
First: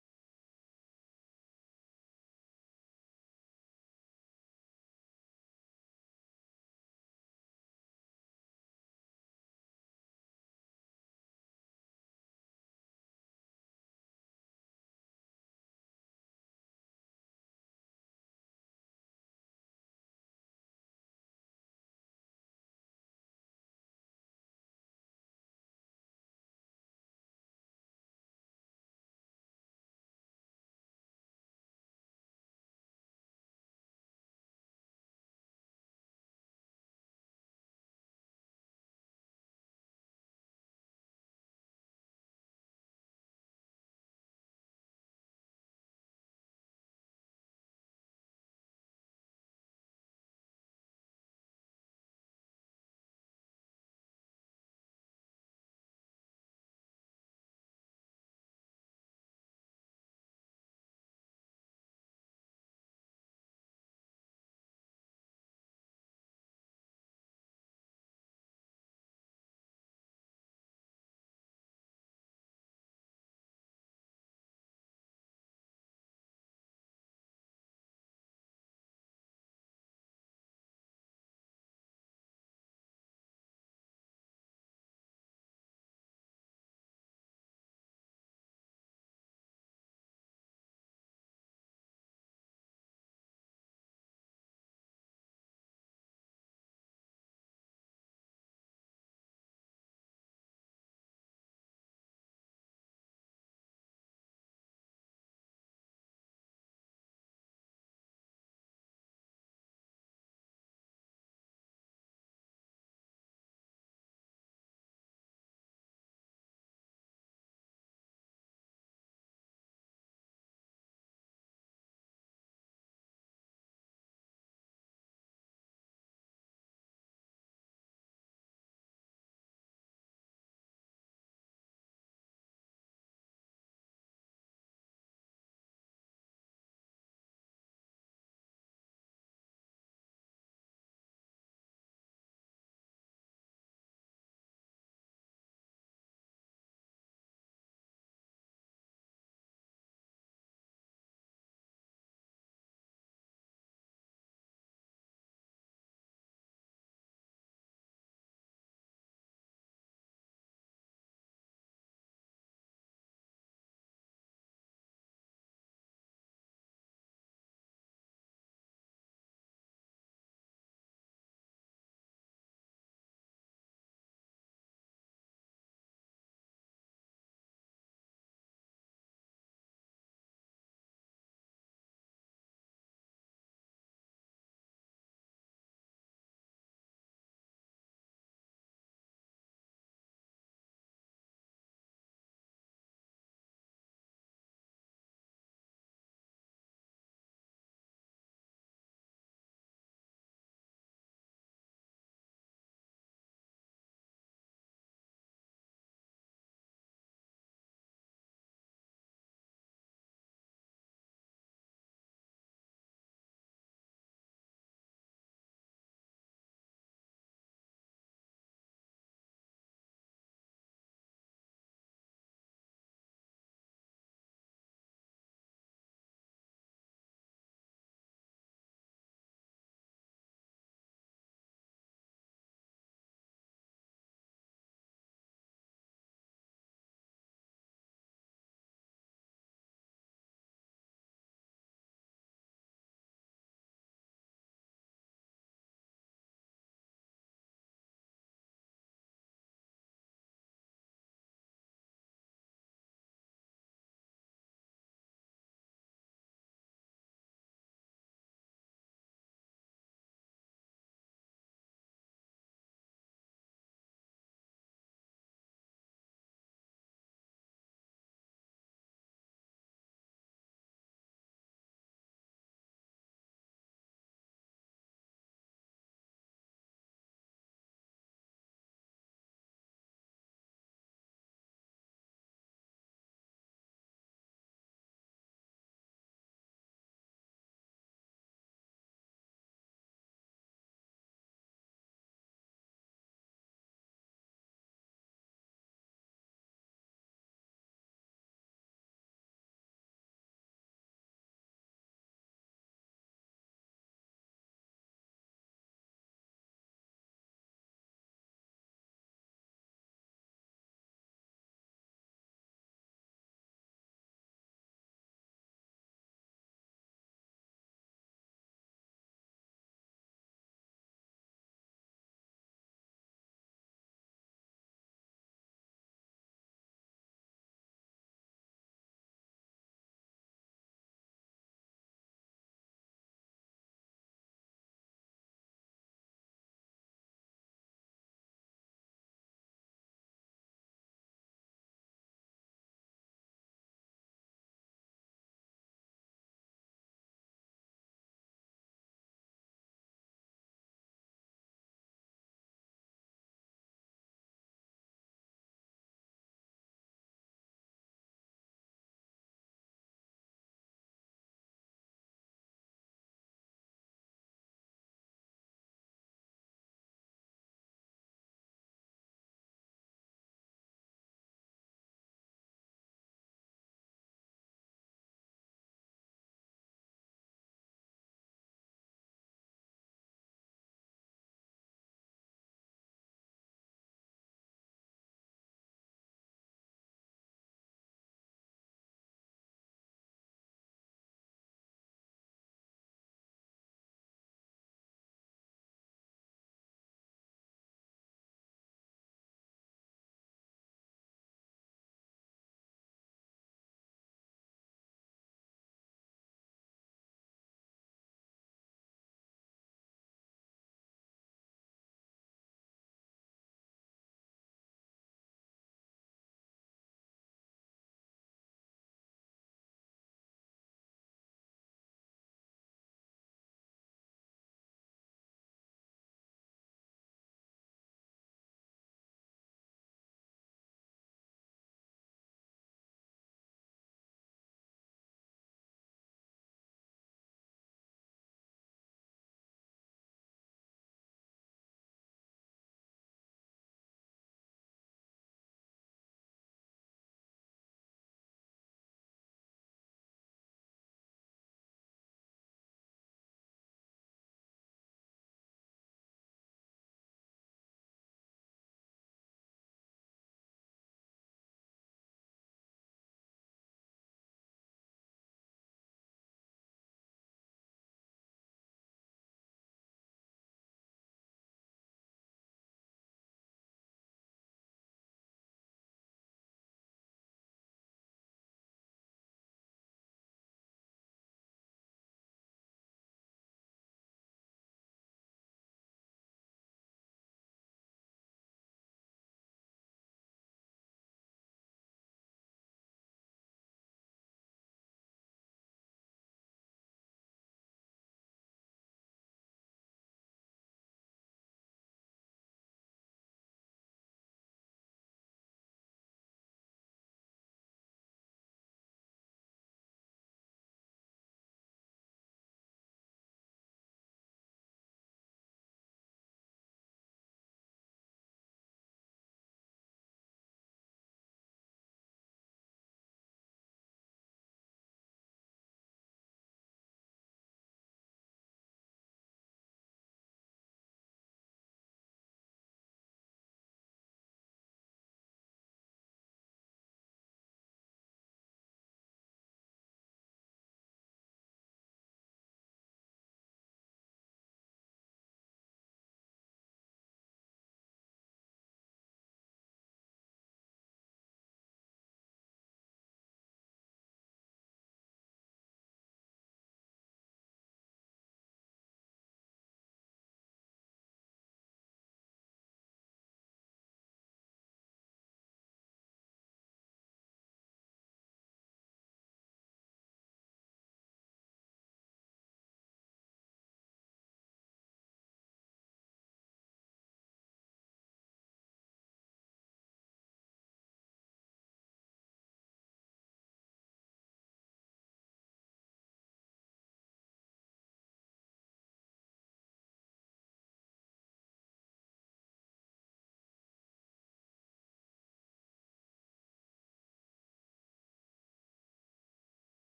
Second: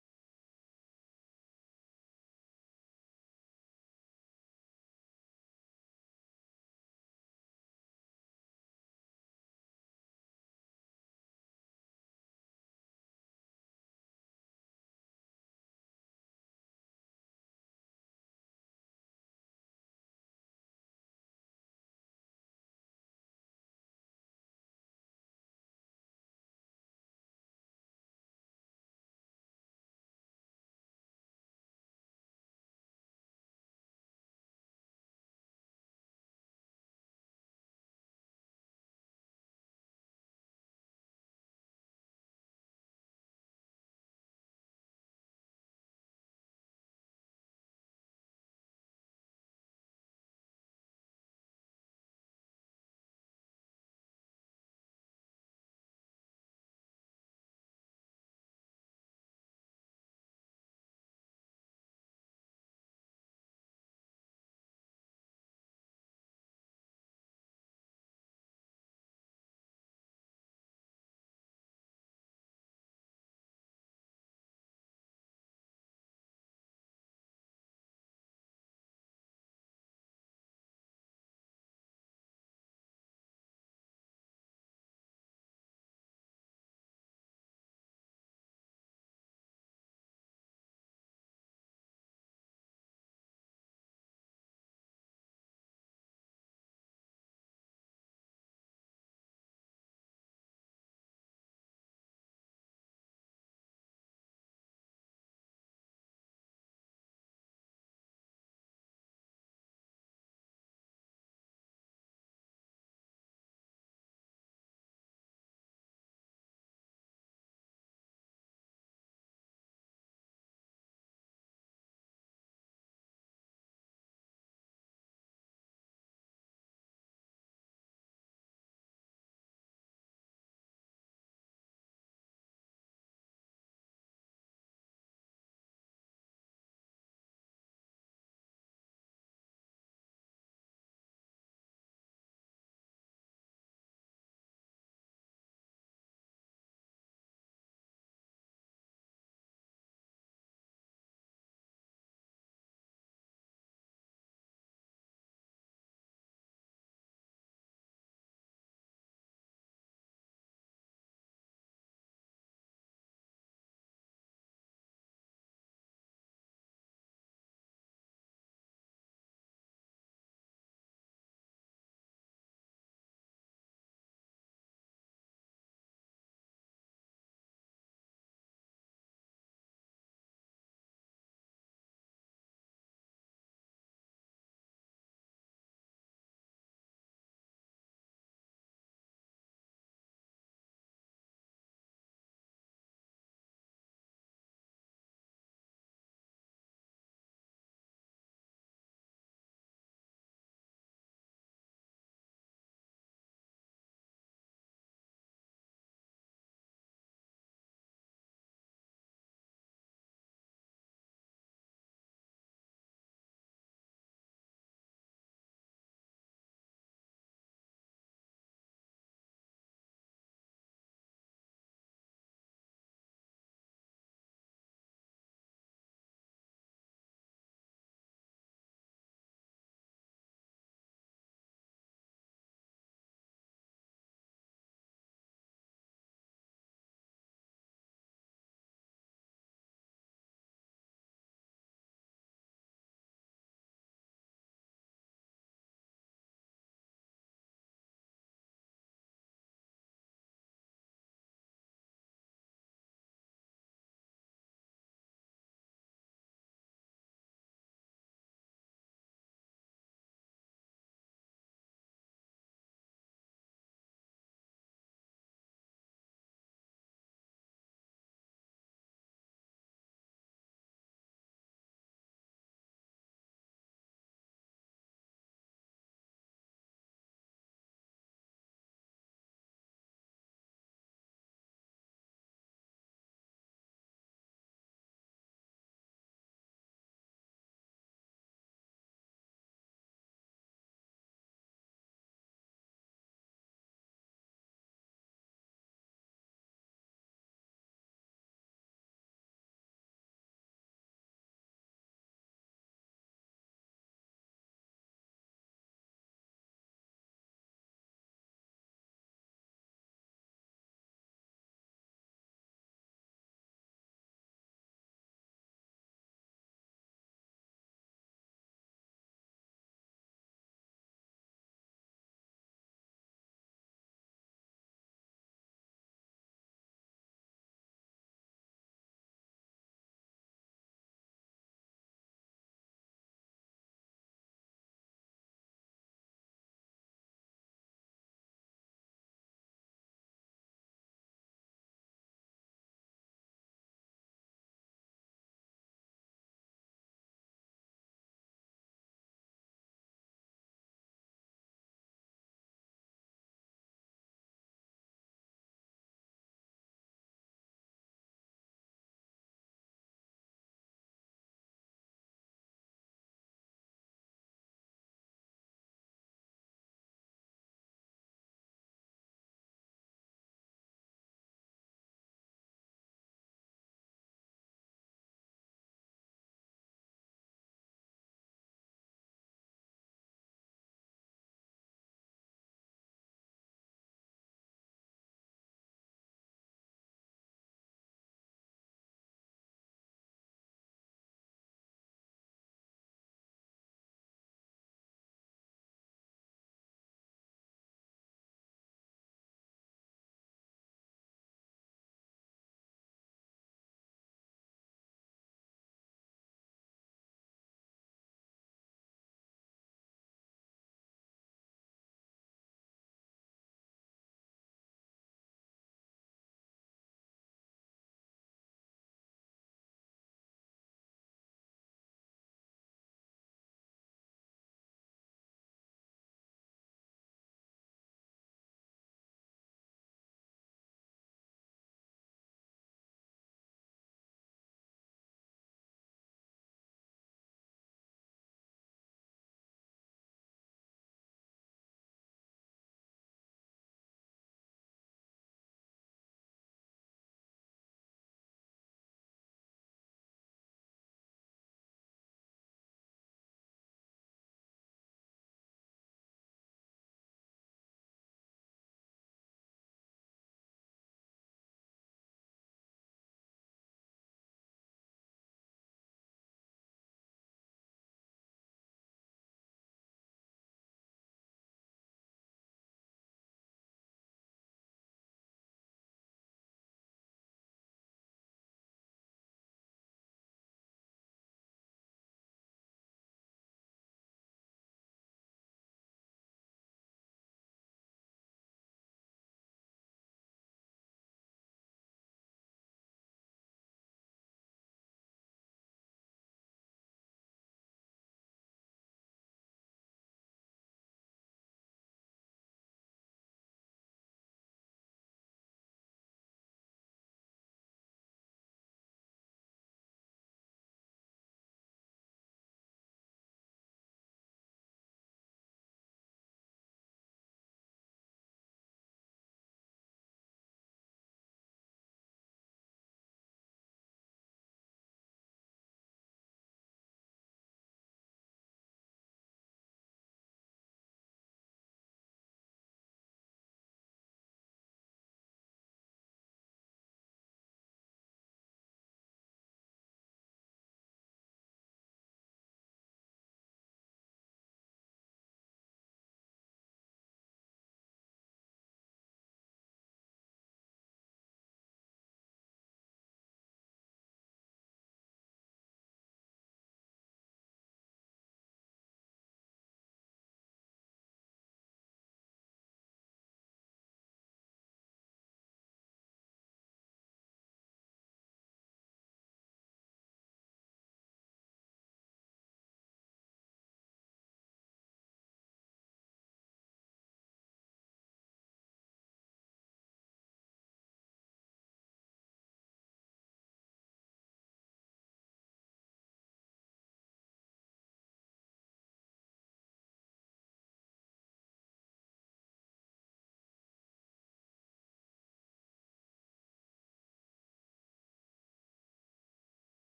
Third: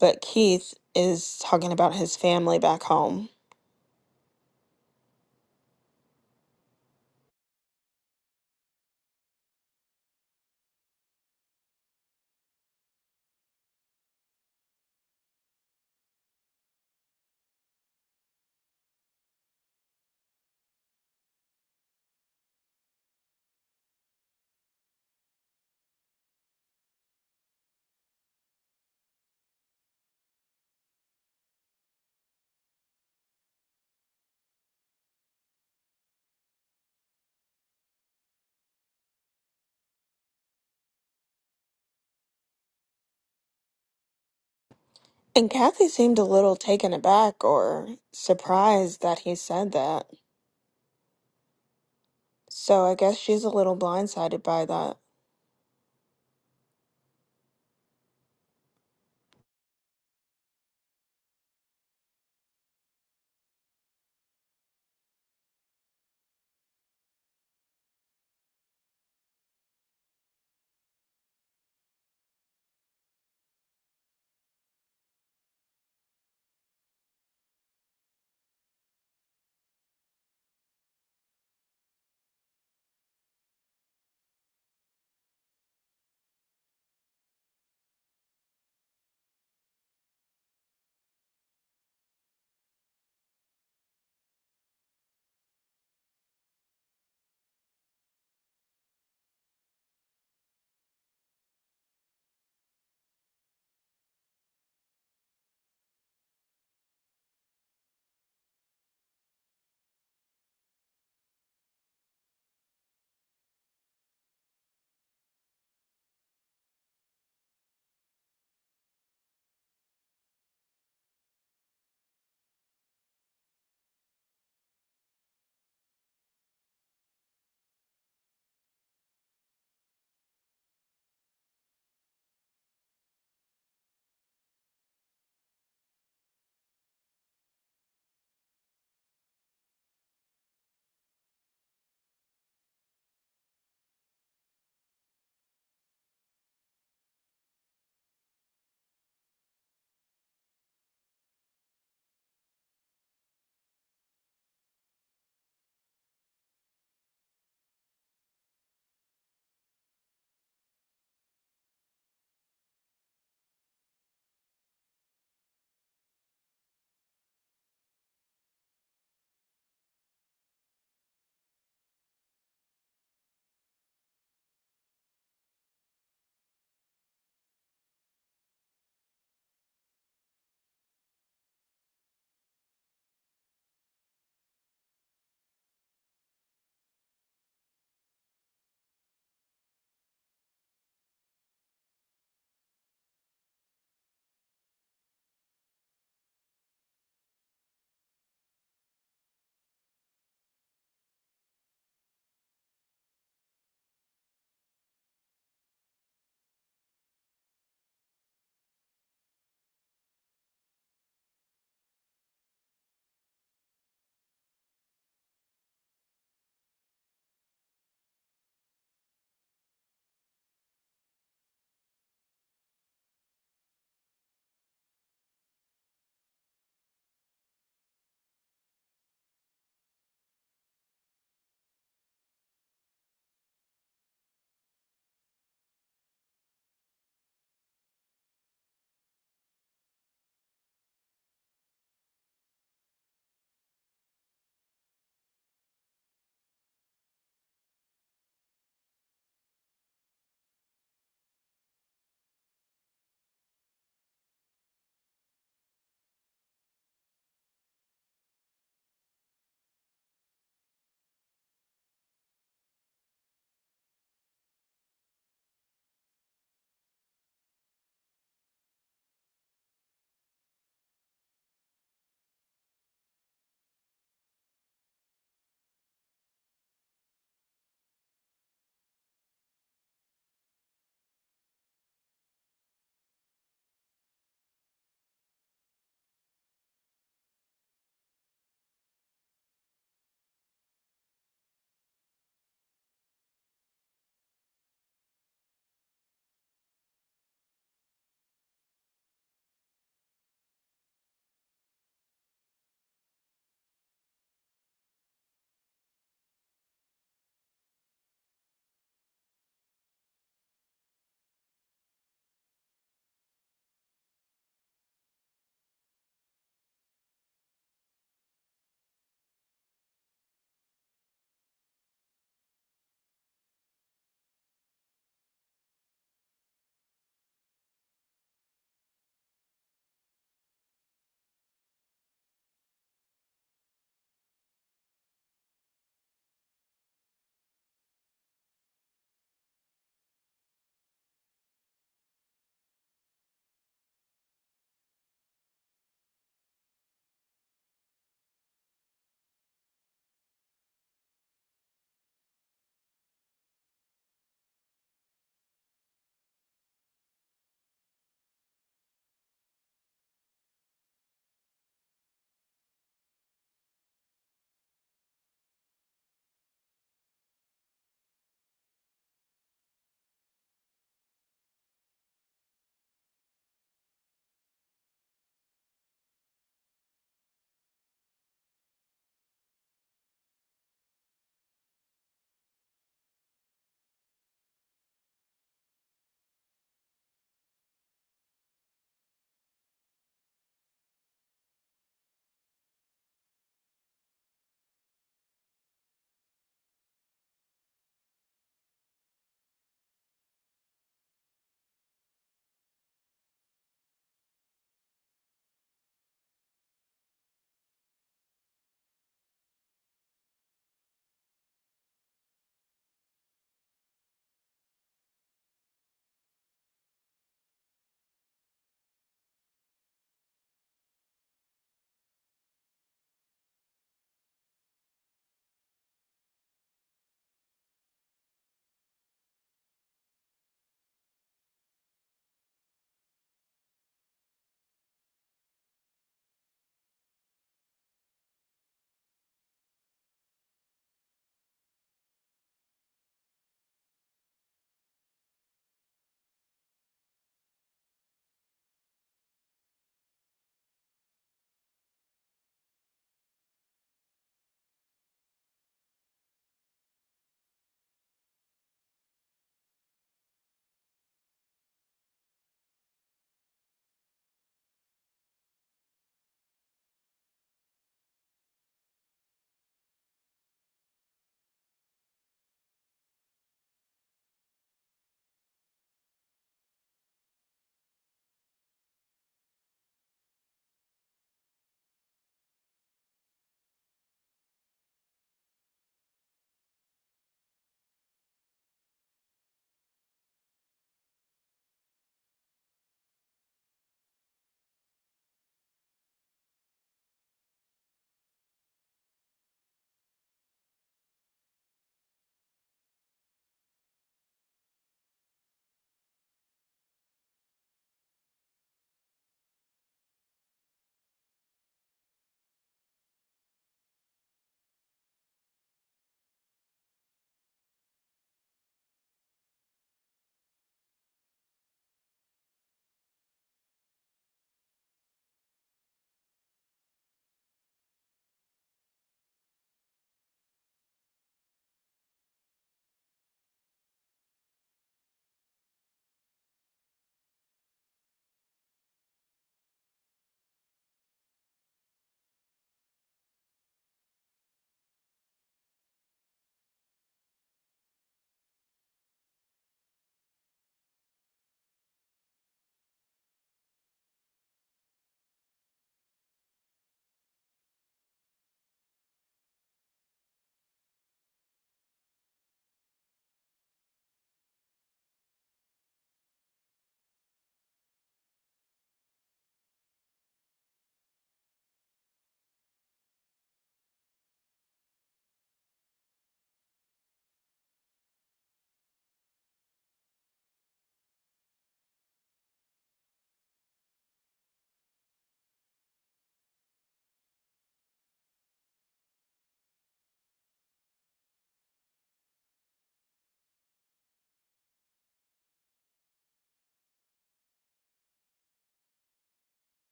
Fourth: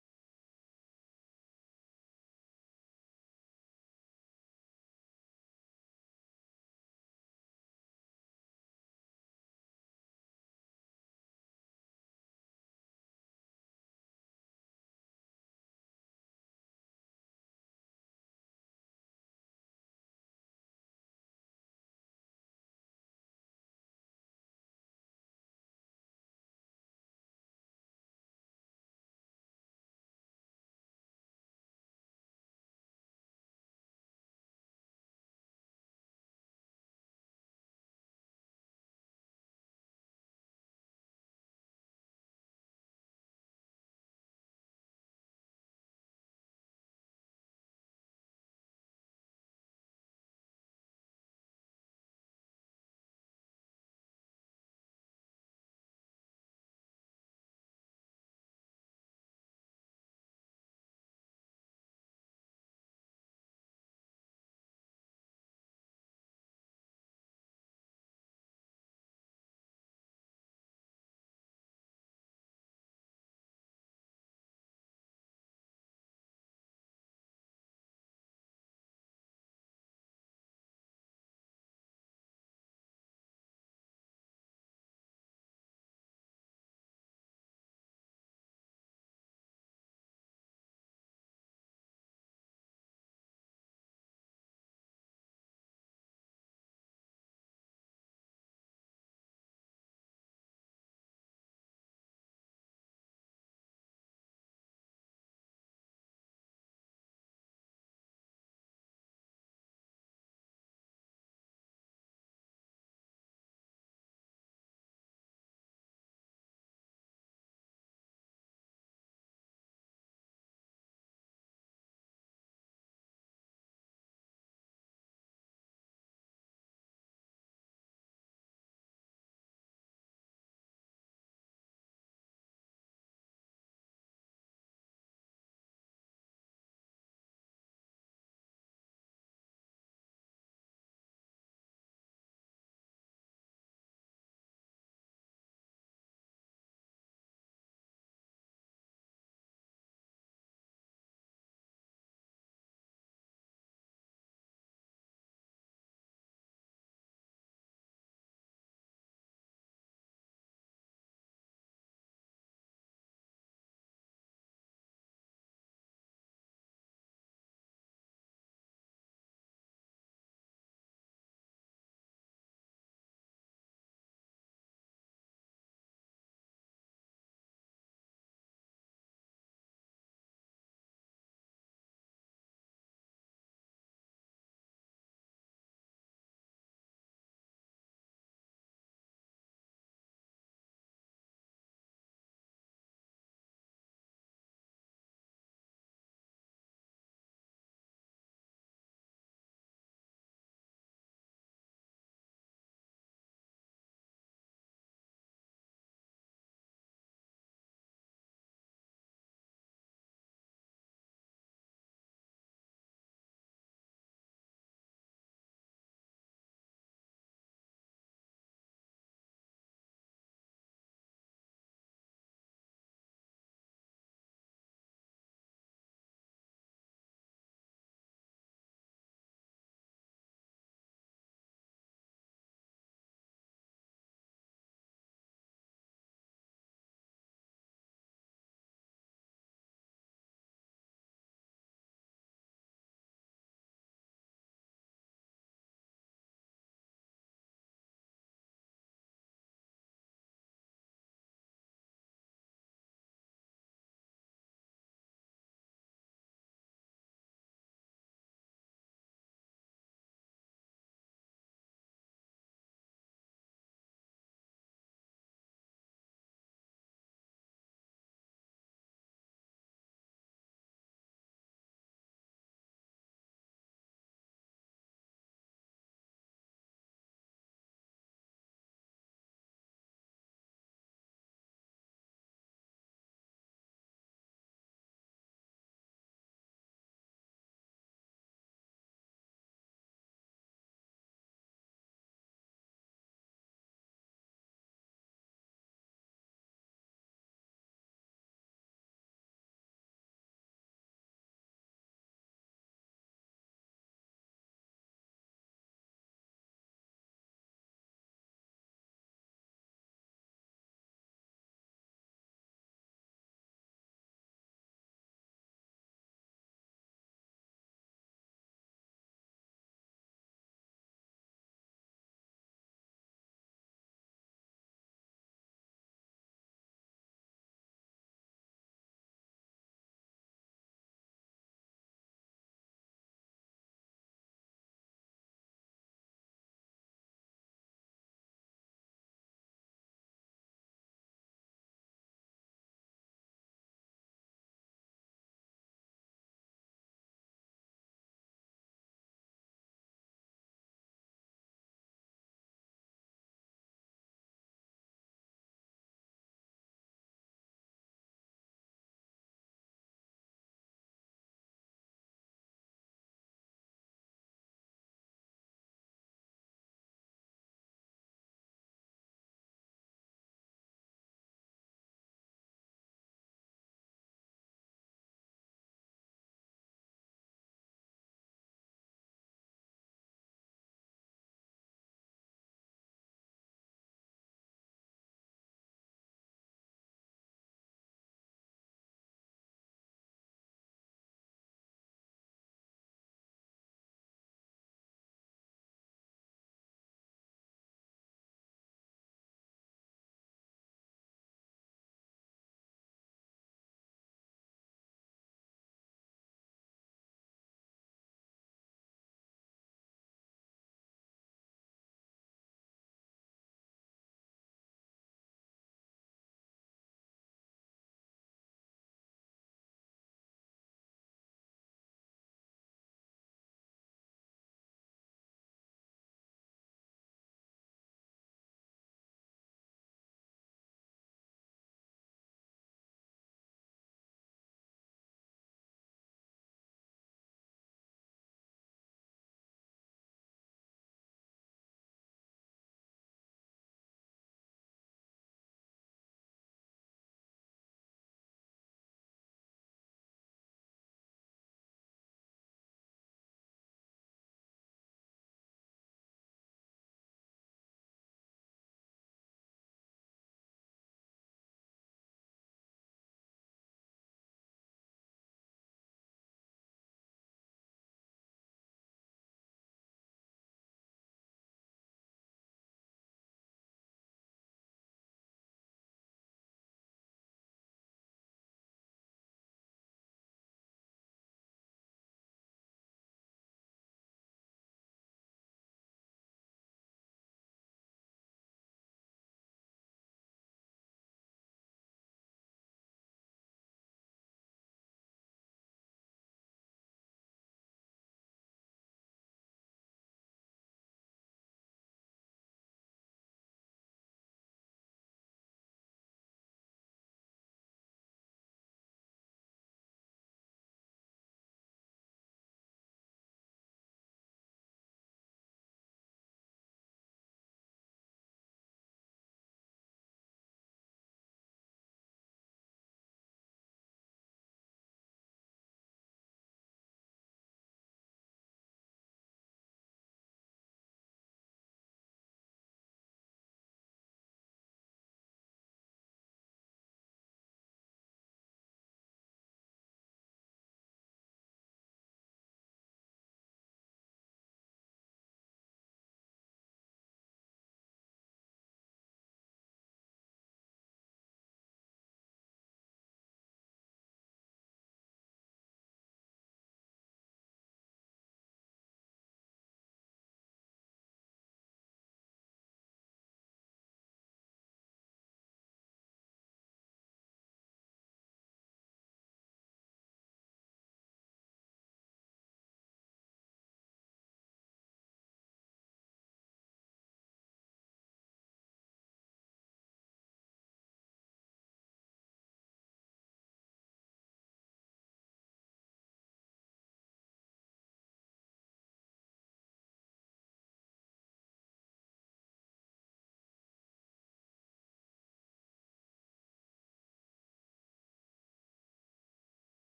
but Keith is talking about his family back home. And Kathy seemed a little taken aback or surprised that he said that. So I guess she's a little blindsided by that.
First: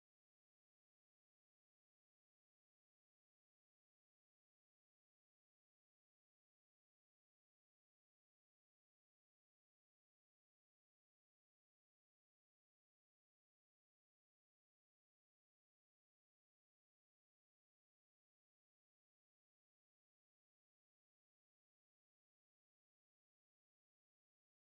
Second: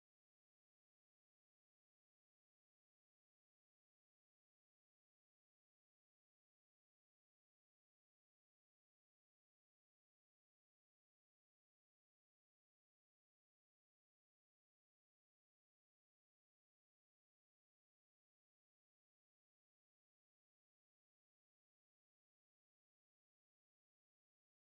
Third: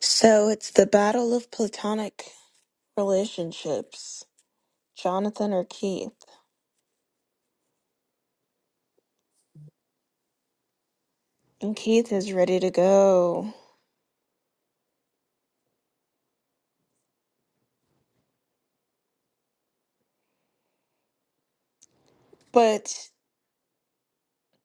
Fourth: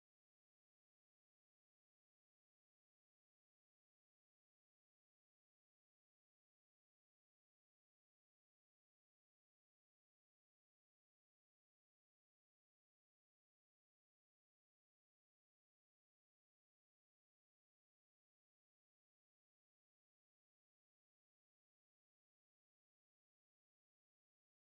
So it's the battle of platonic relationships. Jonathan or Keith? And Keith is ready to go. But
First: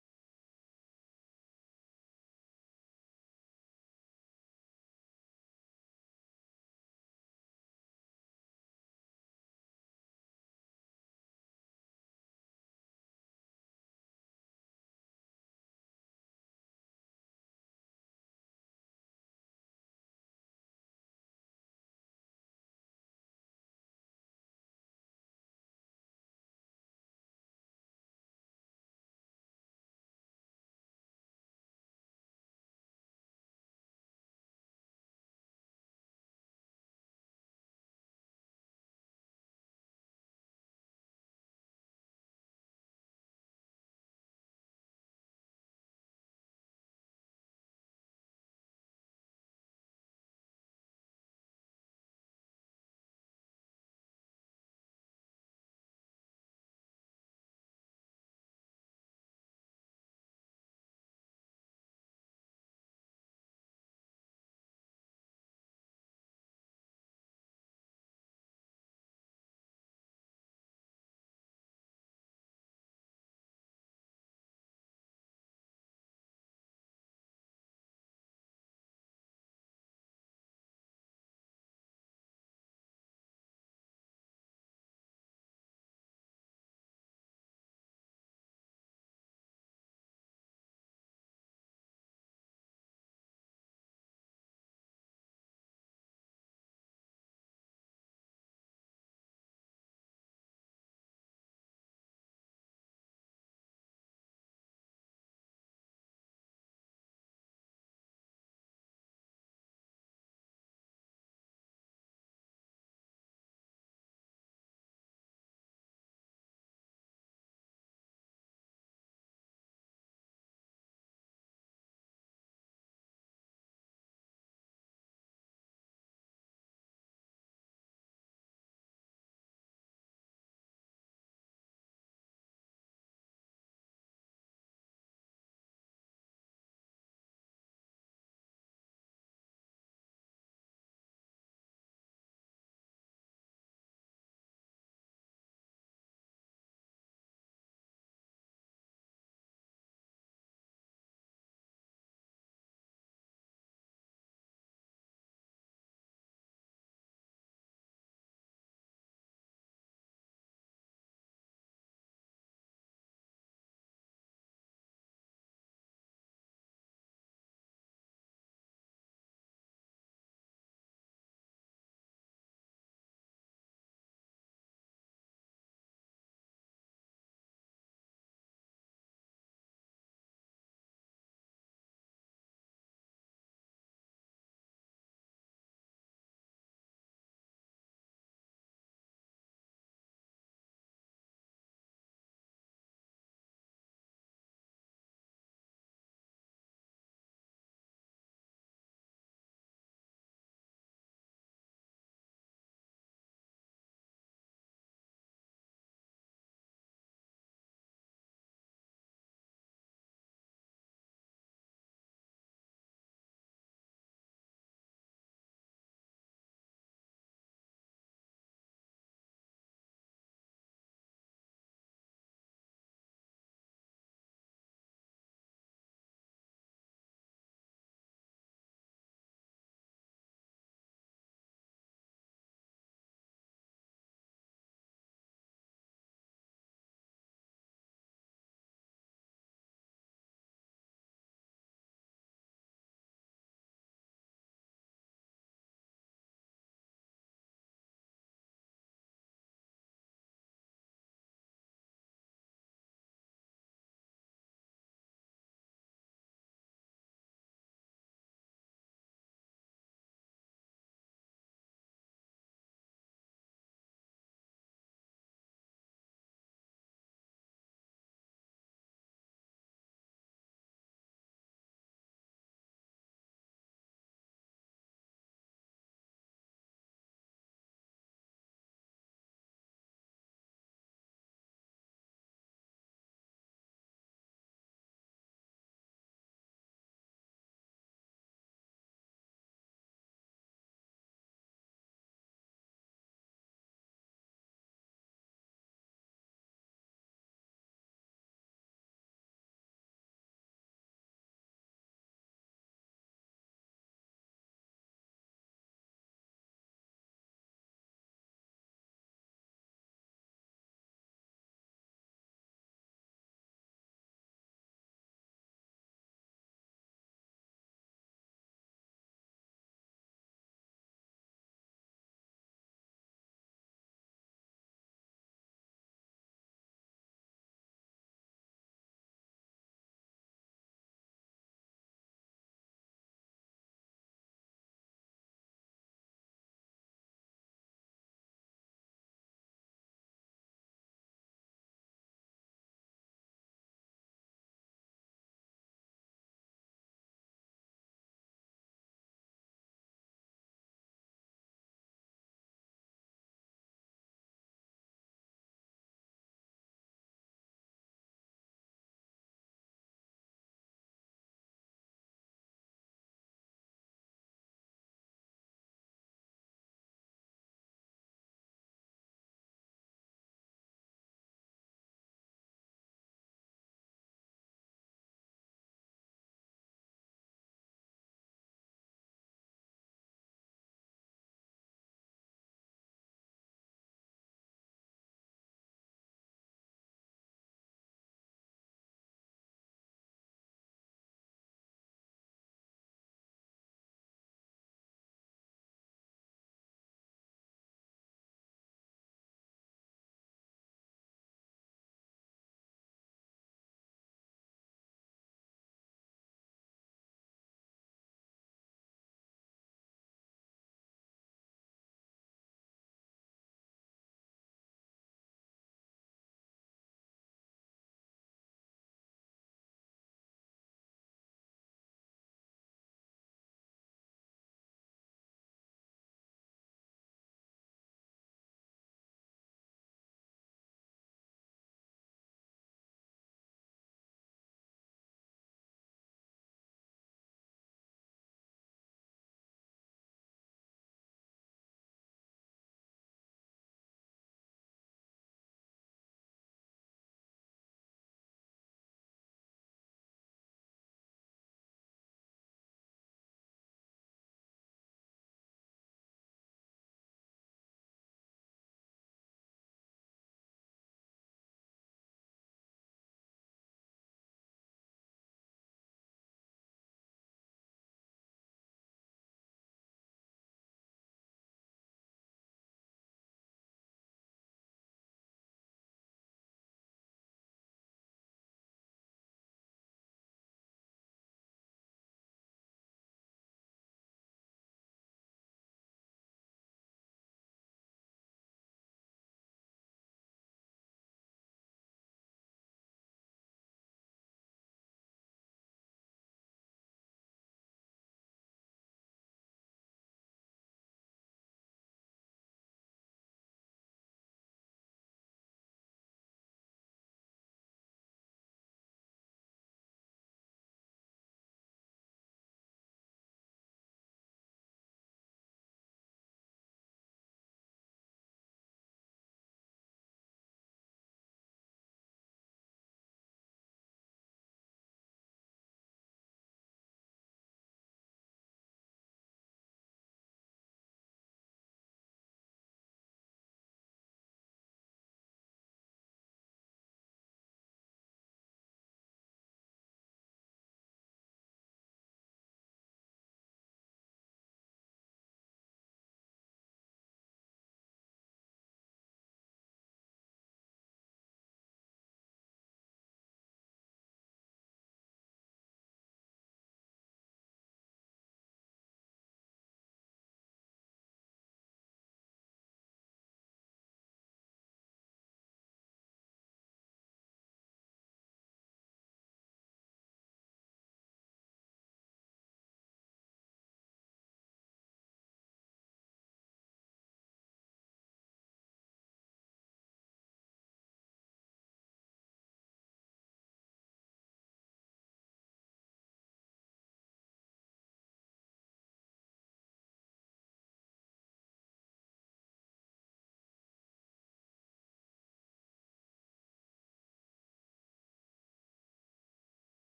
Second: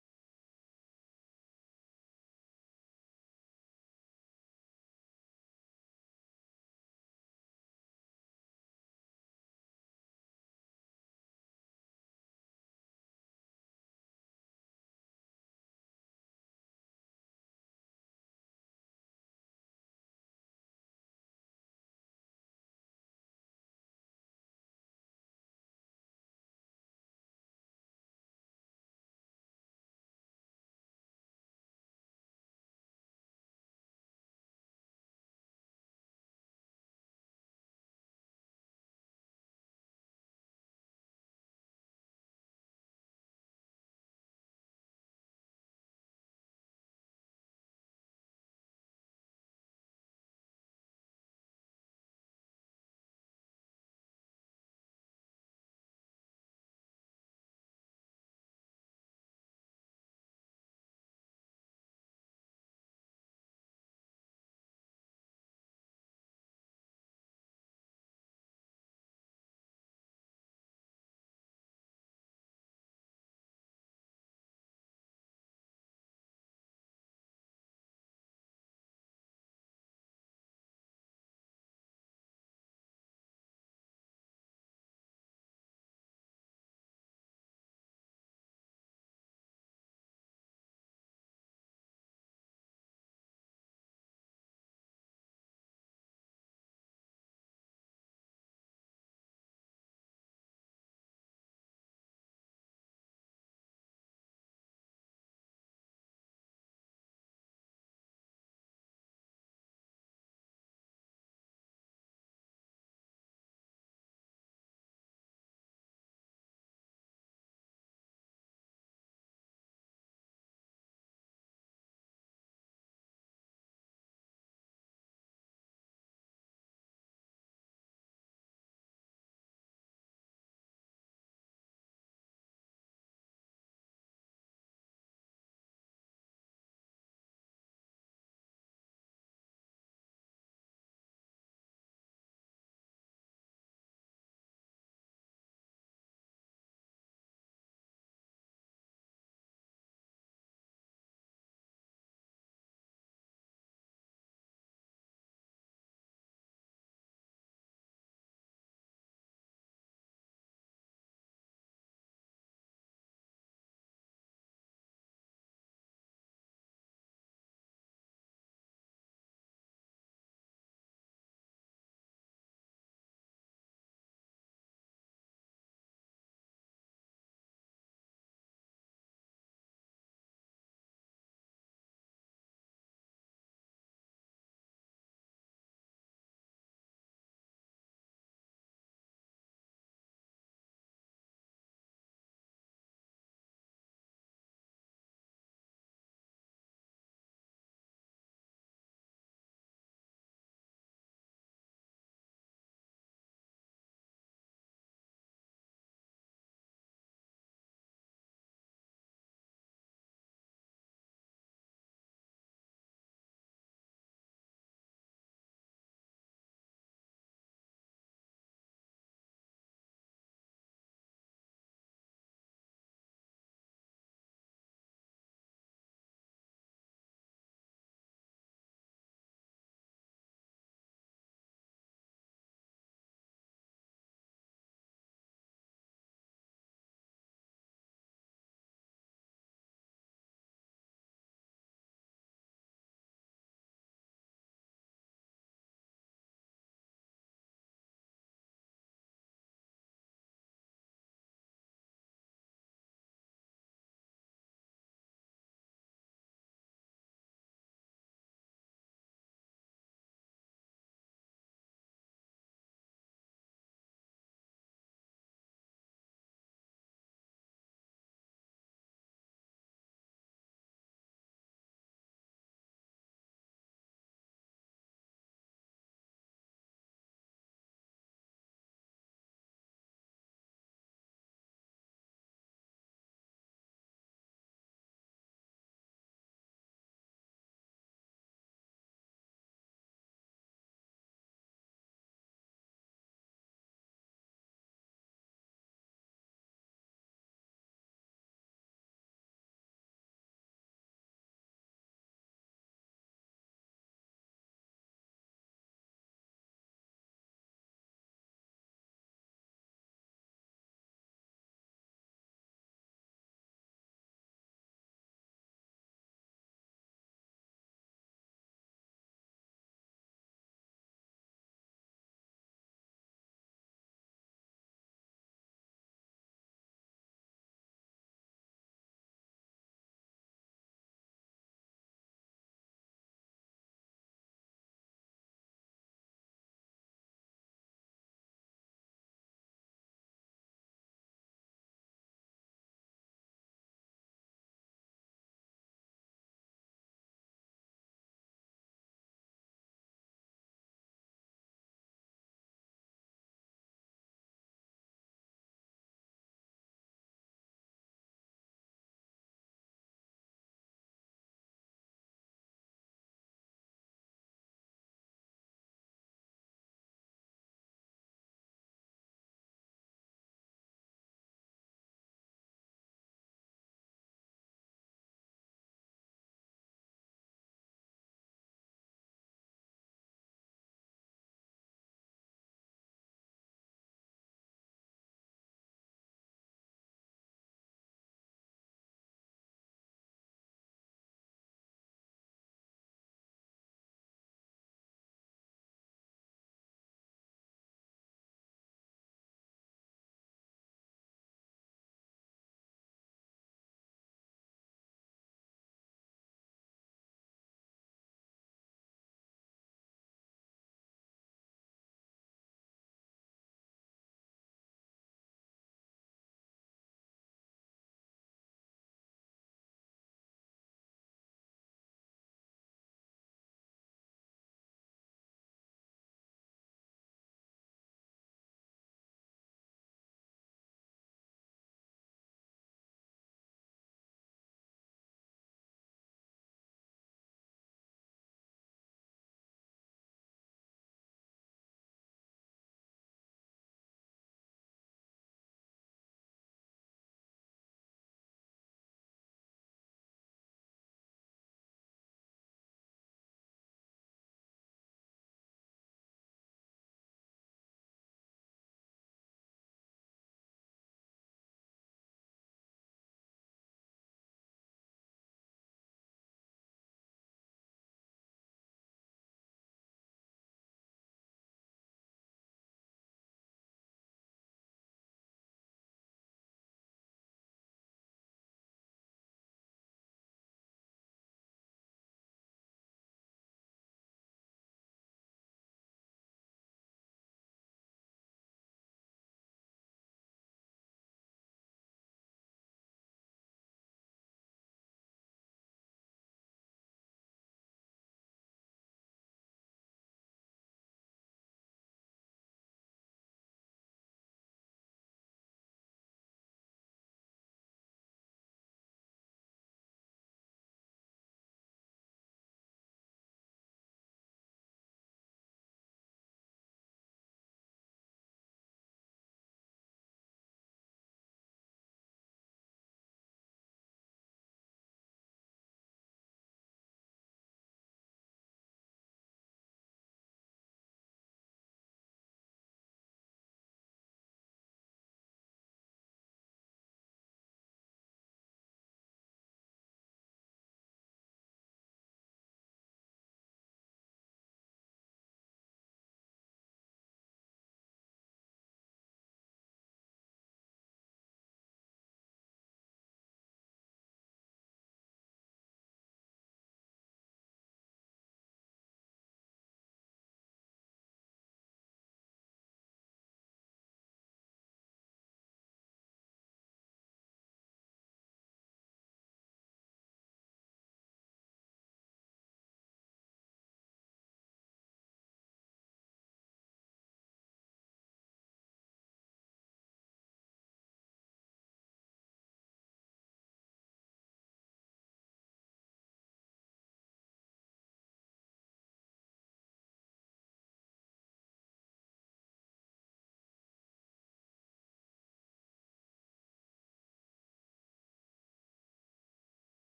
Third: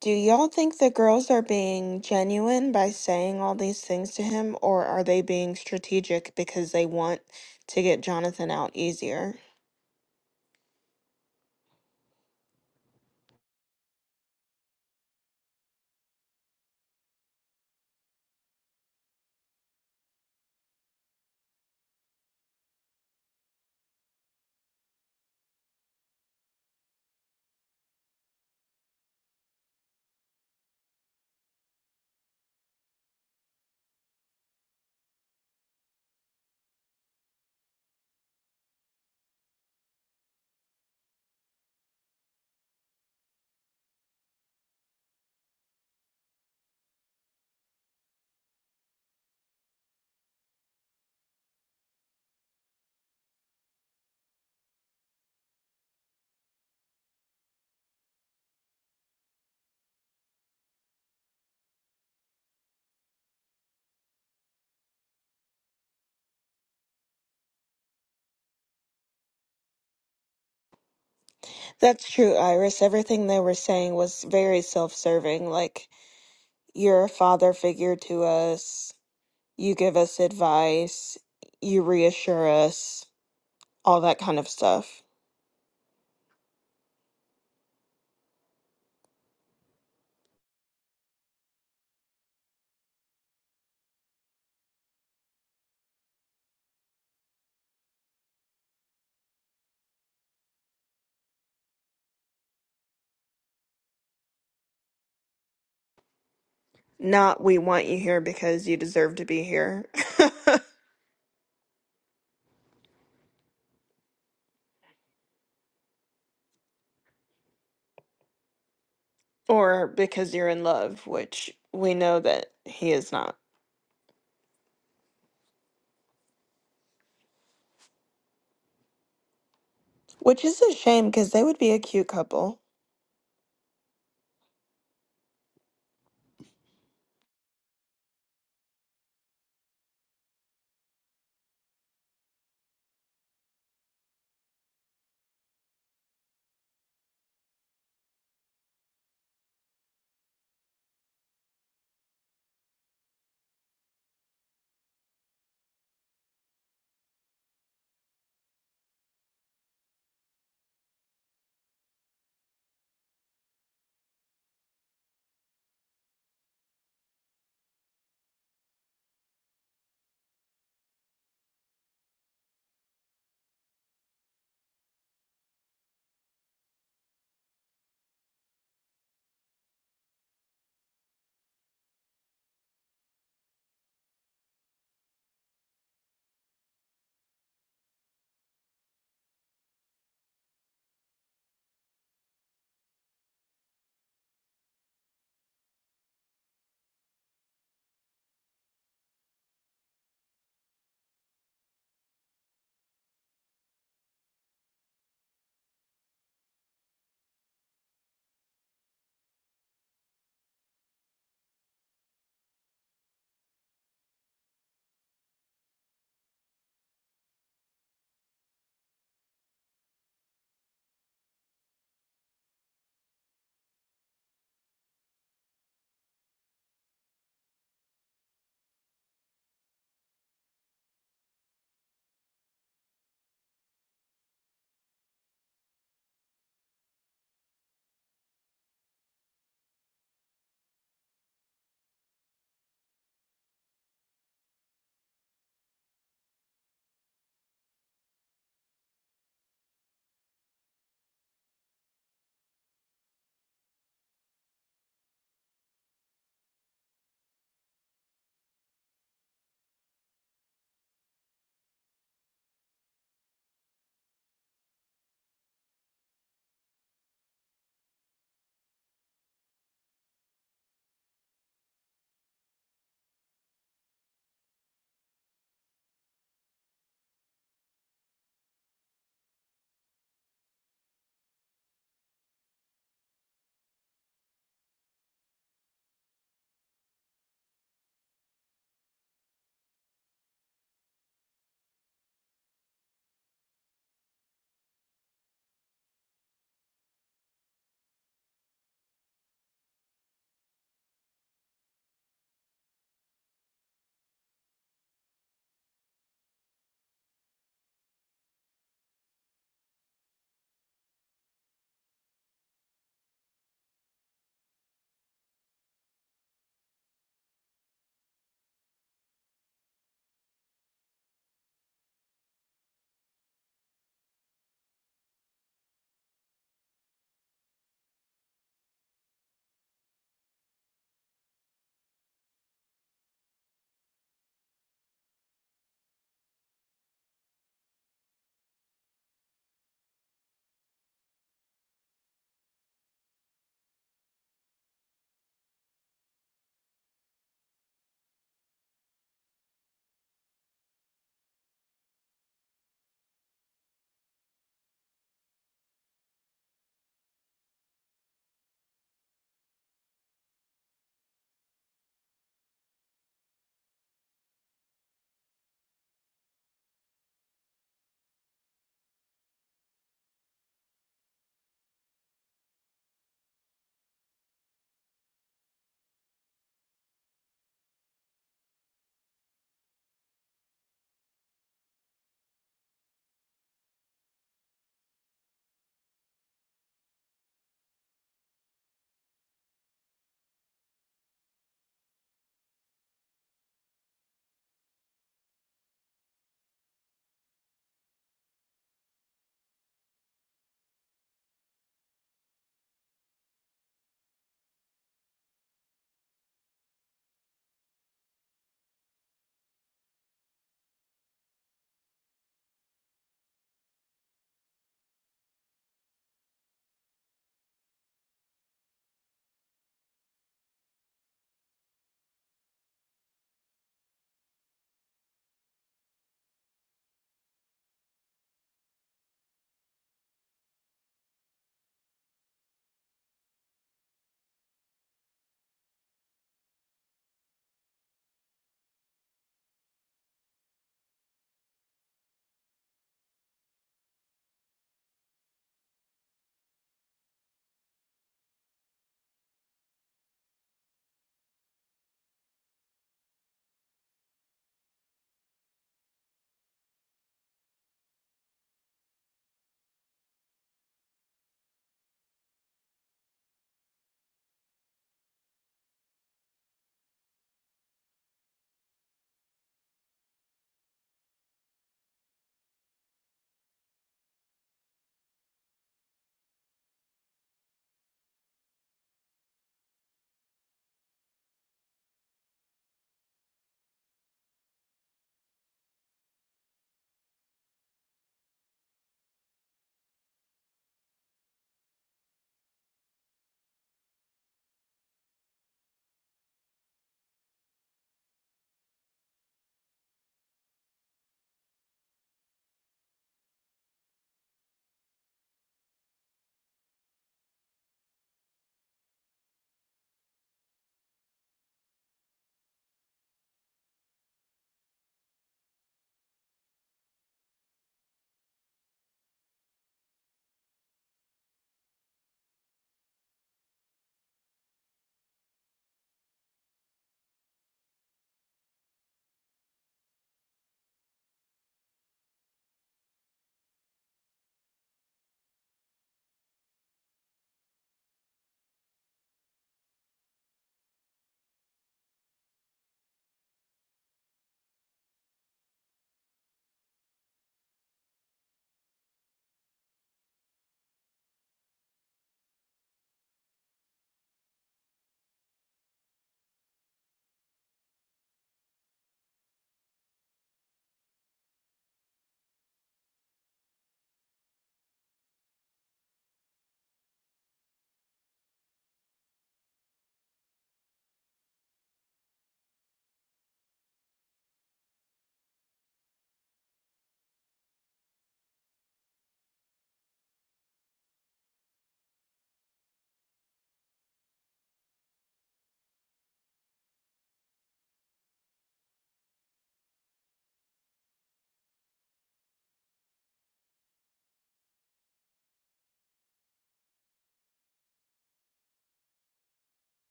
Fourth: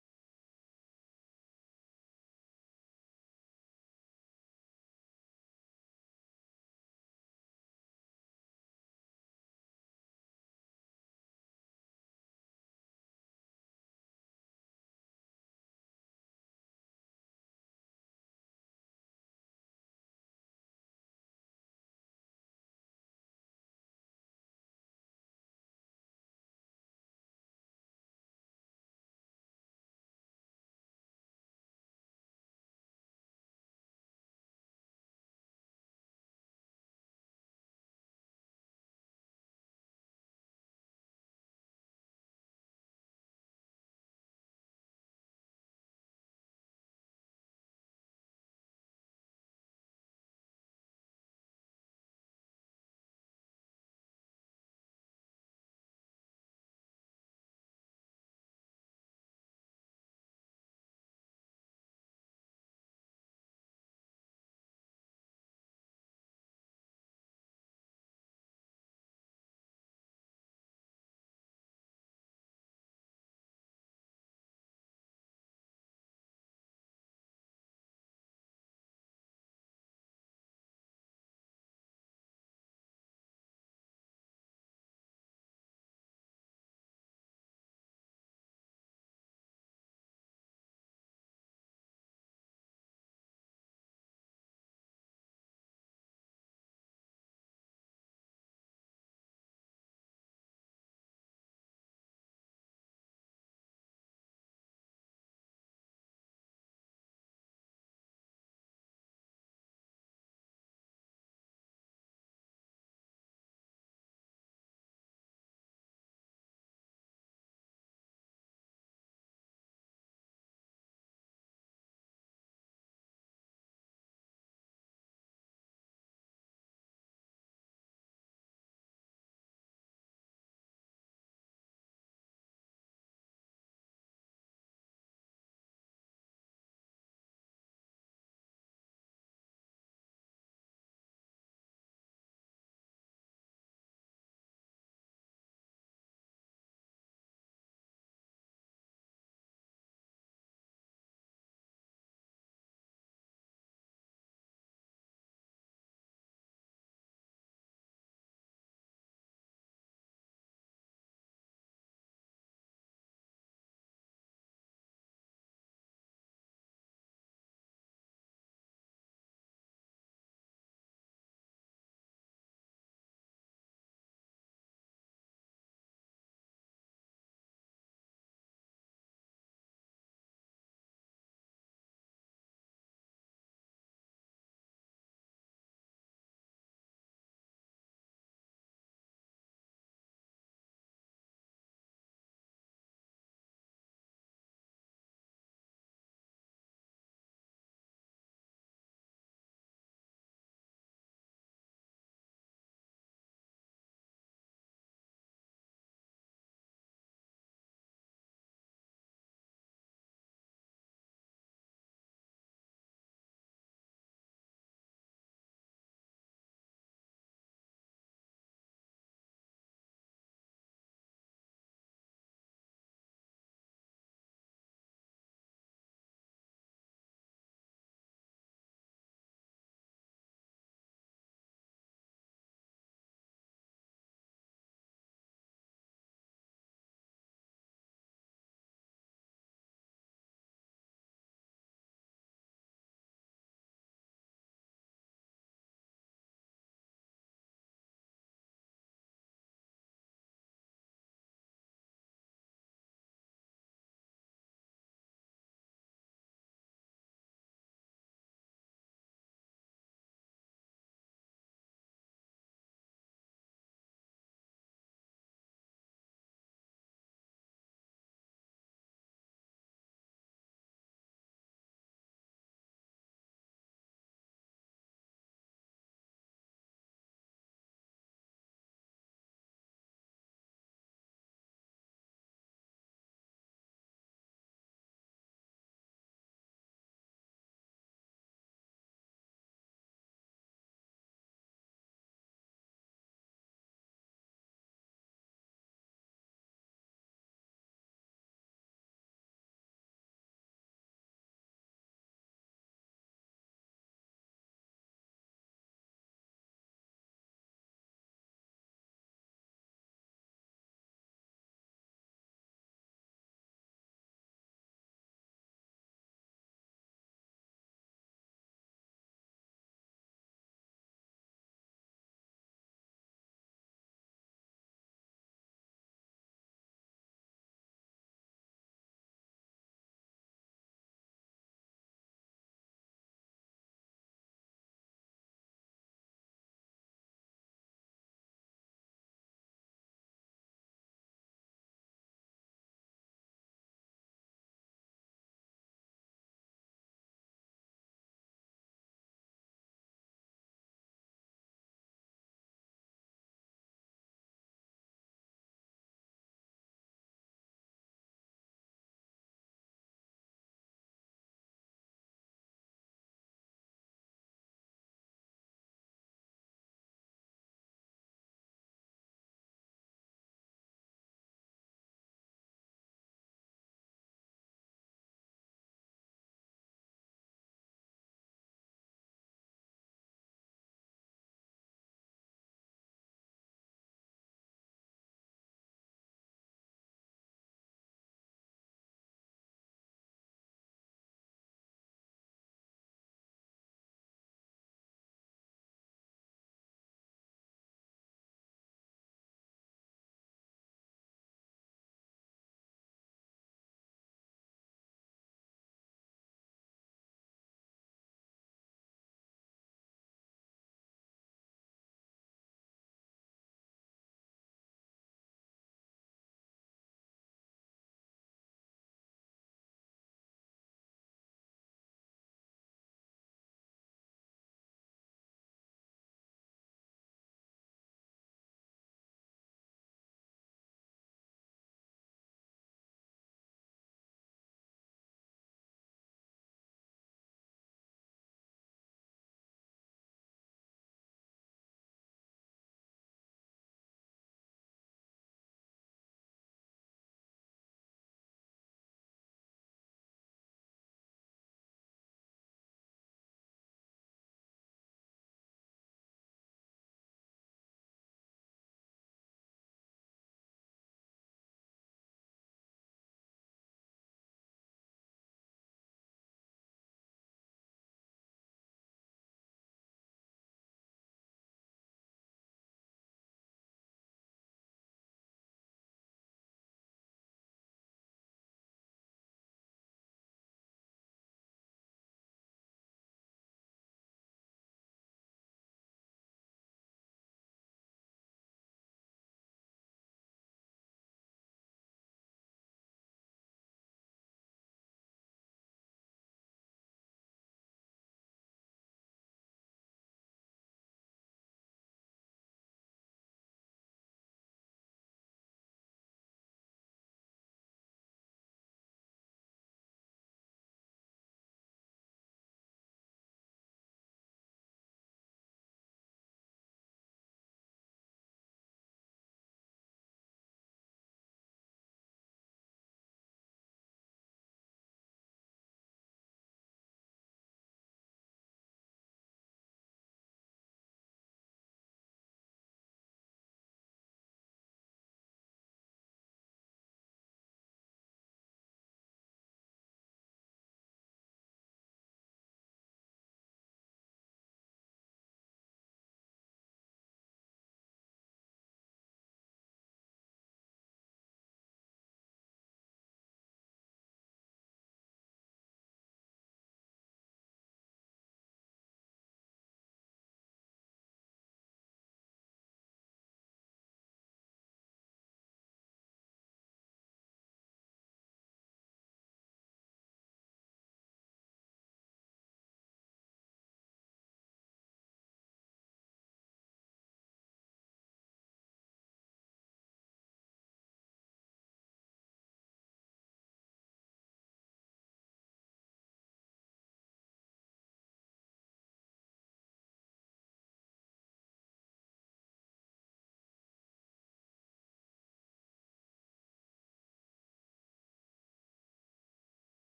do y'all think the girls are being genuine by saying all these things to him, or are they being strategic because they want to get Jonathan out easier? That's true, Iris. Everything they were saying was very self serving. Like, You're a father figure to us. You give us advice. You reassure us. All that kind of stuff. Not we want you here because you deserve to be here [LAUGHS] or because you're in love, which we know that he is not. Which is a shame because they would be a cute couple.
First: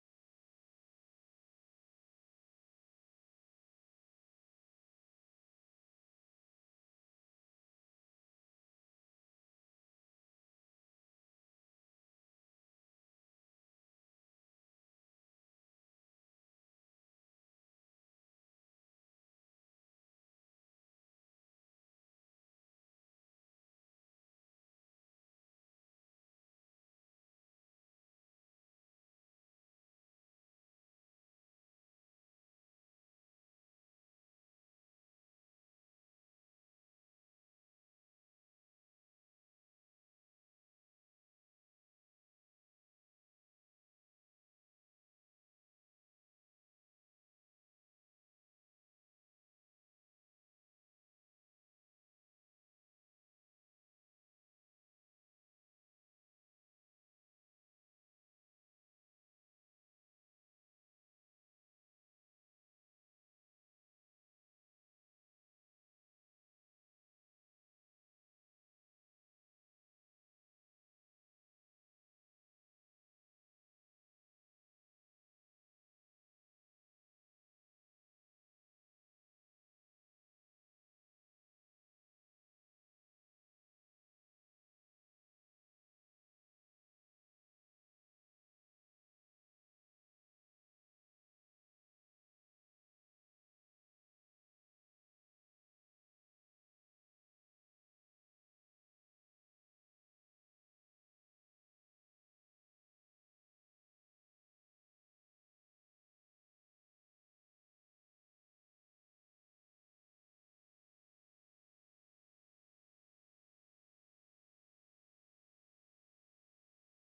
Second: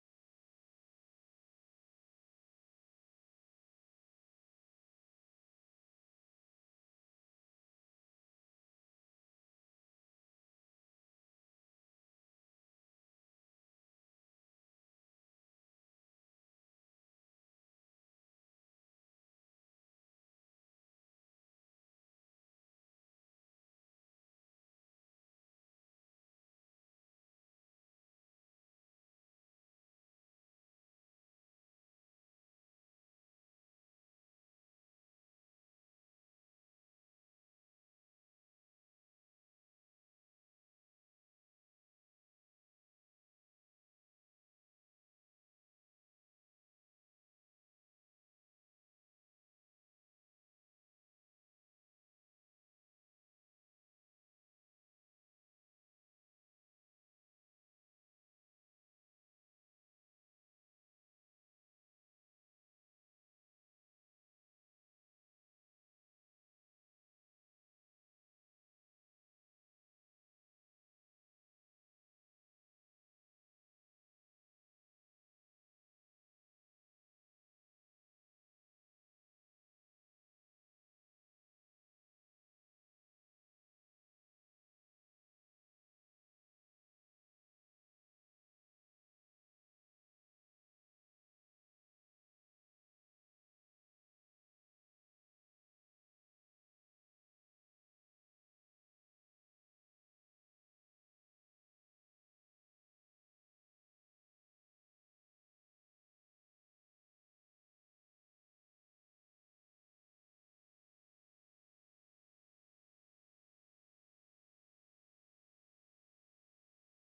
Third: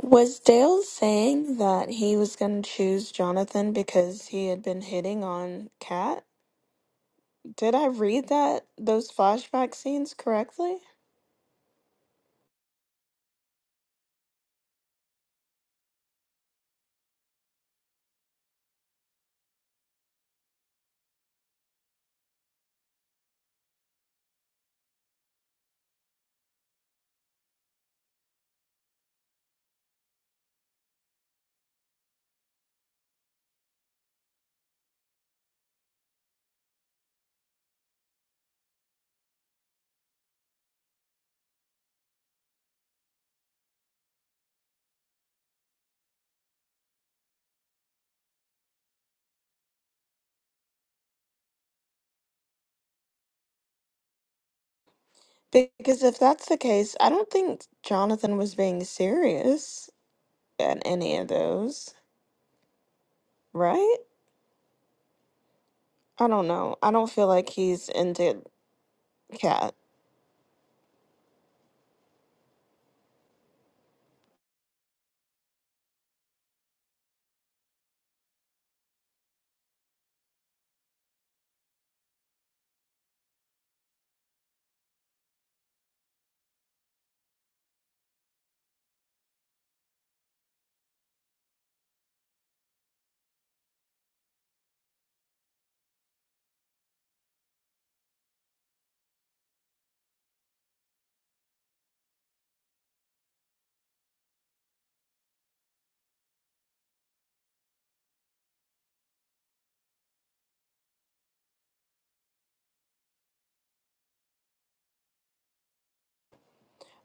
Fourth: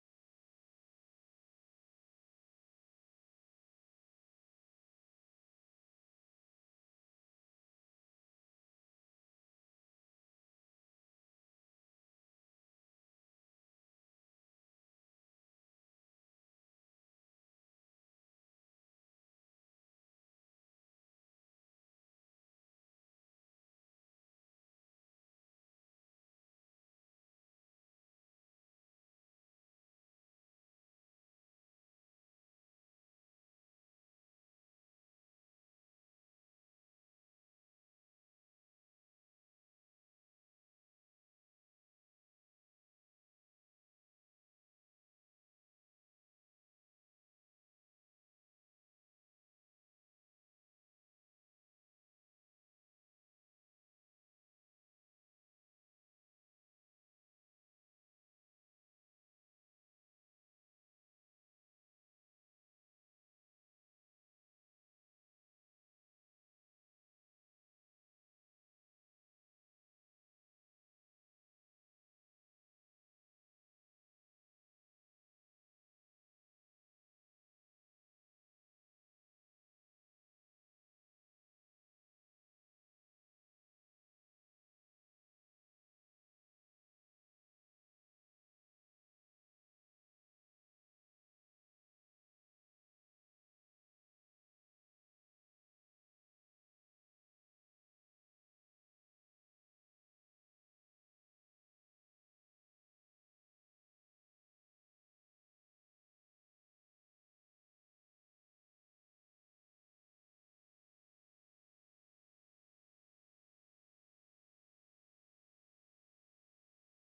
Was Dale saying that he was going to choose Jonathan because he had been hitting on Kat? Did I read that those flashback scenes correctly? Because if that's the case, I don't think Jonathan was being serious at any of those, right? I don't know. I don't feel like he's into Cat.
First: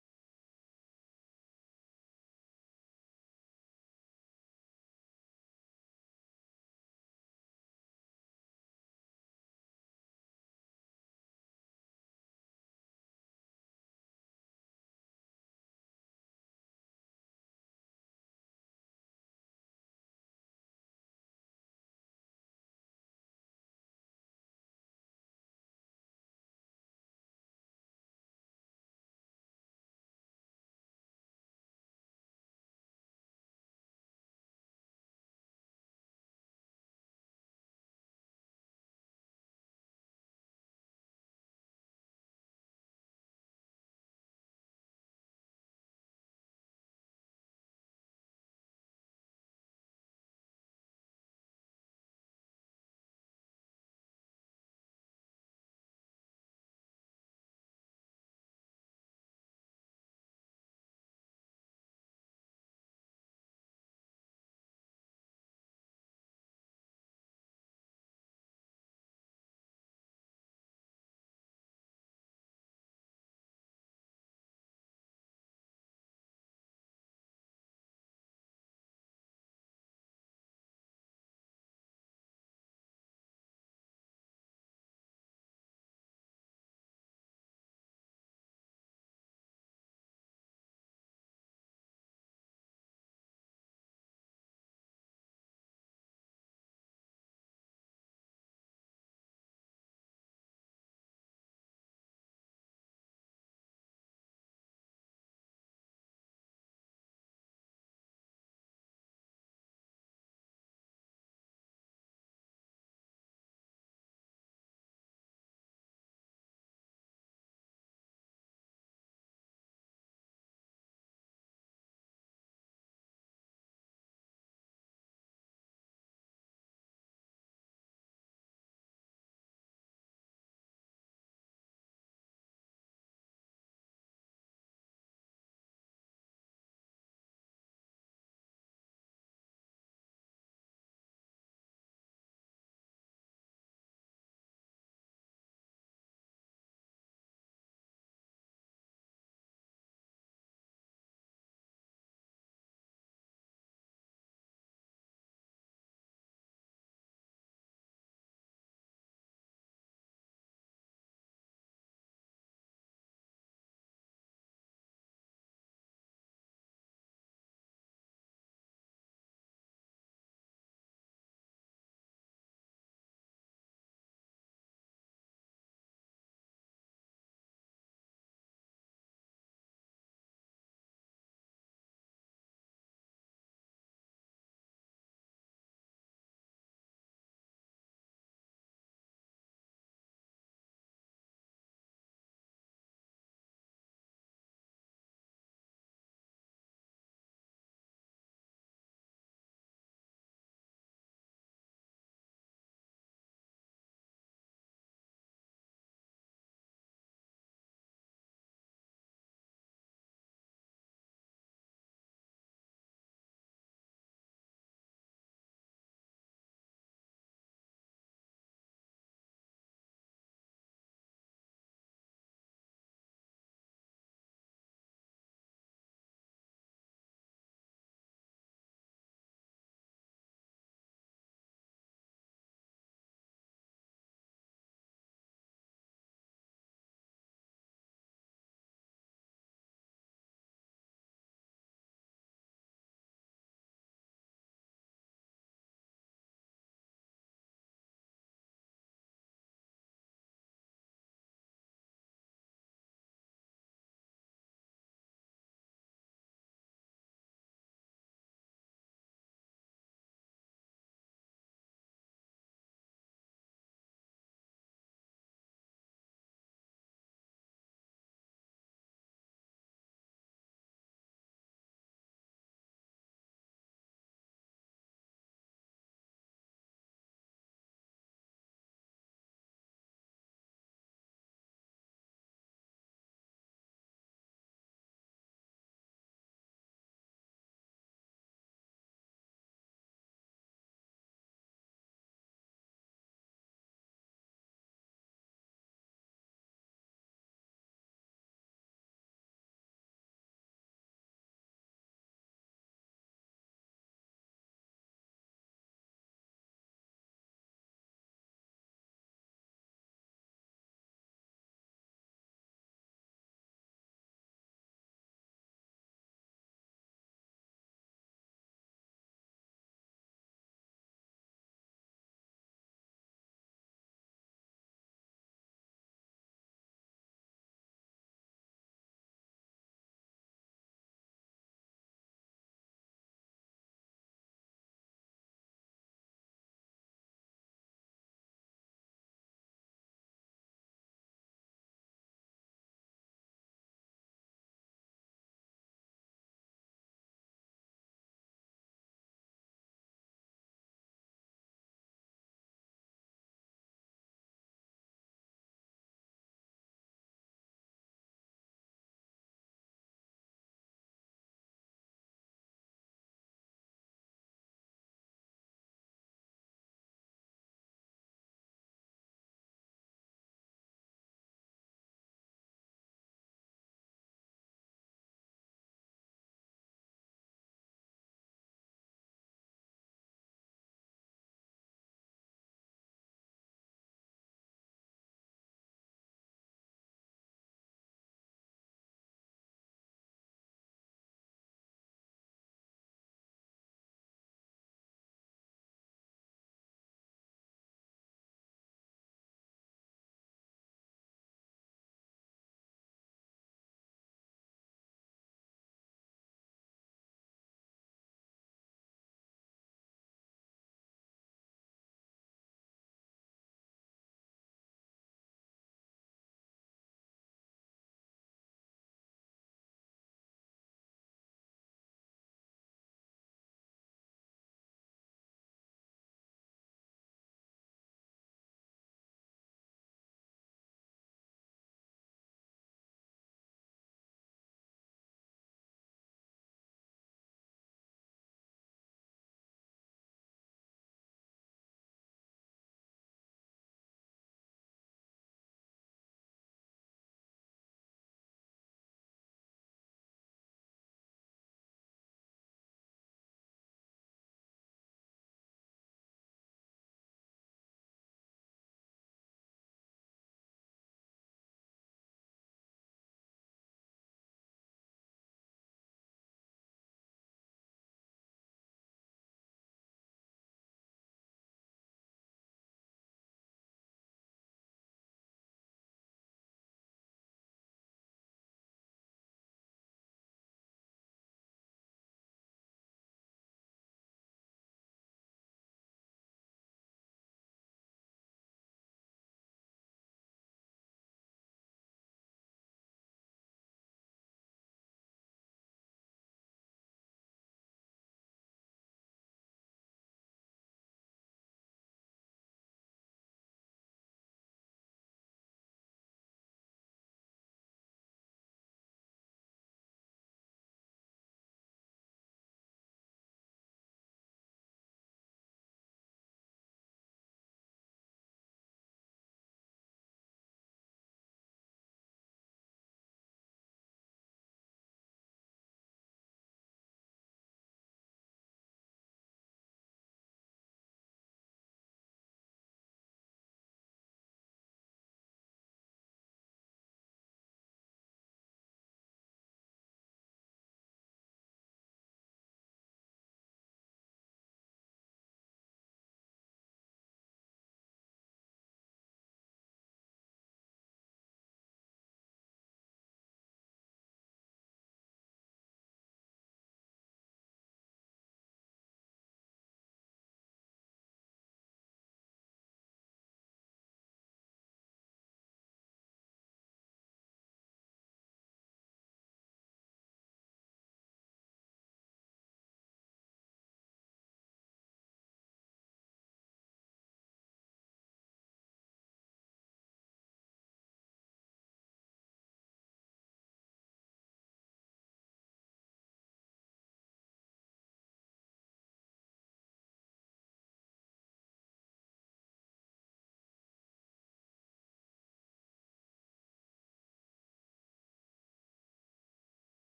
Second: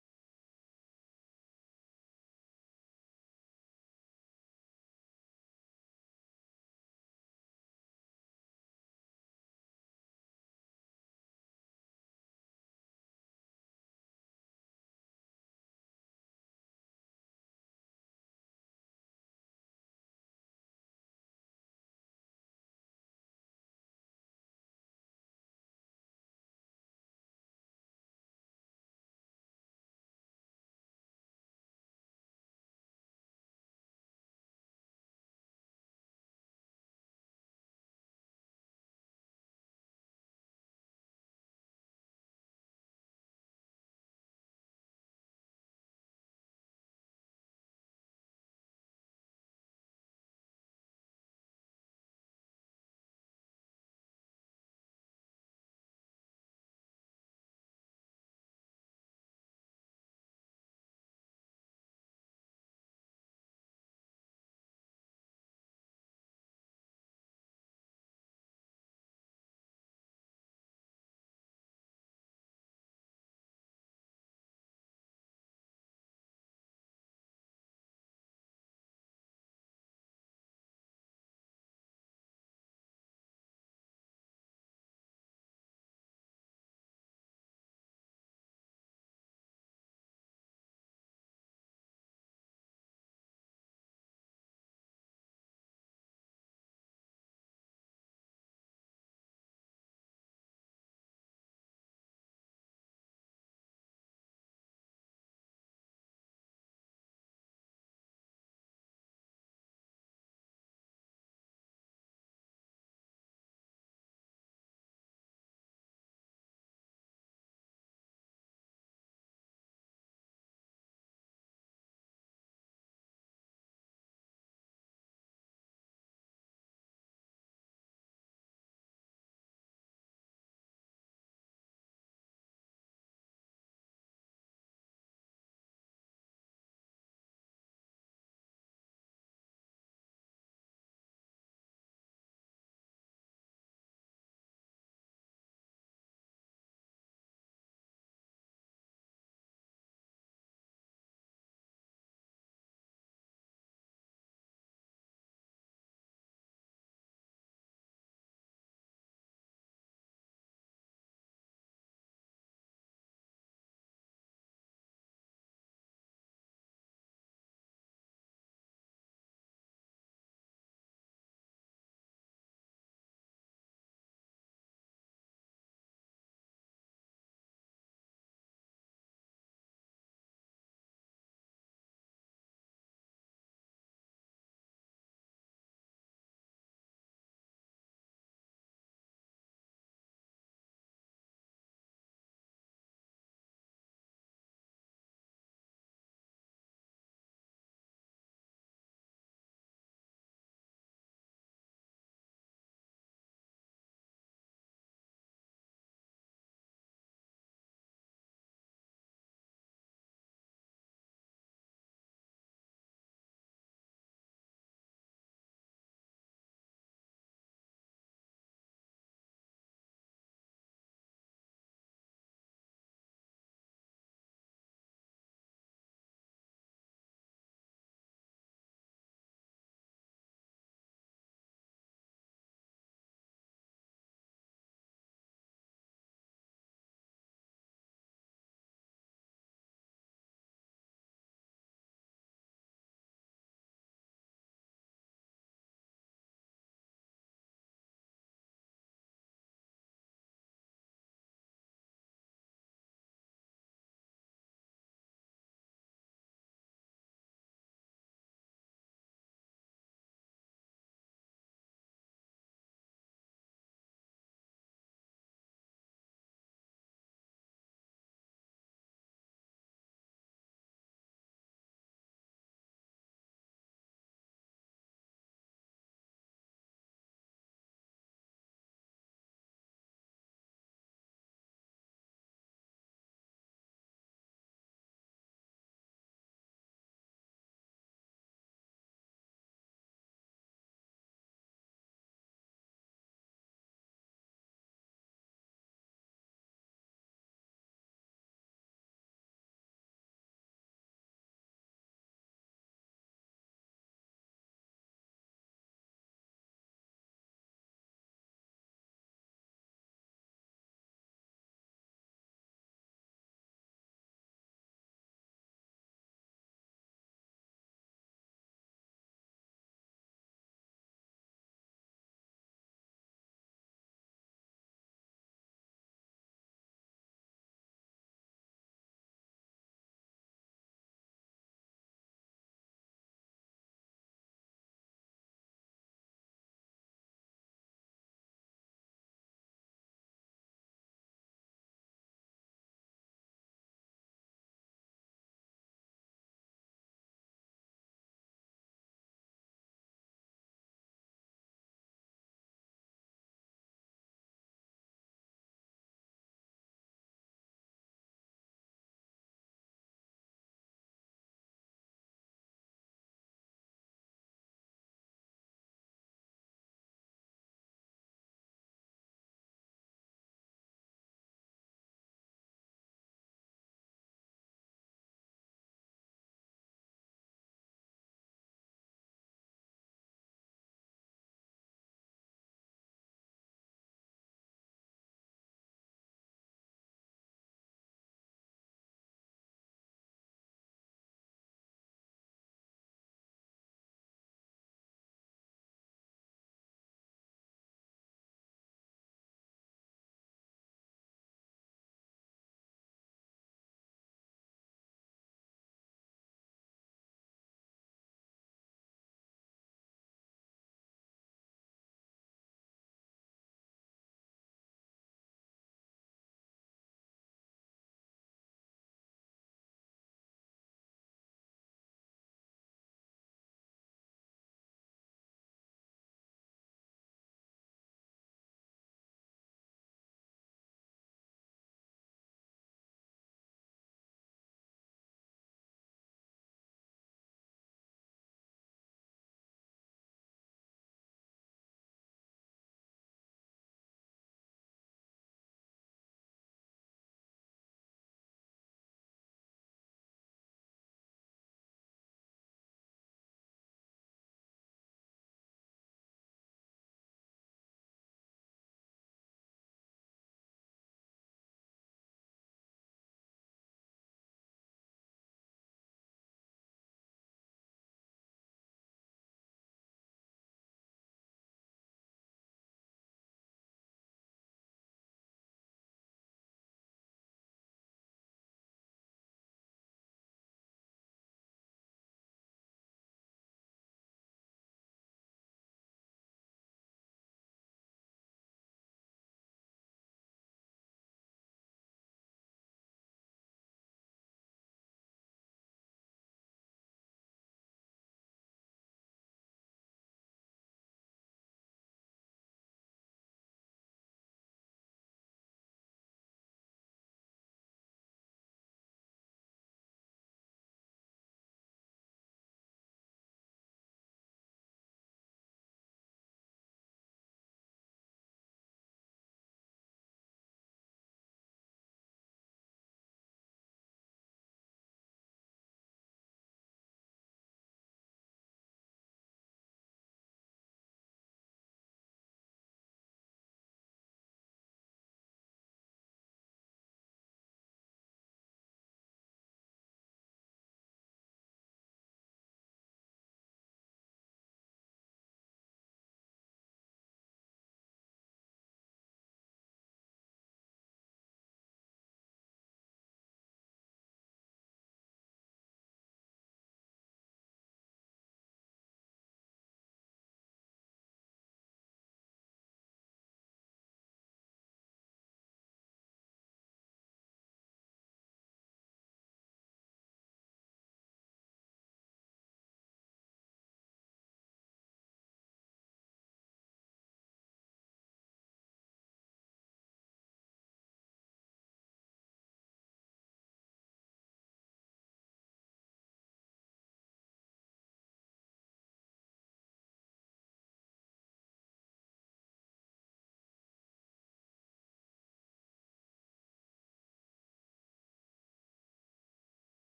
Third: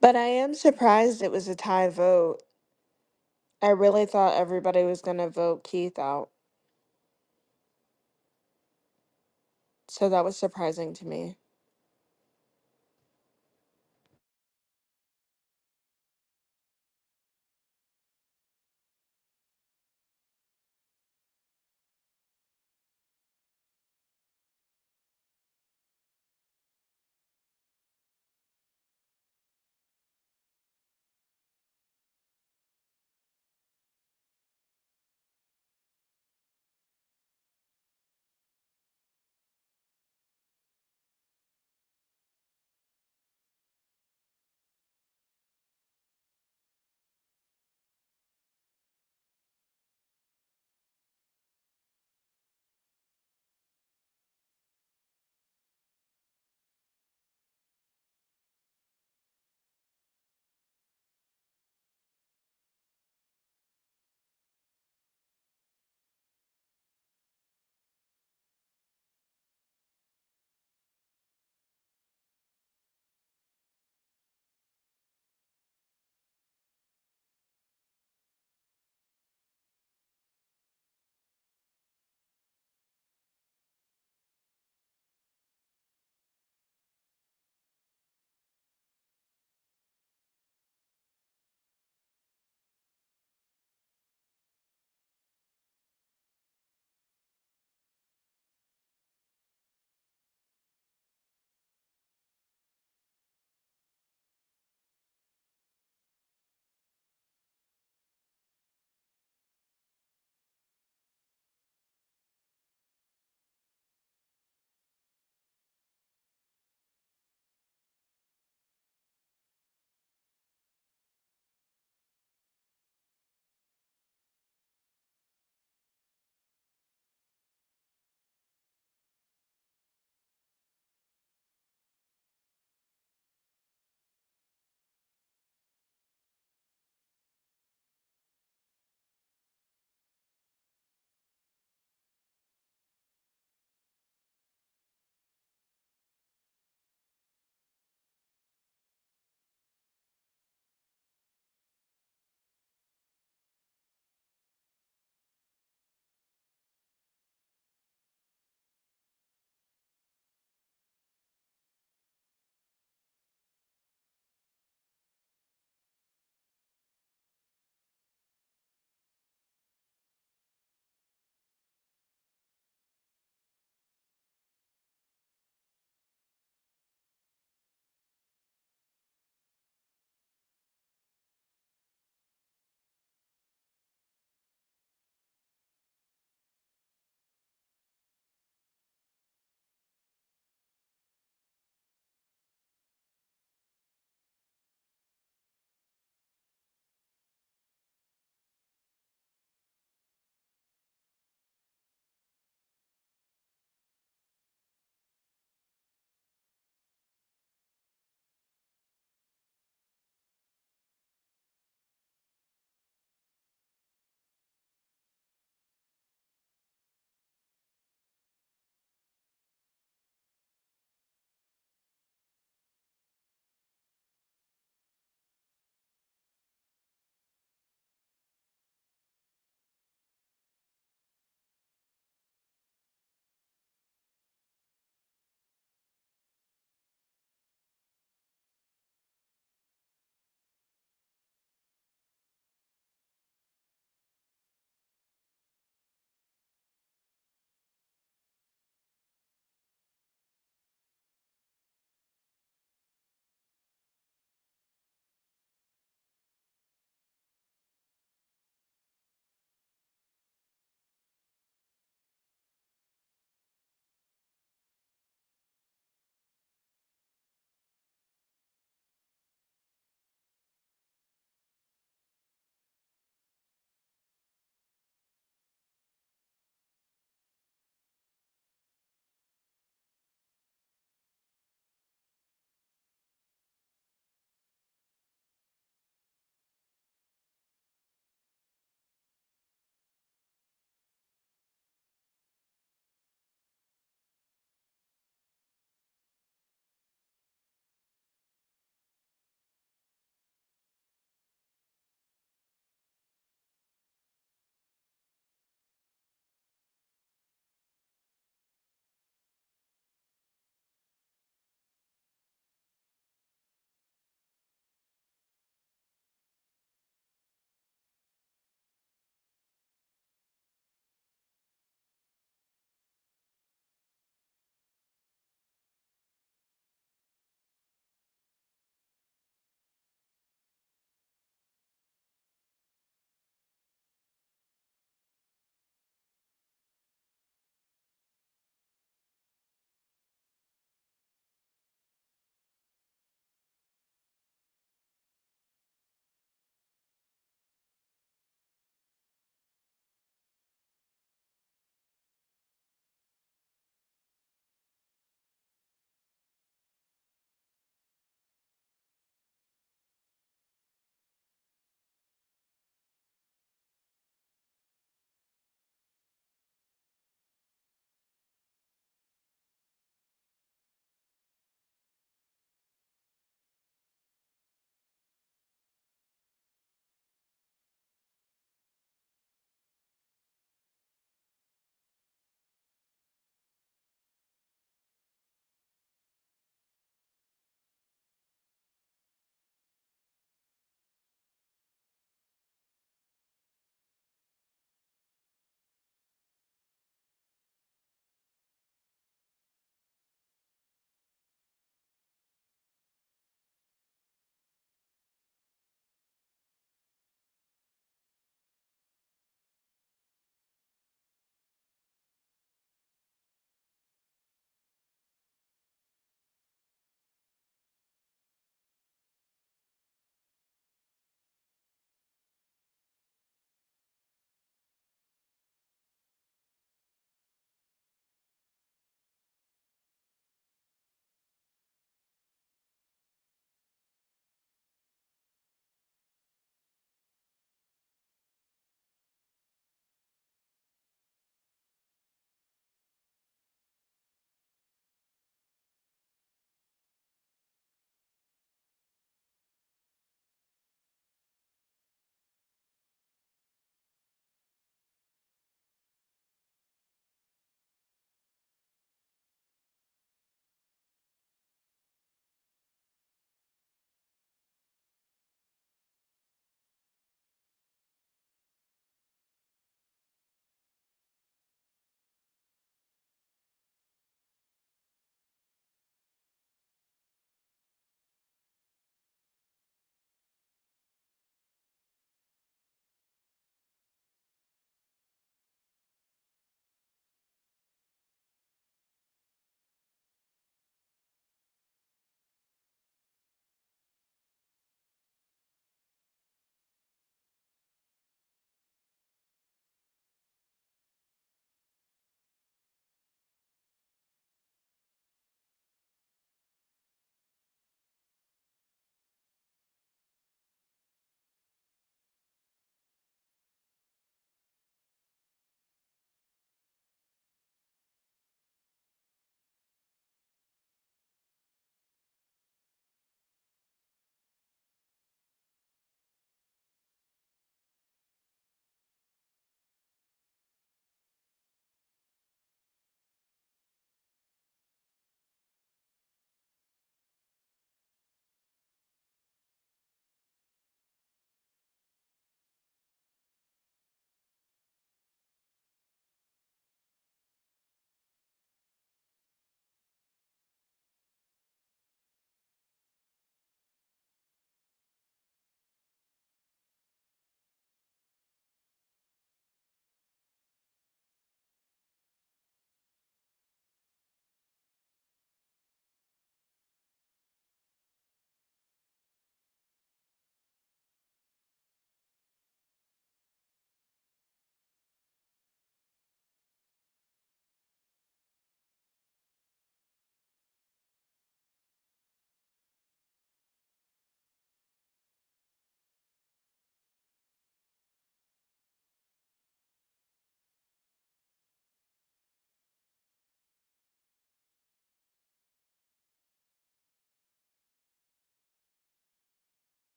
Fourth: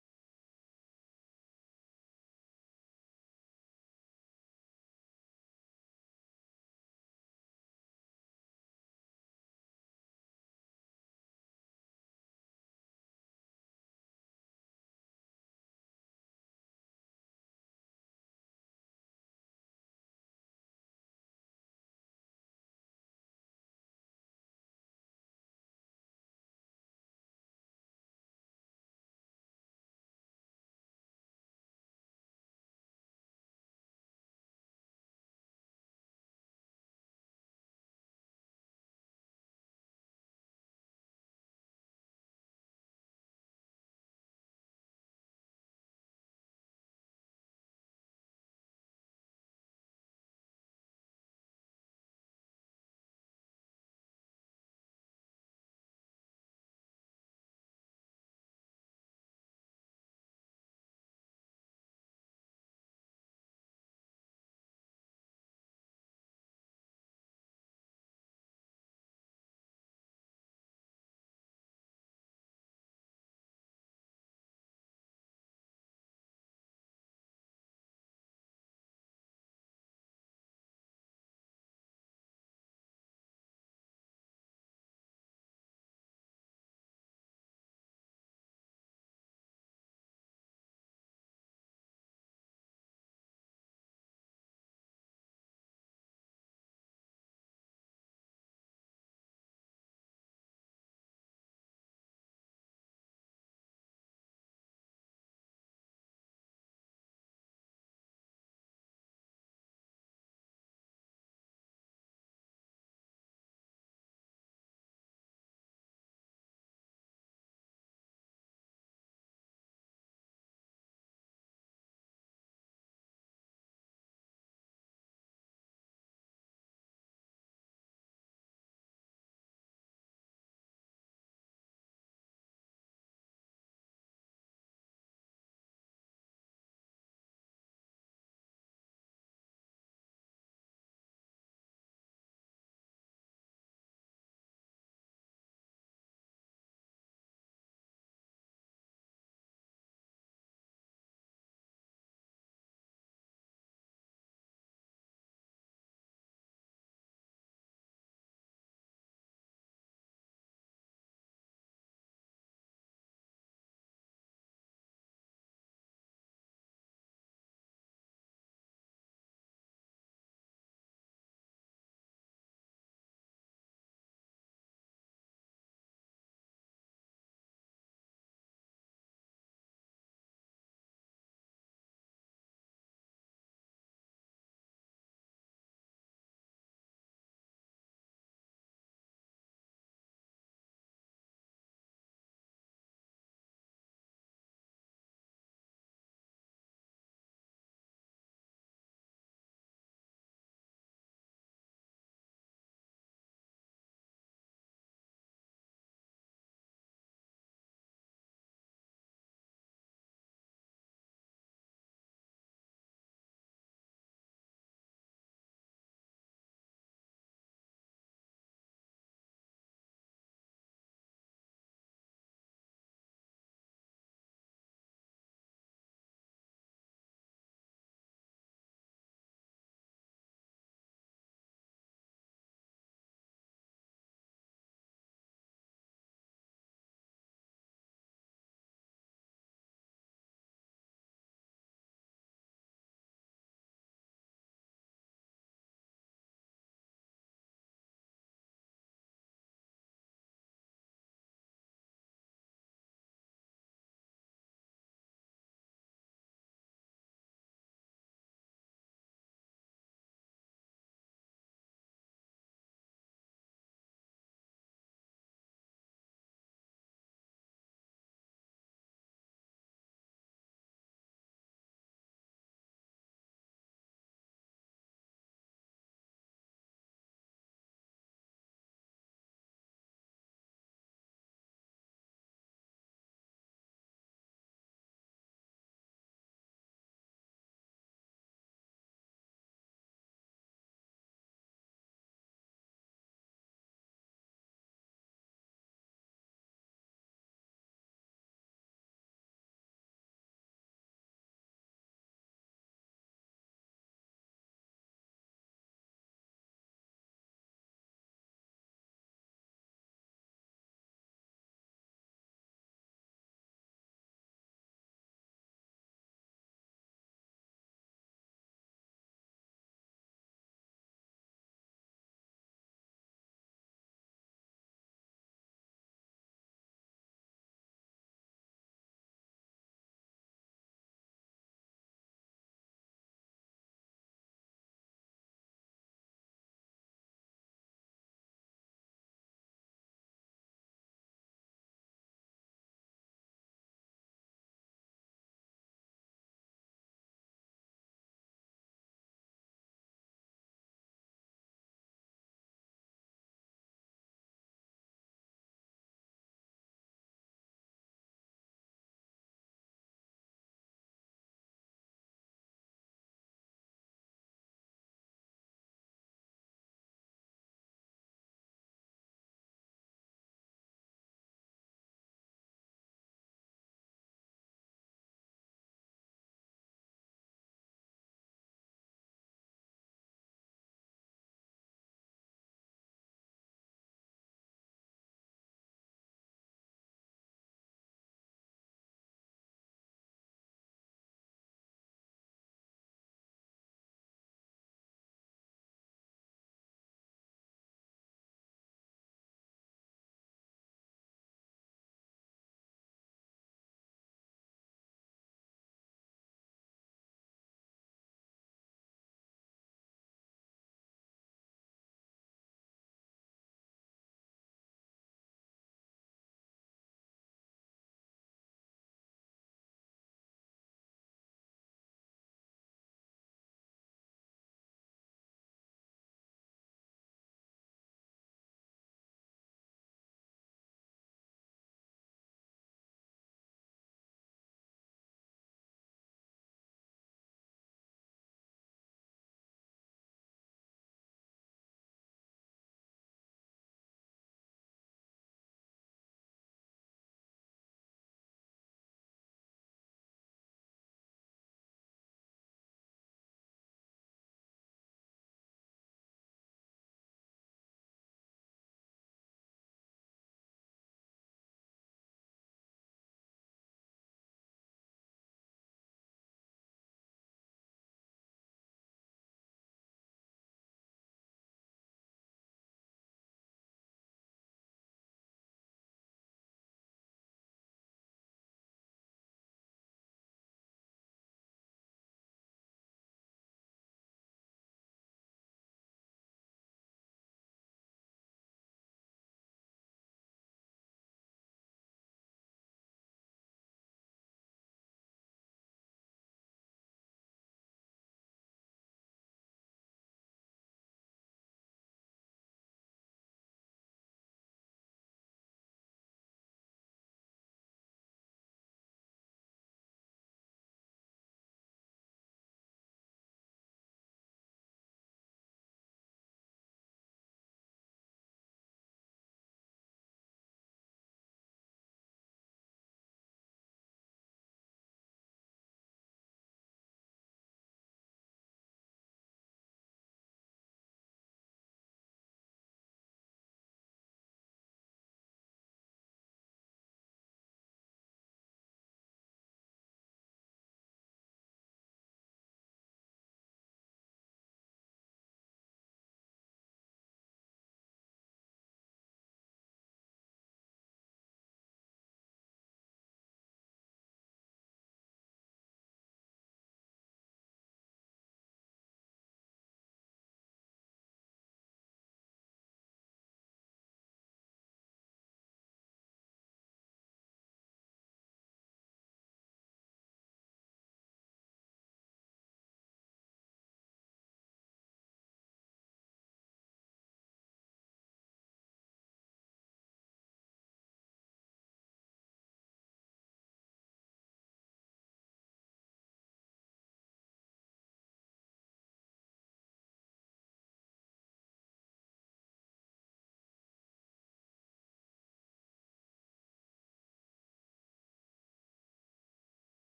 But I am surprised it was a tie vote. I really thought everybody was going to vote Keith out. So that was surprising to me.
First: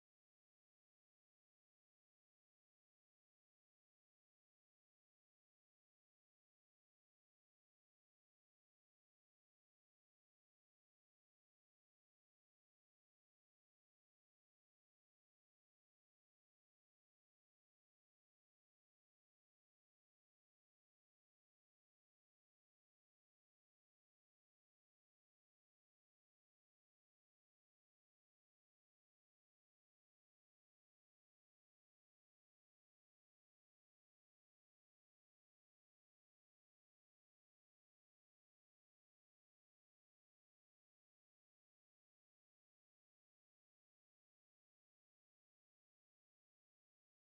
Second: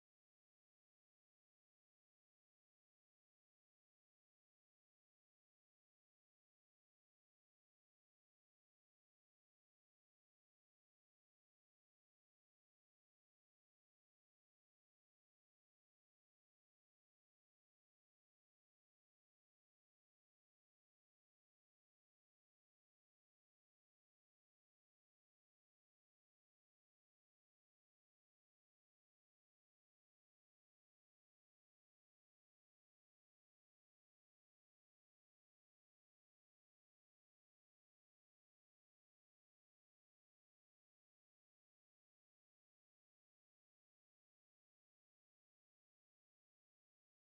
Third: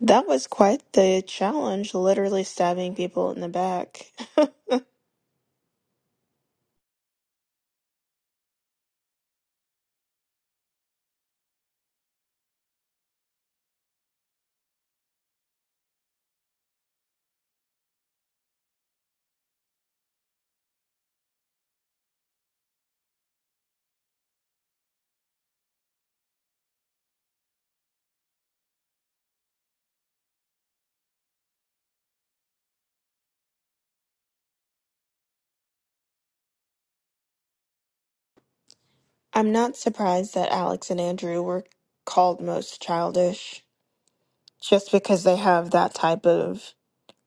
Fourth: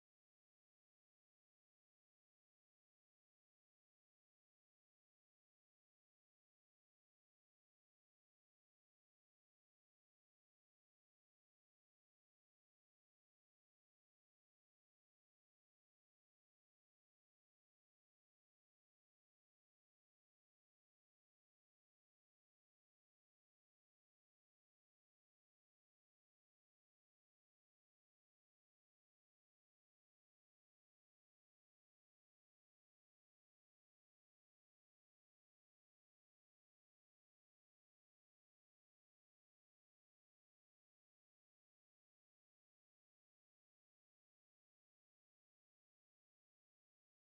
That was quite the challenge, literally stabbing people in the back. [LAUGHS] I'm not surprised that Alex and Andrew were called most childish just because they have that type of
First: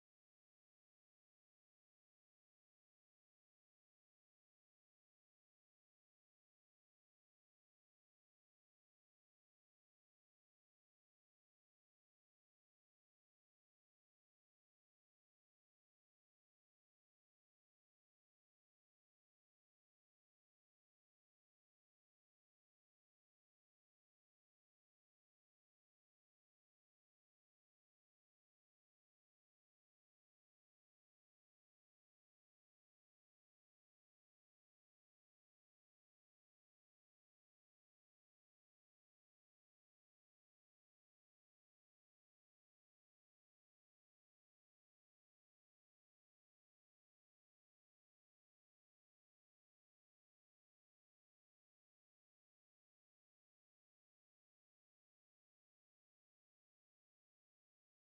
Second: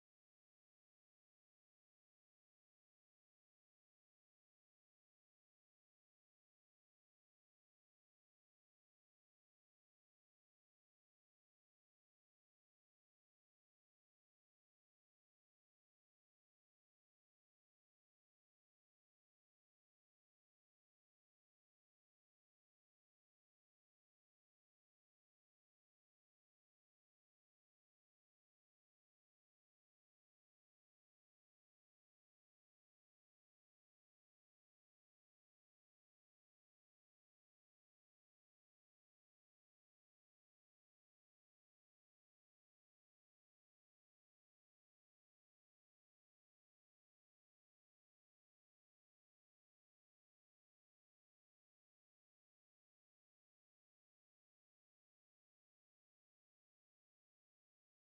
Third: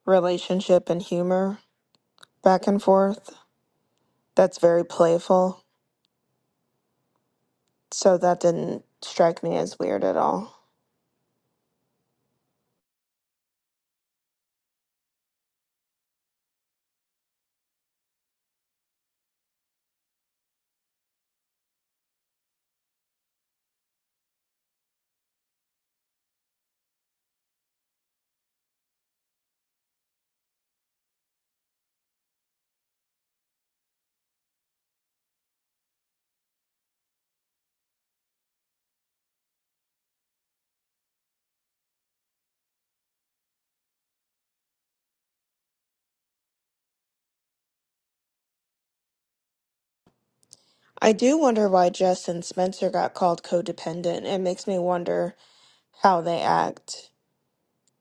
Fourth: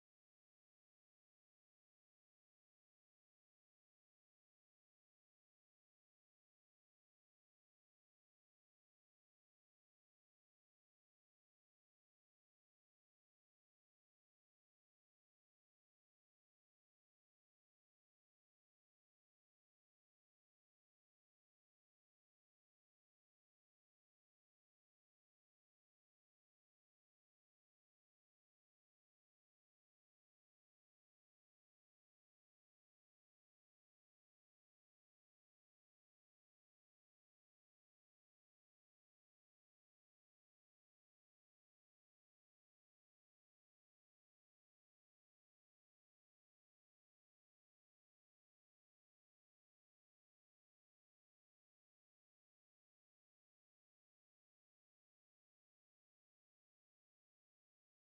relationship and humor back and forth that's very playful. So that didn't strike me as weird at all. I do wonder why Jess and Spencer got called codependent. It makes me wonder how they act,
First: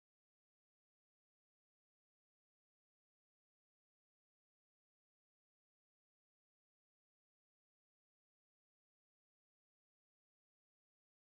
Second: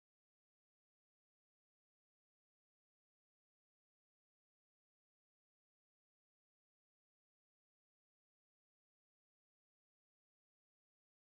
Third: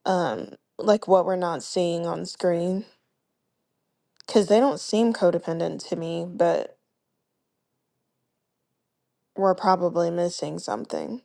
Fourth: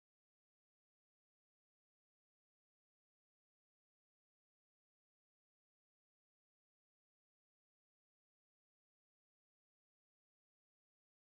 um, like what we're not seeing on screen. Because they don't seem codependent to me, but we're probably missing something.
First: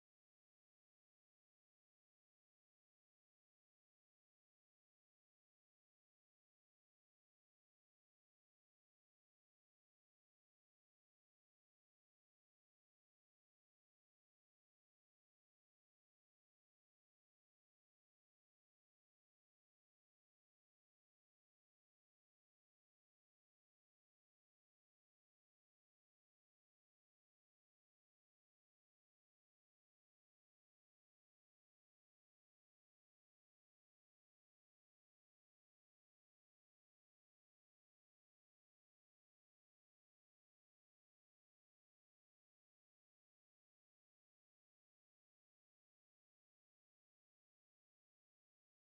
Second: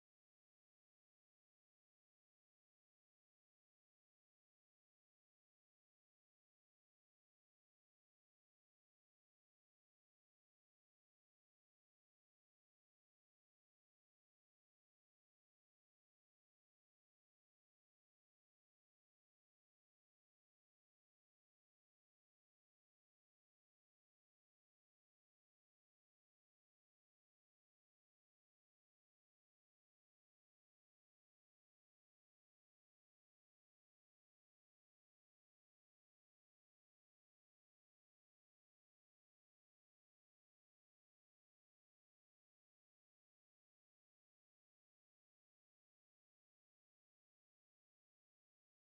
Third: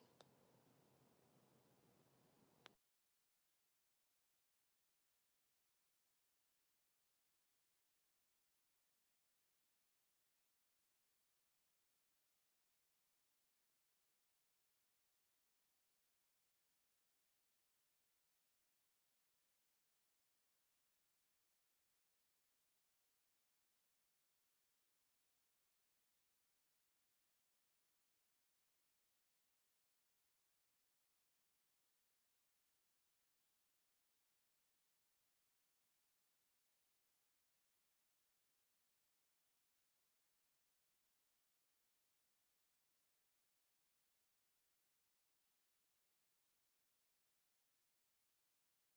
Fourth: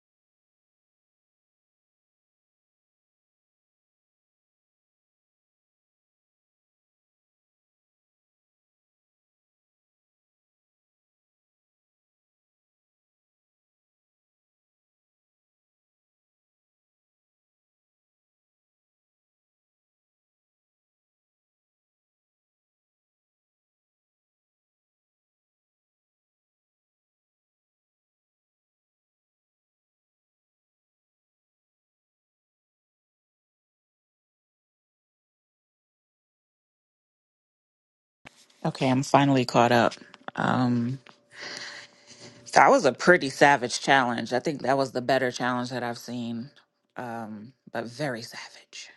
Okay, I'm finally caught up. Um, that was a pretty savage challenge. I think that was the better challenge that I've seen, um, but very savage.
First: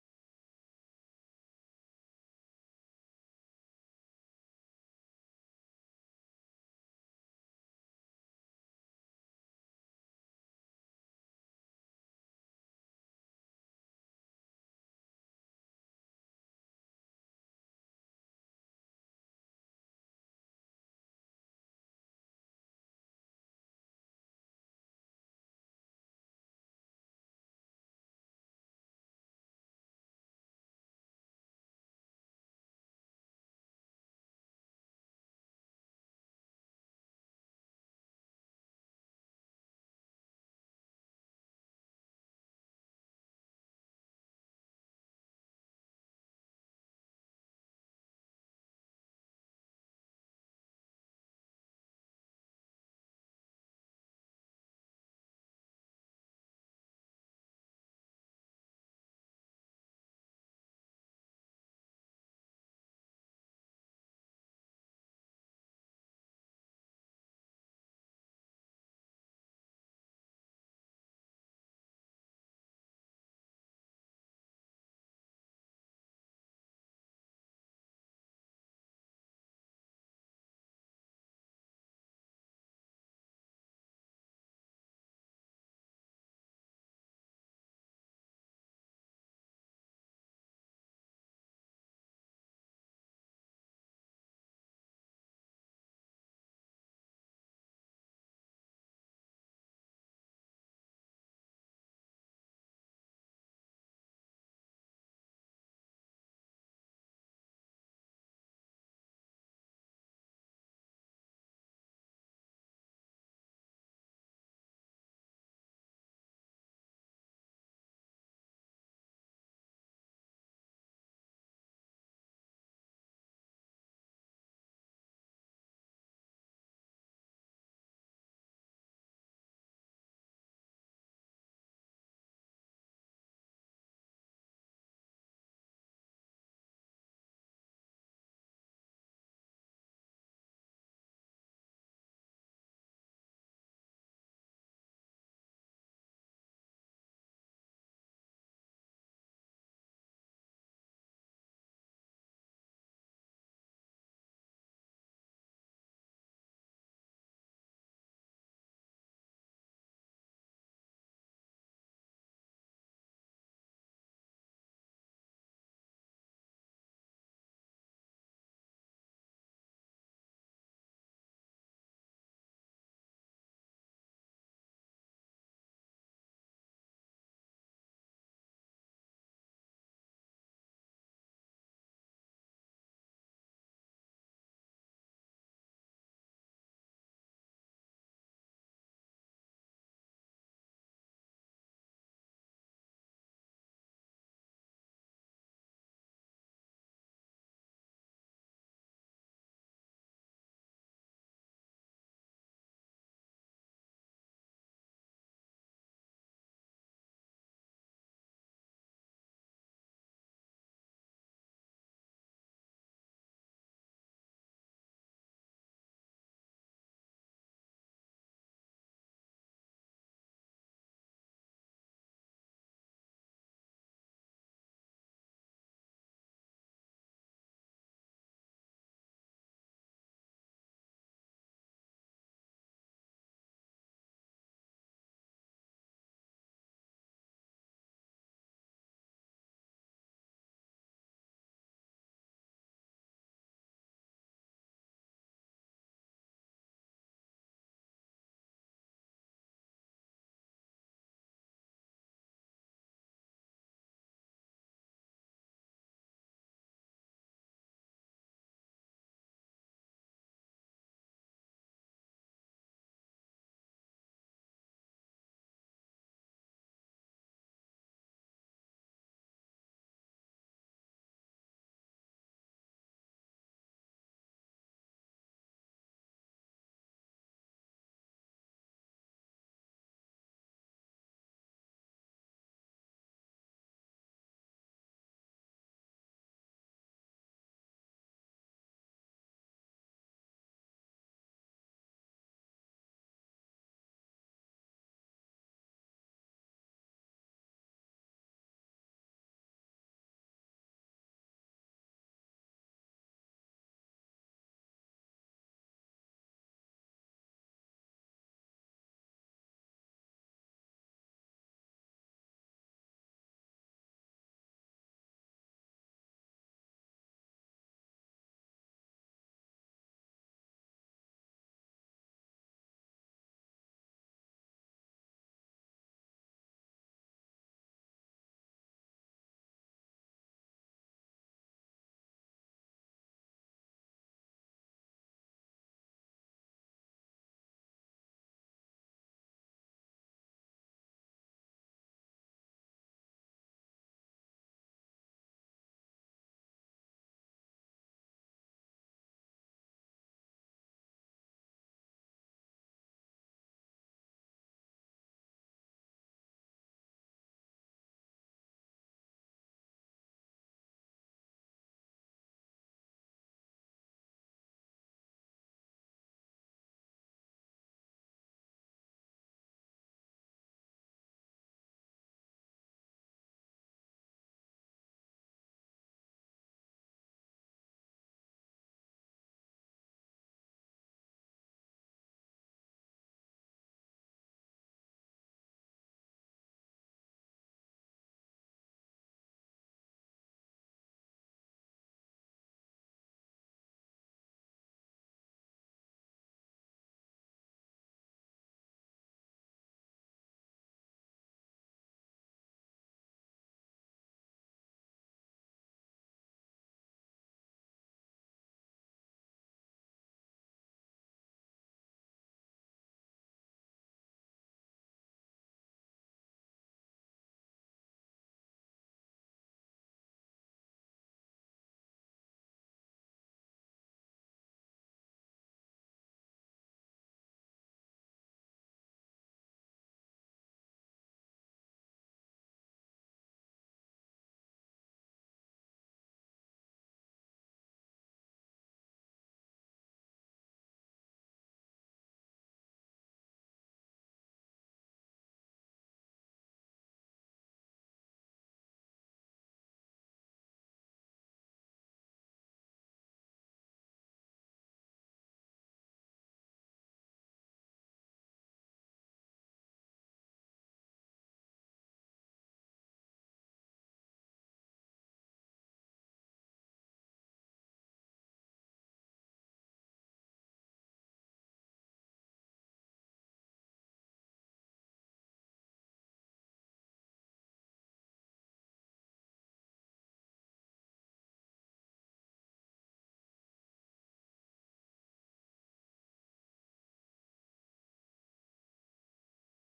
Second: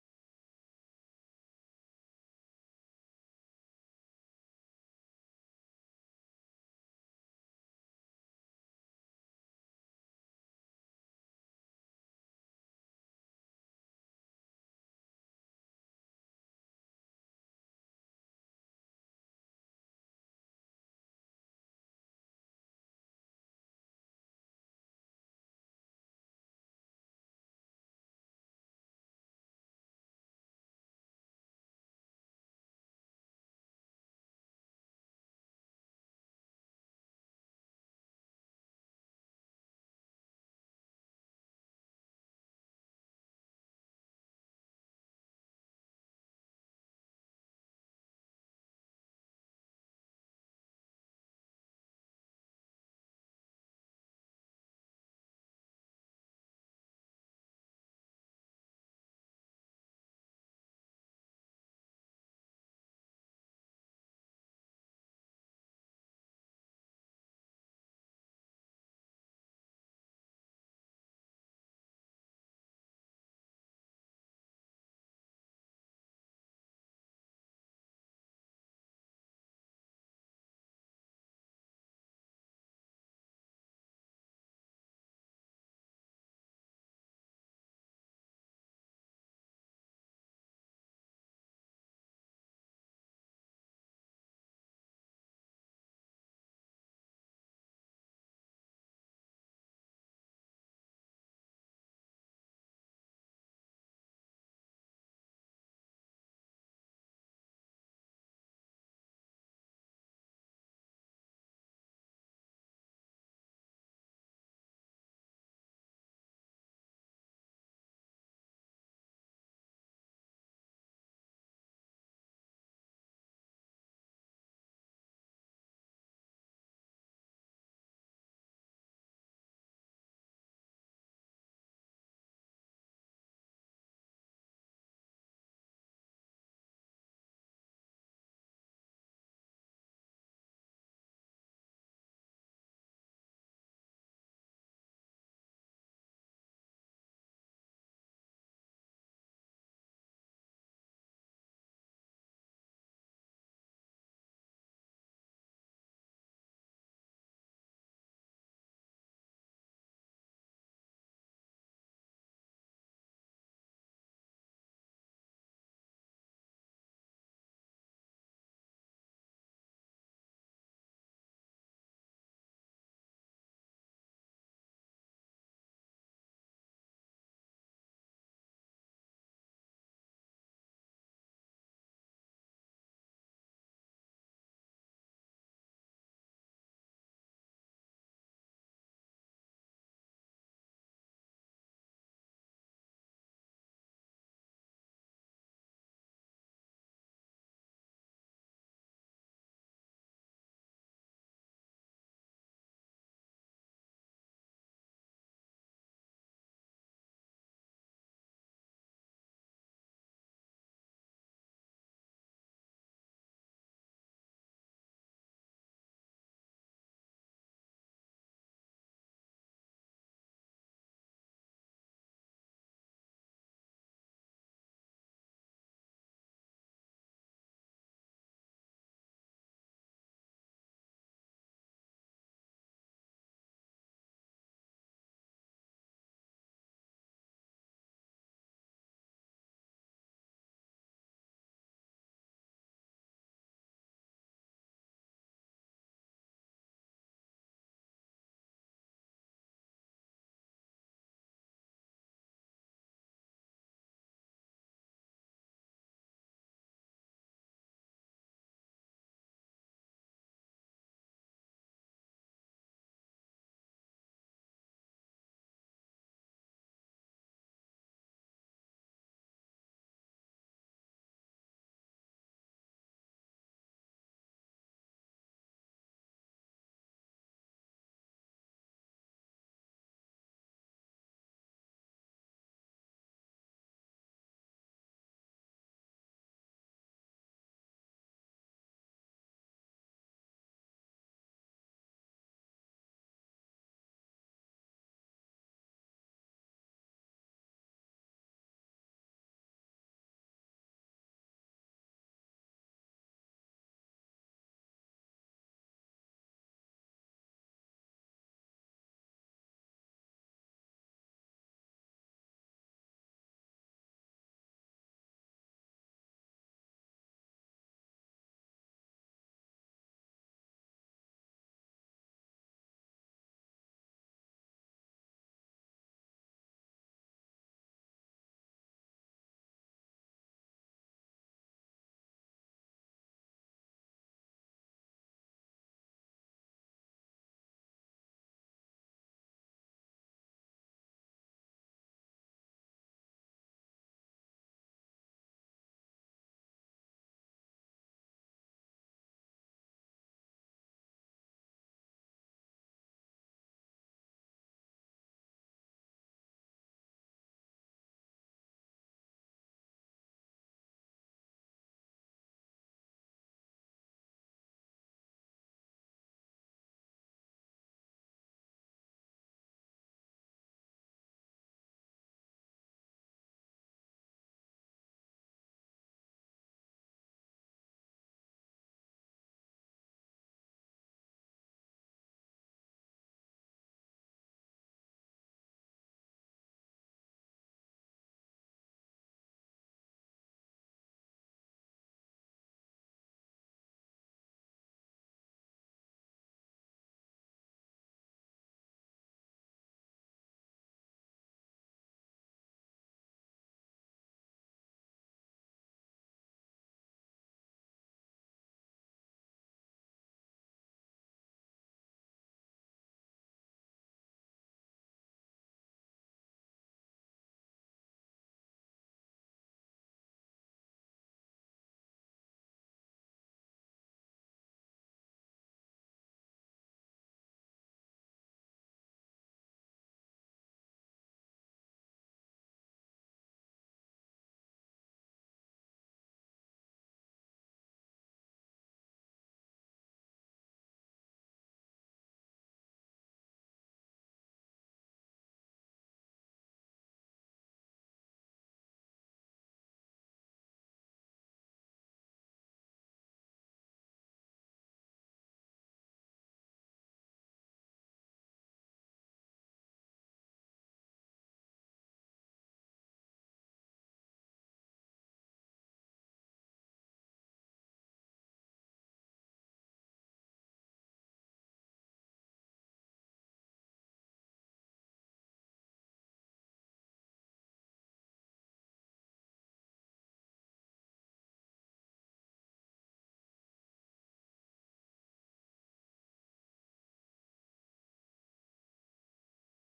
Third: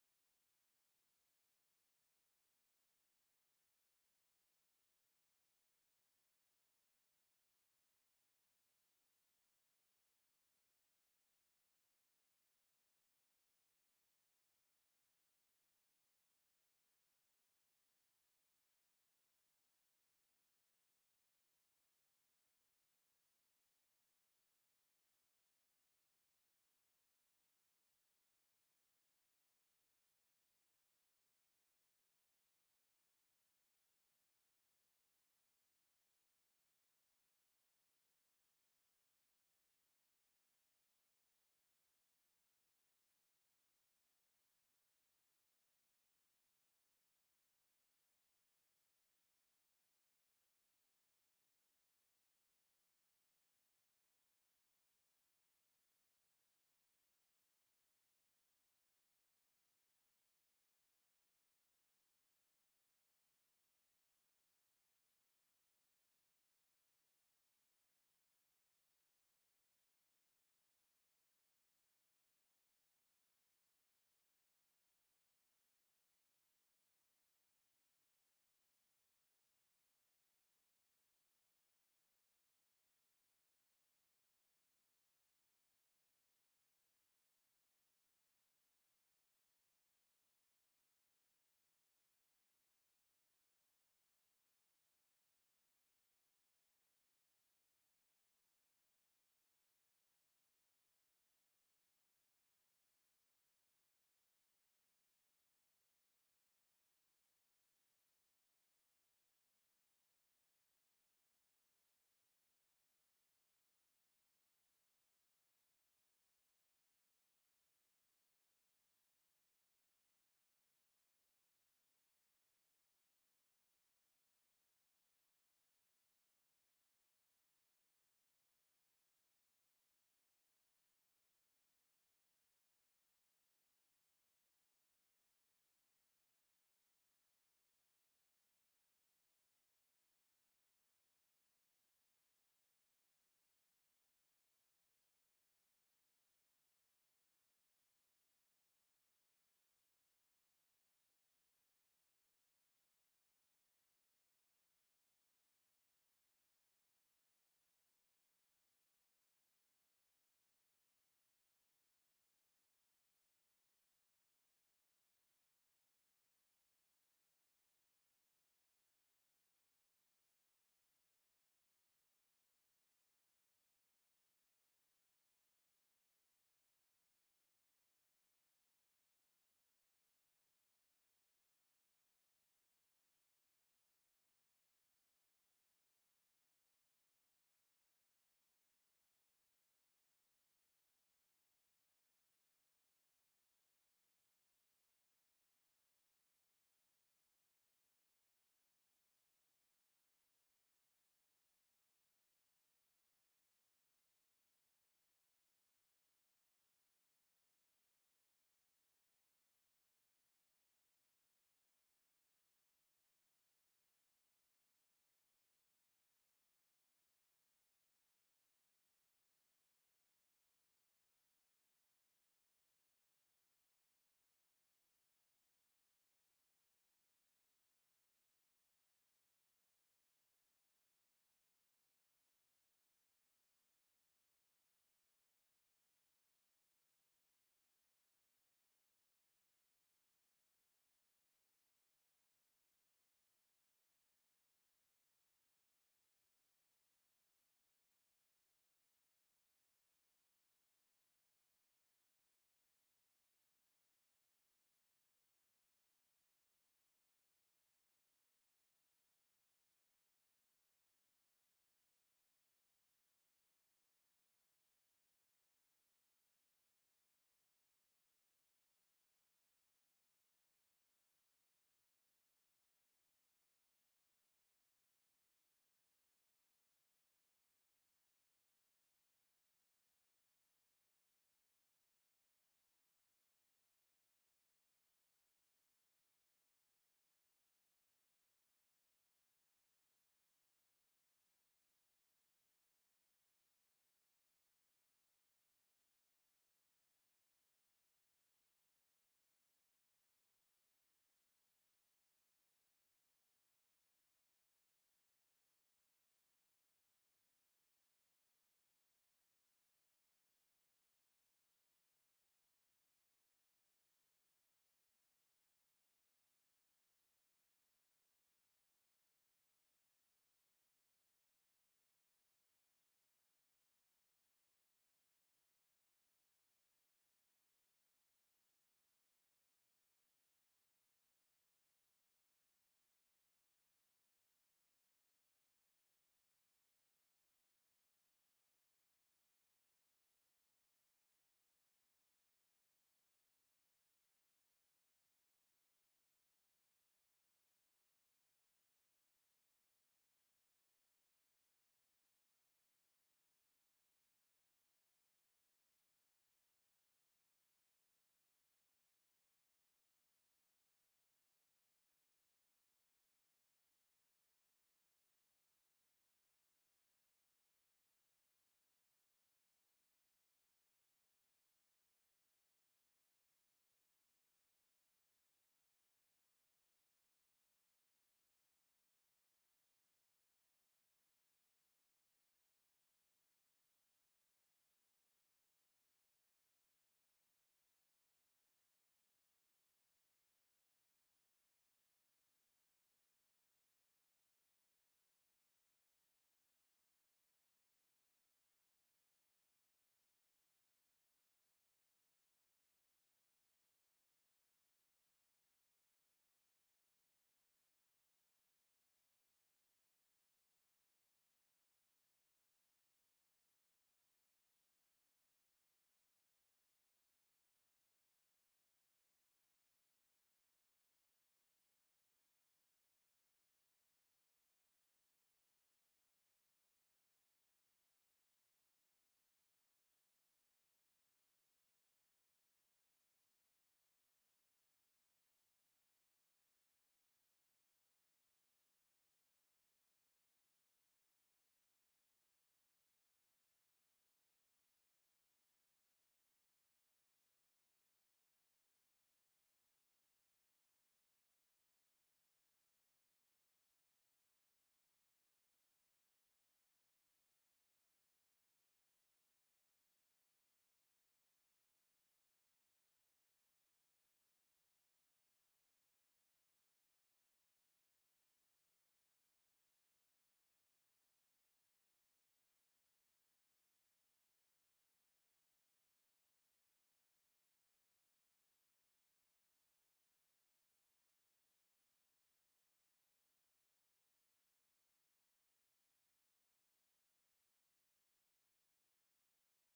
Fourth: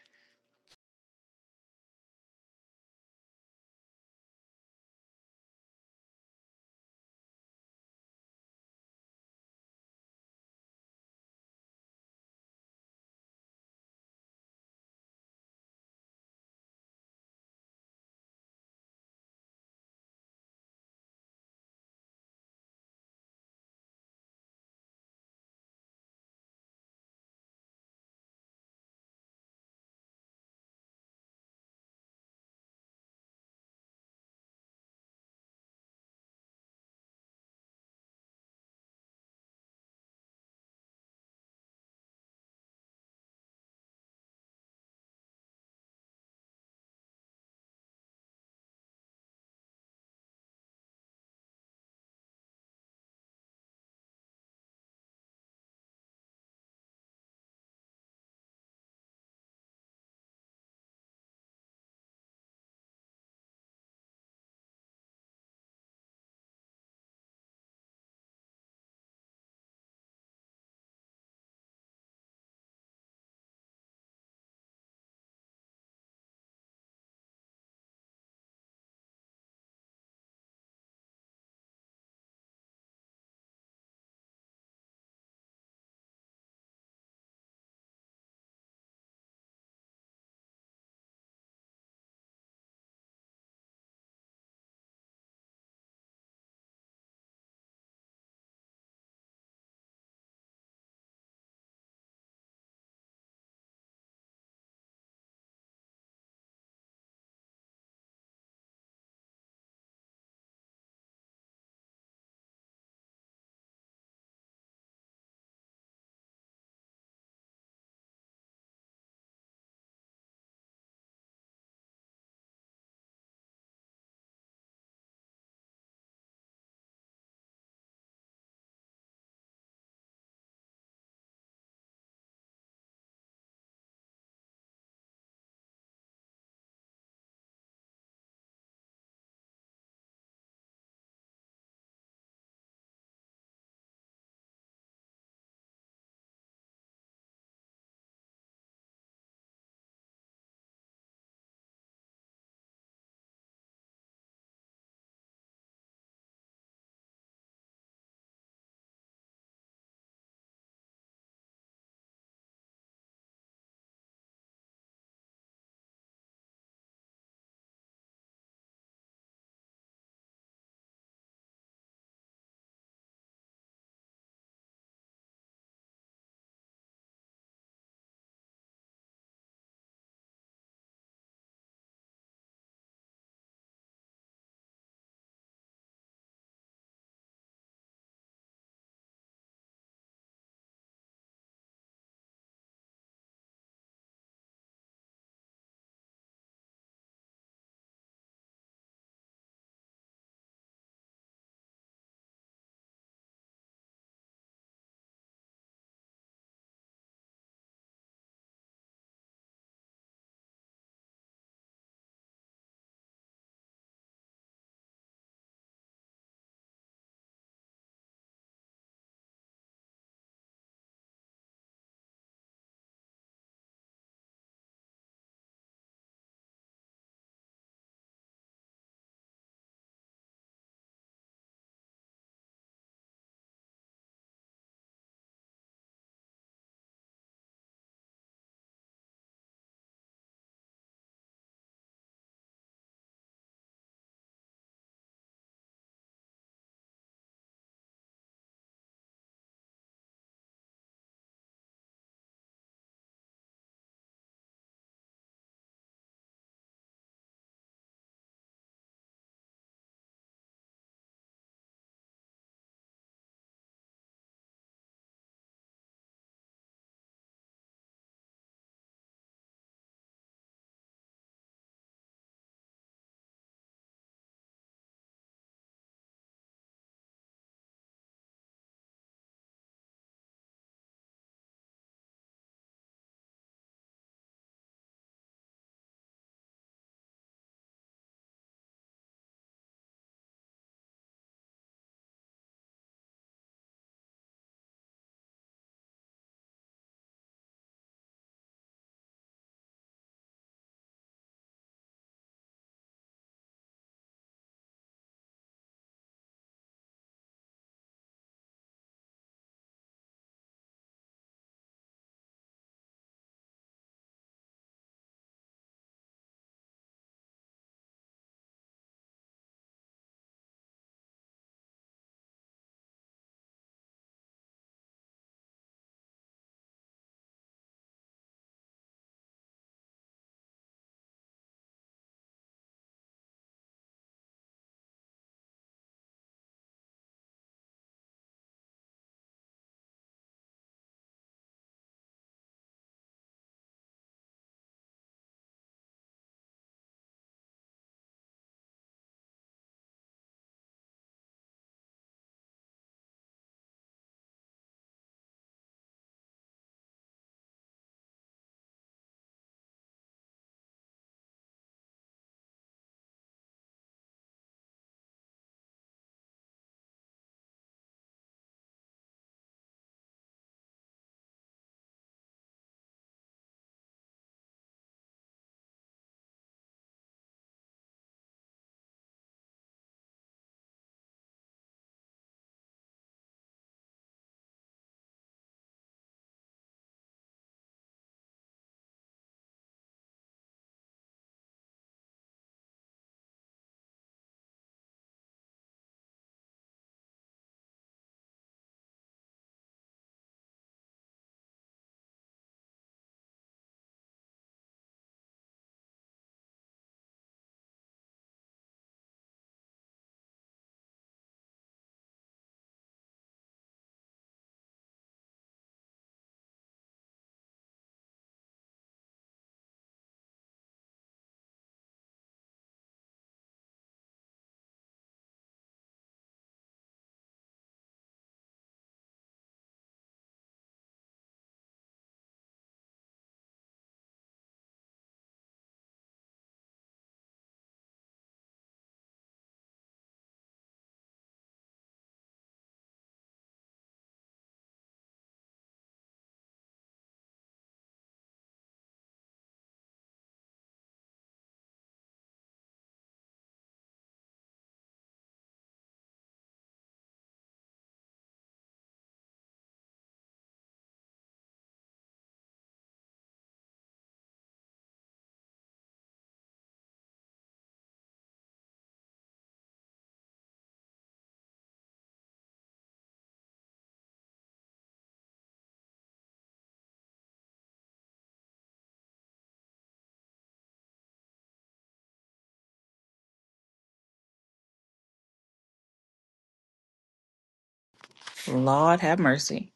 Lord have mercy.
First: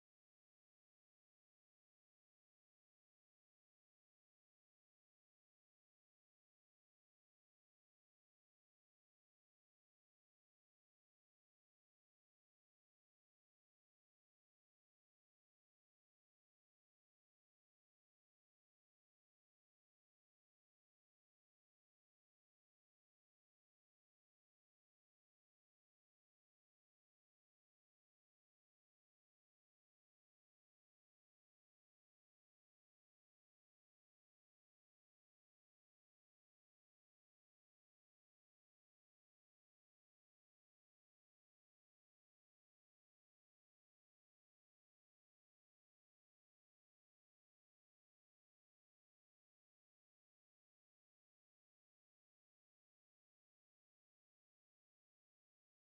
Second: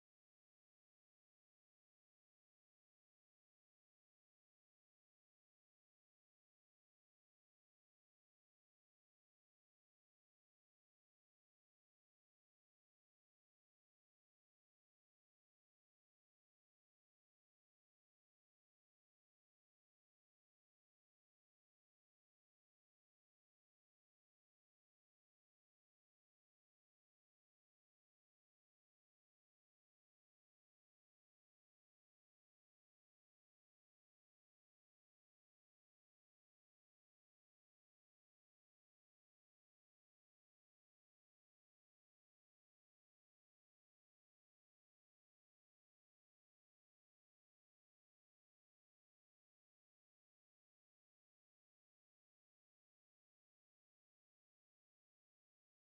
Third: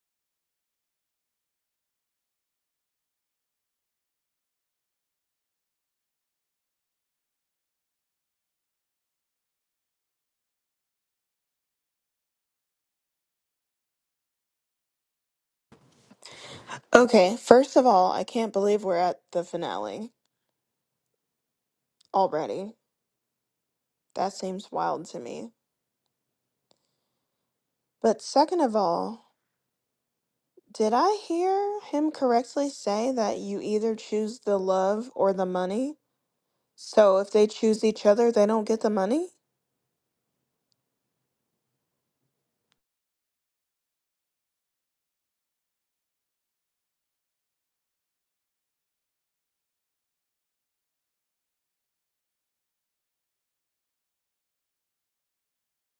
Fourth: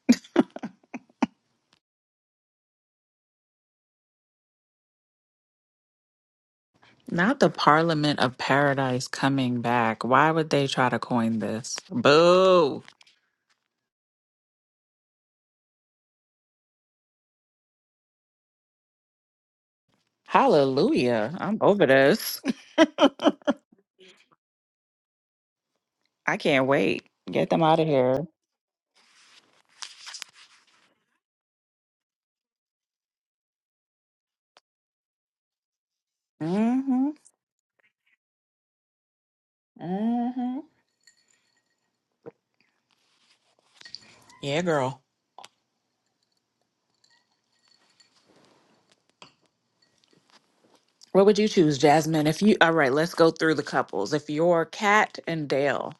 Not the Parliament of Paradise coming back. Why would they try to coin this? Boo!
Okay, first of all, I can't believe we're at the finale
Hallelujah. I'm over this.
already. That seems wild to me.
[LAUGHS] I can't wait. Get them out of
But
here.
second of all, Did I hear him correctly say that you either choose the love or the money?
Mm-hmm.
So if they choose each other, they don't get the money?
Mm-hmm. Yeah, girl. What would you choose, Jasmine? If you all right, let's go through the couples. If you're Cat and Dale,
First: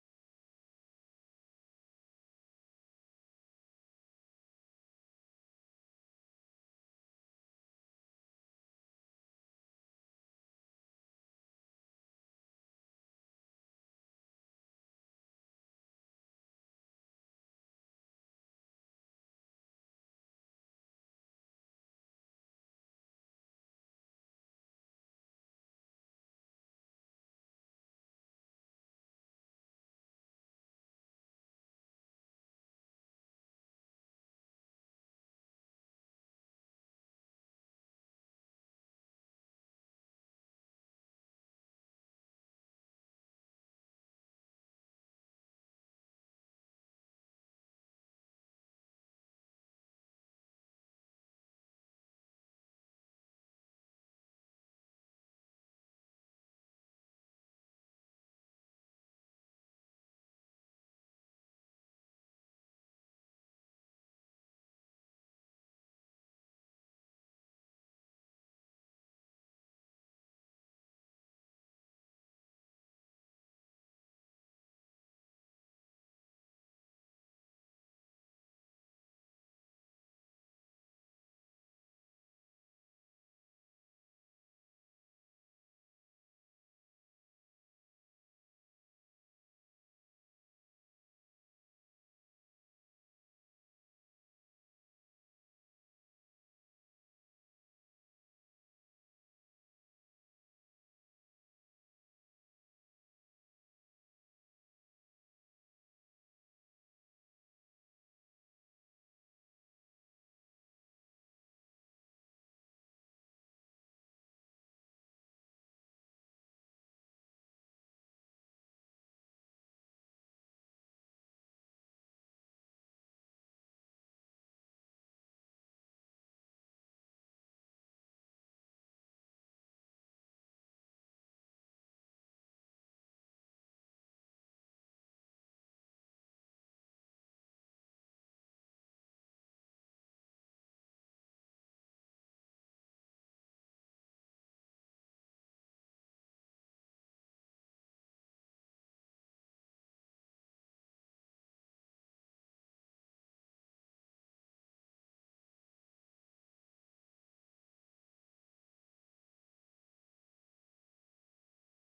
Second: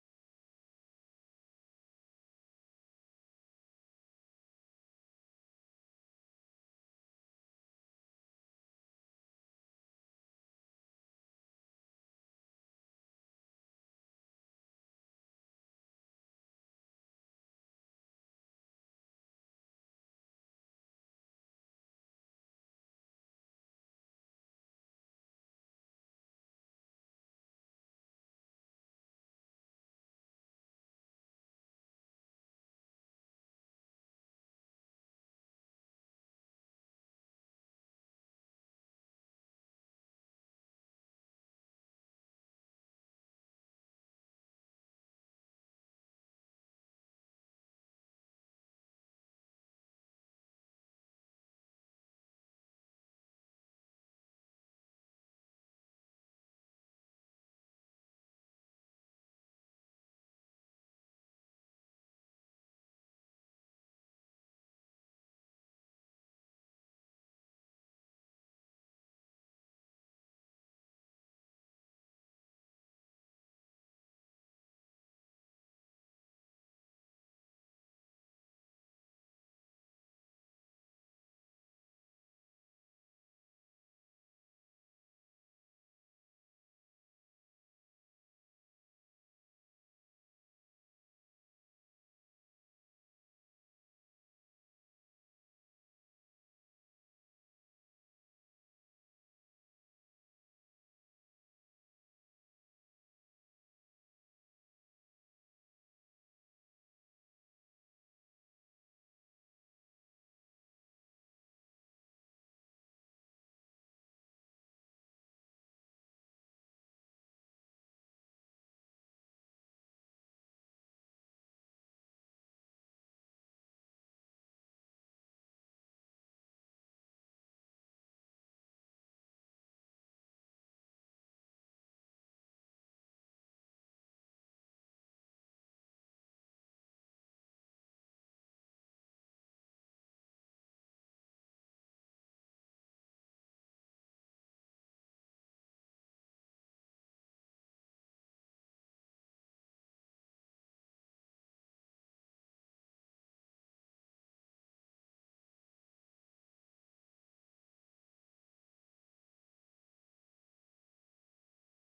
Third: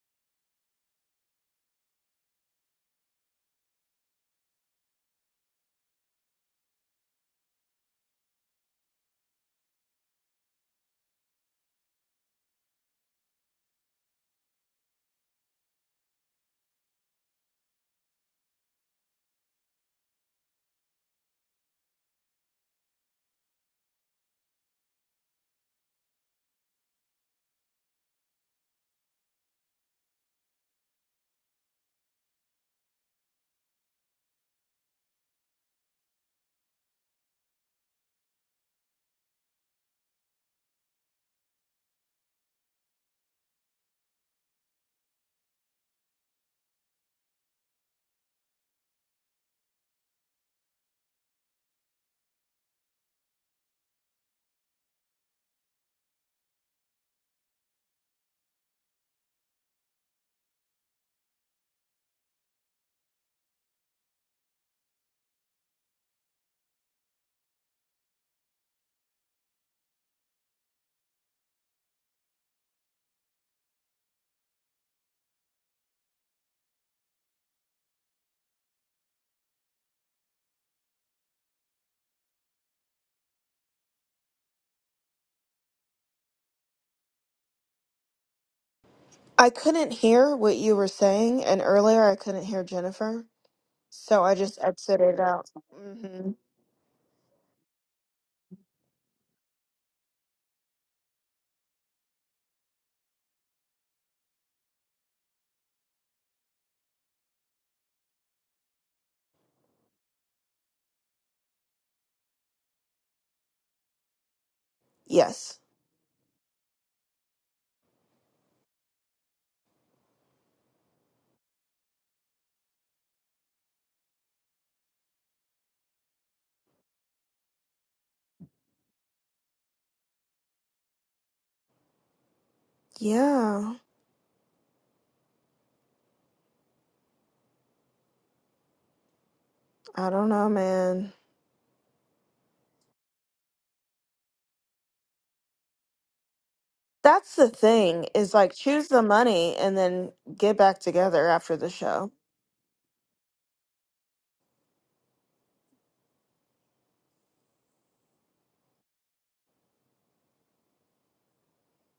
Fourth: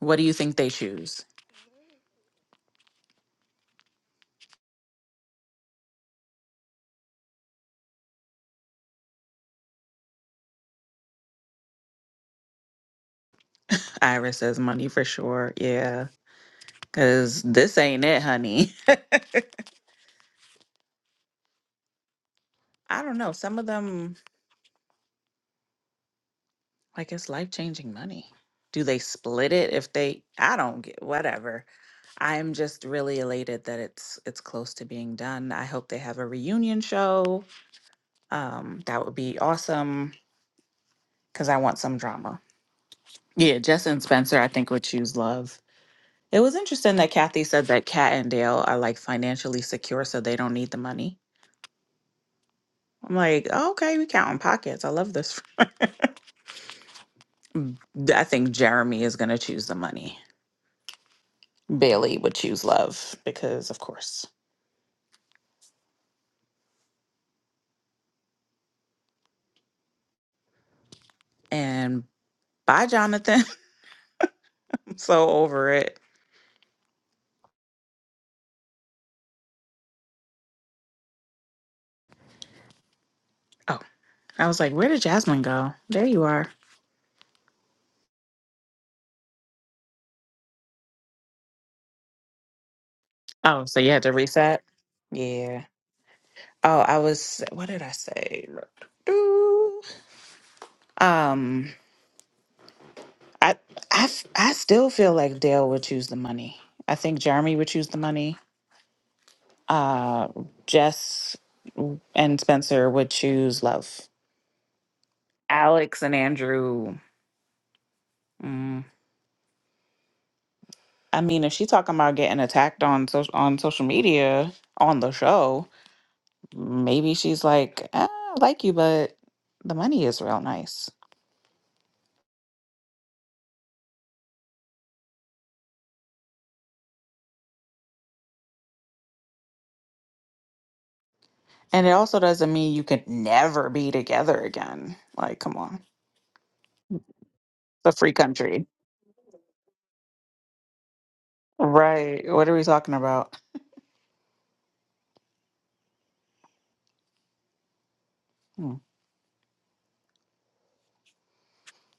What do you think they choose? Iris says money for sure. Yeah. Cause this ain't it, honey. [LAUGHS] I don't know. Some of them like it's life changing money. Do they split it if they I don't get whatever. I'm just really elated that it's it's close to being done. I hope they have a reunion show. Um, that would be awesome because I want some drama. Yeah, Jess and Spencer, I think would choose love. It was interesting that Kathy said that Kat and Dale are like financially secure, so they don't need the money. I'm like, "Oh, okay, we counting pockets. I love this. D- I think Jeremy is gonna choose the money. Bailey would choose love because, of course. And bye, Jonathan. [LAUGHS] I'm so over it. Oh, I was like, where did Jasmine go? There you are.
I couldn't hear what you were saying, and earlier I couldn't hear Jennifer,
Oh, so you had to
so I just
reset.
exited out.
Yeah.
Mm-hmm.
Oh, I was. What did I say? Do. Um, I, I, f- I still feel like Dale would choose the money. I think Jeremy would choose the money Uh, Jess and Spencer would choose love.
Yes.
Alex and Andrew. Mm. I mean, if she's talking about getting attacked on social on social media on the show, maybe she's like, ah, I like you, but the money is real nice.
Yeah. I don't know, man.
And it also doesn't mean you can never be together again. Like, come on,
That's the
it's a
thing
free
is like
country,
choose the money and then get back together after the show.
right? What are we talking about?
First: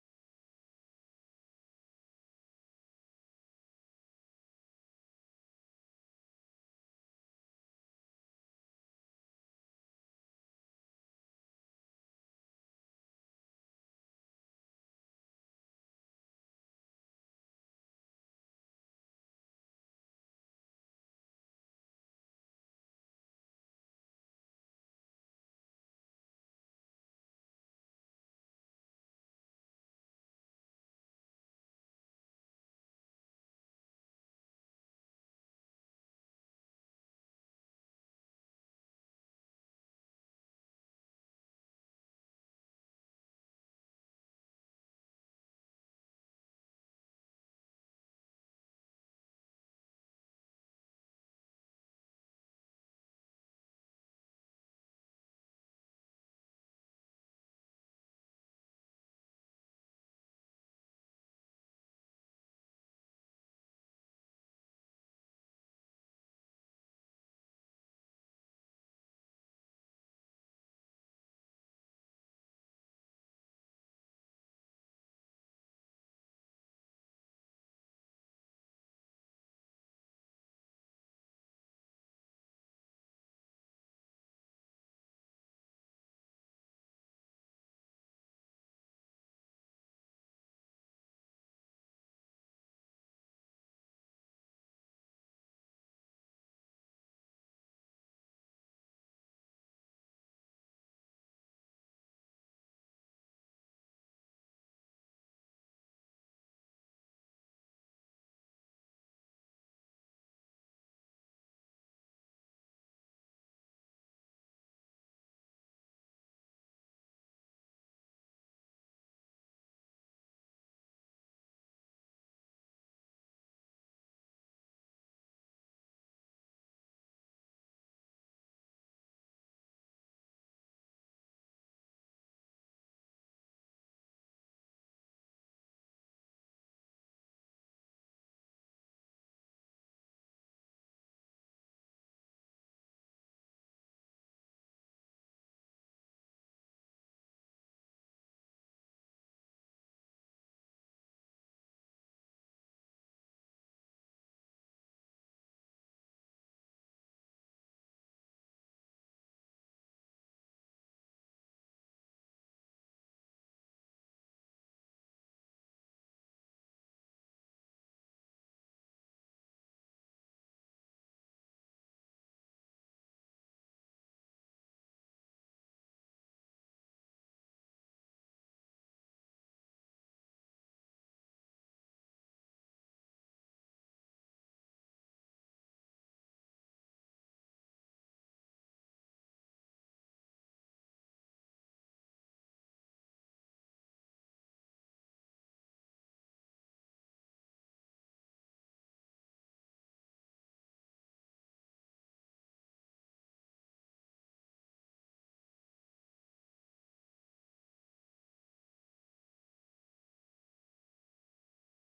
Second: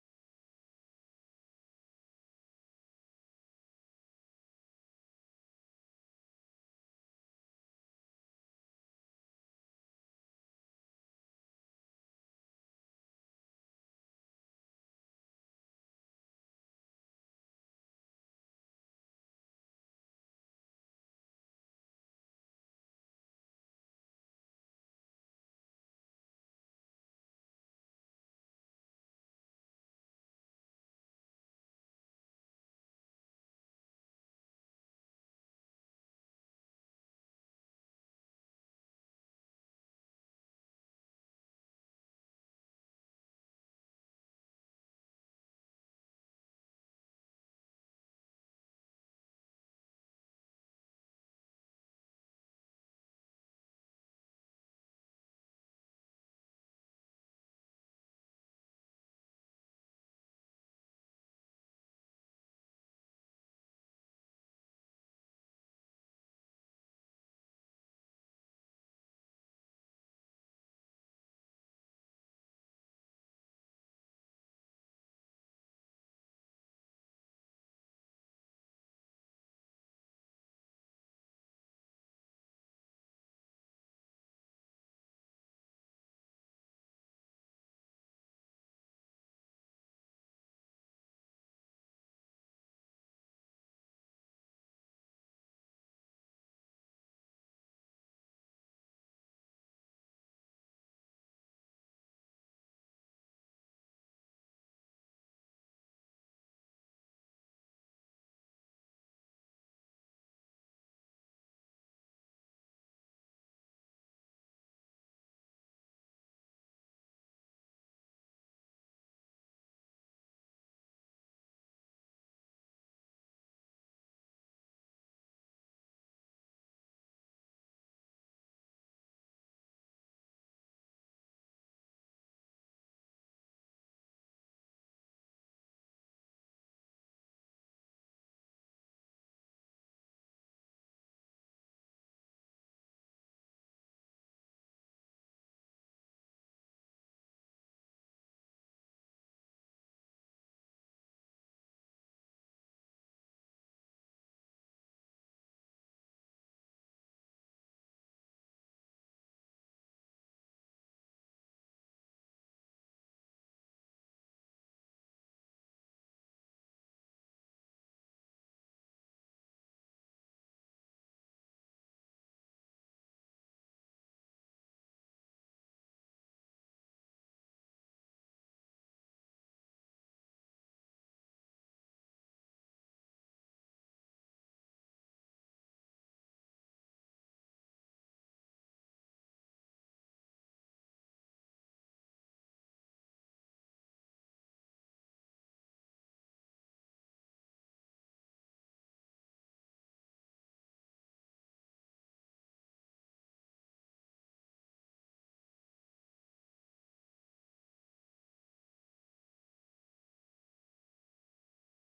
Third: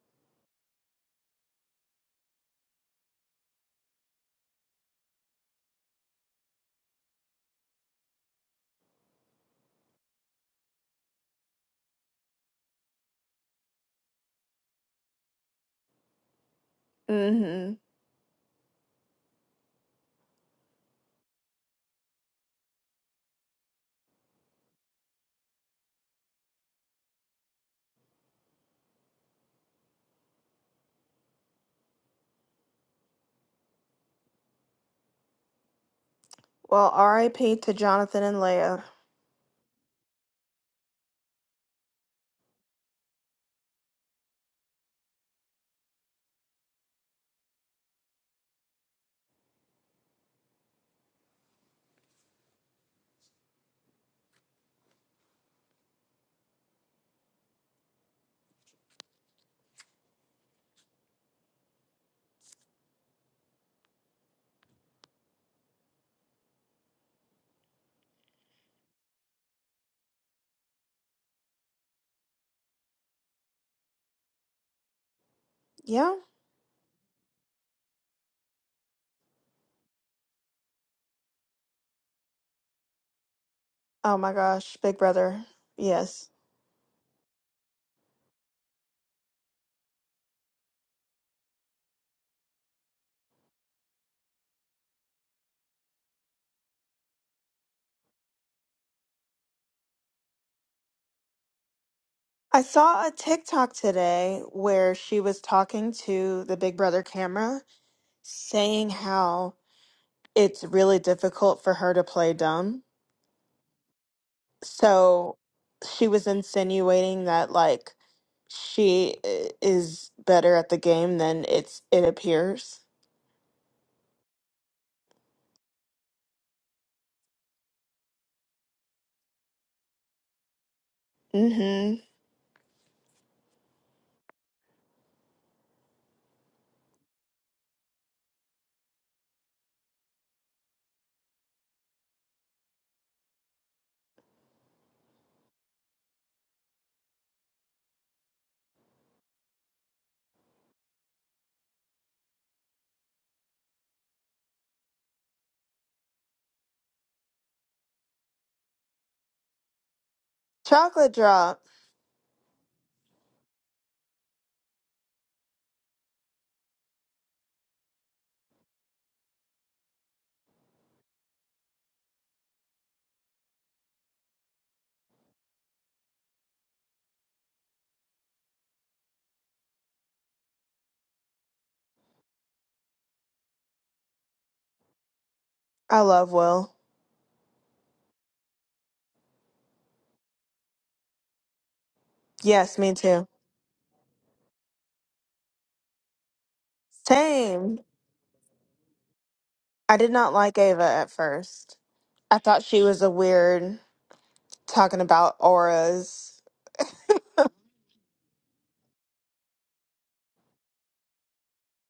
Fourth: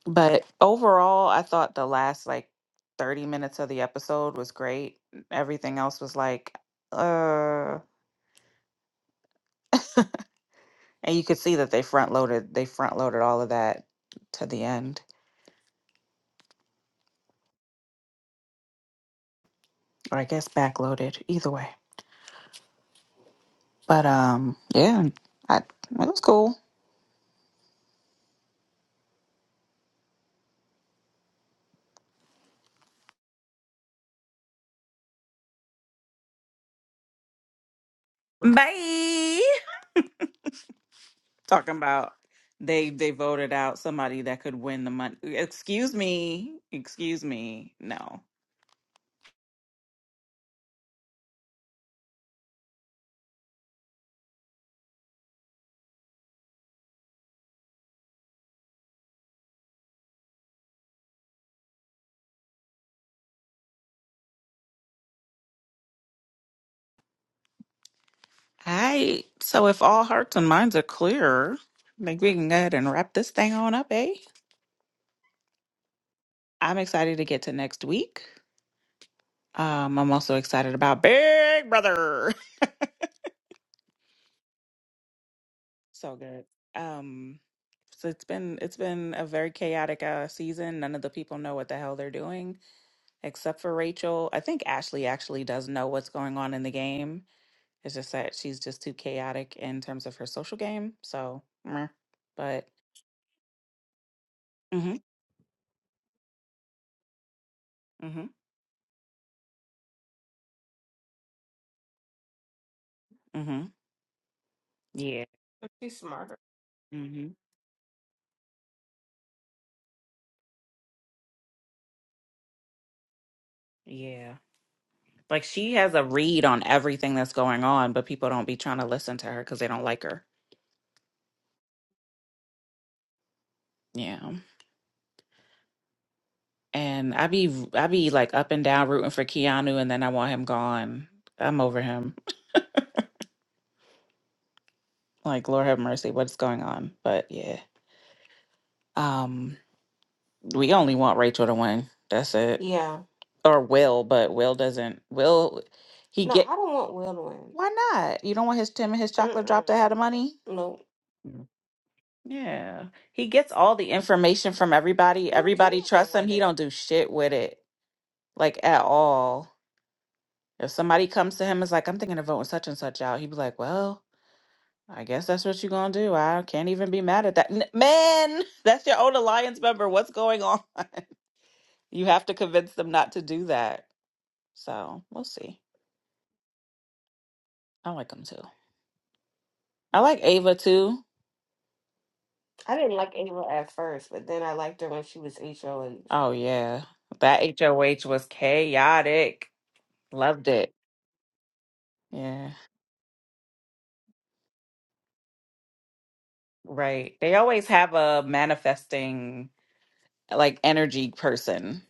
But overall, I thought the last like 30 minutes of the episode was great. Everything else was like, uh, and you could see that they front loaded, they front loaded all of that to the end,
Mm-hmm.
or I guess back loaded, either way. But um, yeah, I, it was cool.
Well, R.I.P. to Jonathan and Leia.
Bye. Talking about they they voted out somebody that could win the money. Excuse me, excuse me, no. I so if all hearts and minds are clear, maybe we can go ahead and wrap this thing on up, eh?
Yeah.
I'm excited to get to next week. Um, I'm also excited about Big Brother. [LAUGHS]
Oh my gosh, Big Brother.
So
Yes.
good. Um, so it's been it's been a very chaotic uh season. None of the people know what the hell they're doing except for Rachel. I think Ashley actually does know what's going on in the game. It's just that she's just too chaotic in terms of her social game. So, meh.
I
but
saw a TikTok today where
mm-hmm,
she was talking to the Big Brother camera,
mm-hmm,
saying how it's really difficult for her to play dumb.
mm-hmm. Yeah.
So
But she's
she was
smarter.
insinuating
hmm
that, like, she i- is better at the game than it's it appears.
Yeah. Like she has a read on everything that's going on, but people don't be trying to listen to her because they don't like her.
Mm-hmm.
Yeah. And I be I be like up and down rooting for Keanu and then I want him gone. I'm over him. Like Lord have mercy, what's going on? But yeah. Um we only want Rachel to win. That's it. Or Will, but Will doesn't Will he get why not? You don't want his Tim and his chocolate drop to Mm-mm. have the money?
Chocolate drop.
Yeah. He gets all the information from everybody. Everybody trusts him. He don't do shit with it, like at all. If somebody comes to him and is like, I'm thinking of voting such and such out, he'd be like, Well, I guess that's what you're gonna do. I can't even be mad at that. N- Man, [LAUGHS] that's your own alliance member. What's going on? [LAUGHS] you have to convince them not to do that. So we'll see.
I love Will.
I like him too. I like Ava too.
Yes, me too.
Oh yeah. That
Same.
HOH was chaotic.
I did not
Loved
like
it.
Ava at first. I
Yeah.
thought she was a weird talking about auras.
Right. They always have a manifesting like energy person.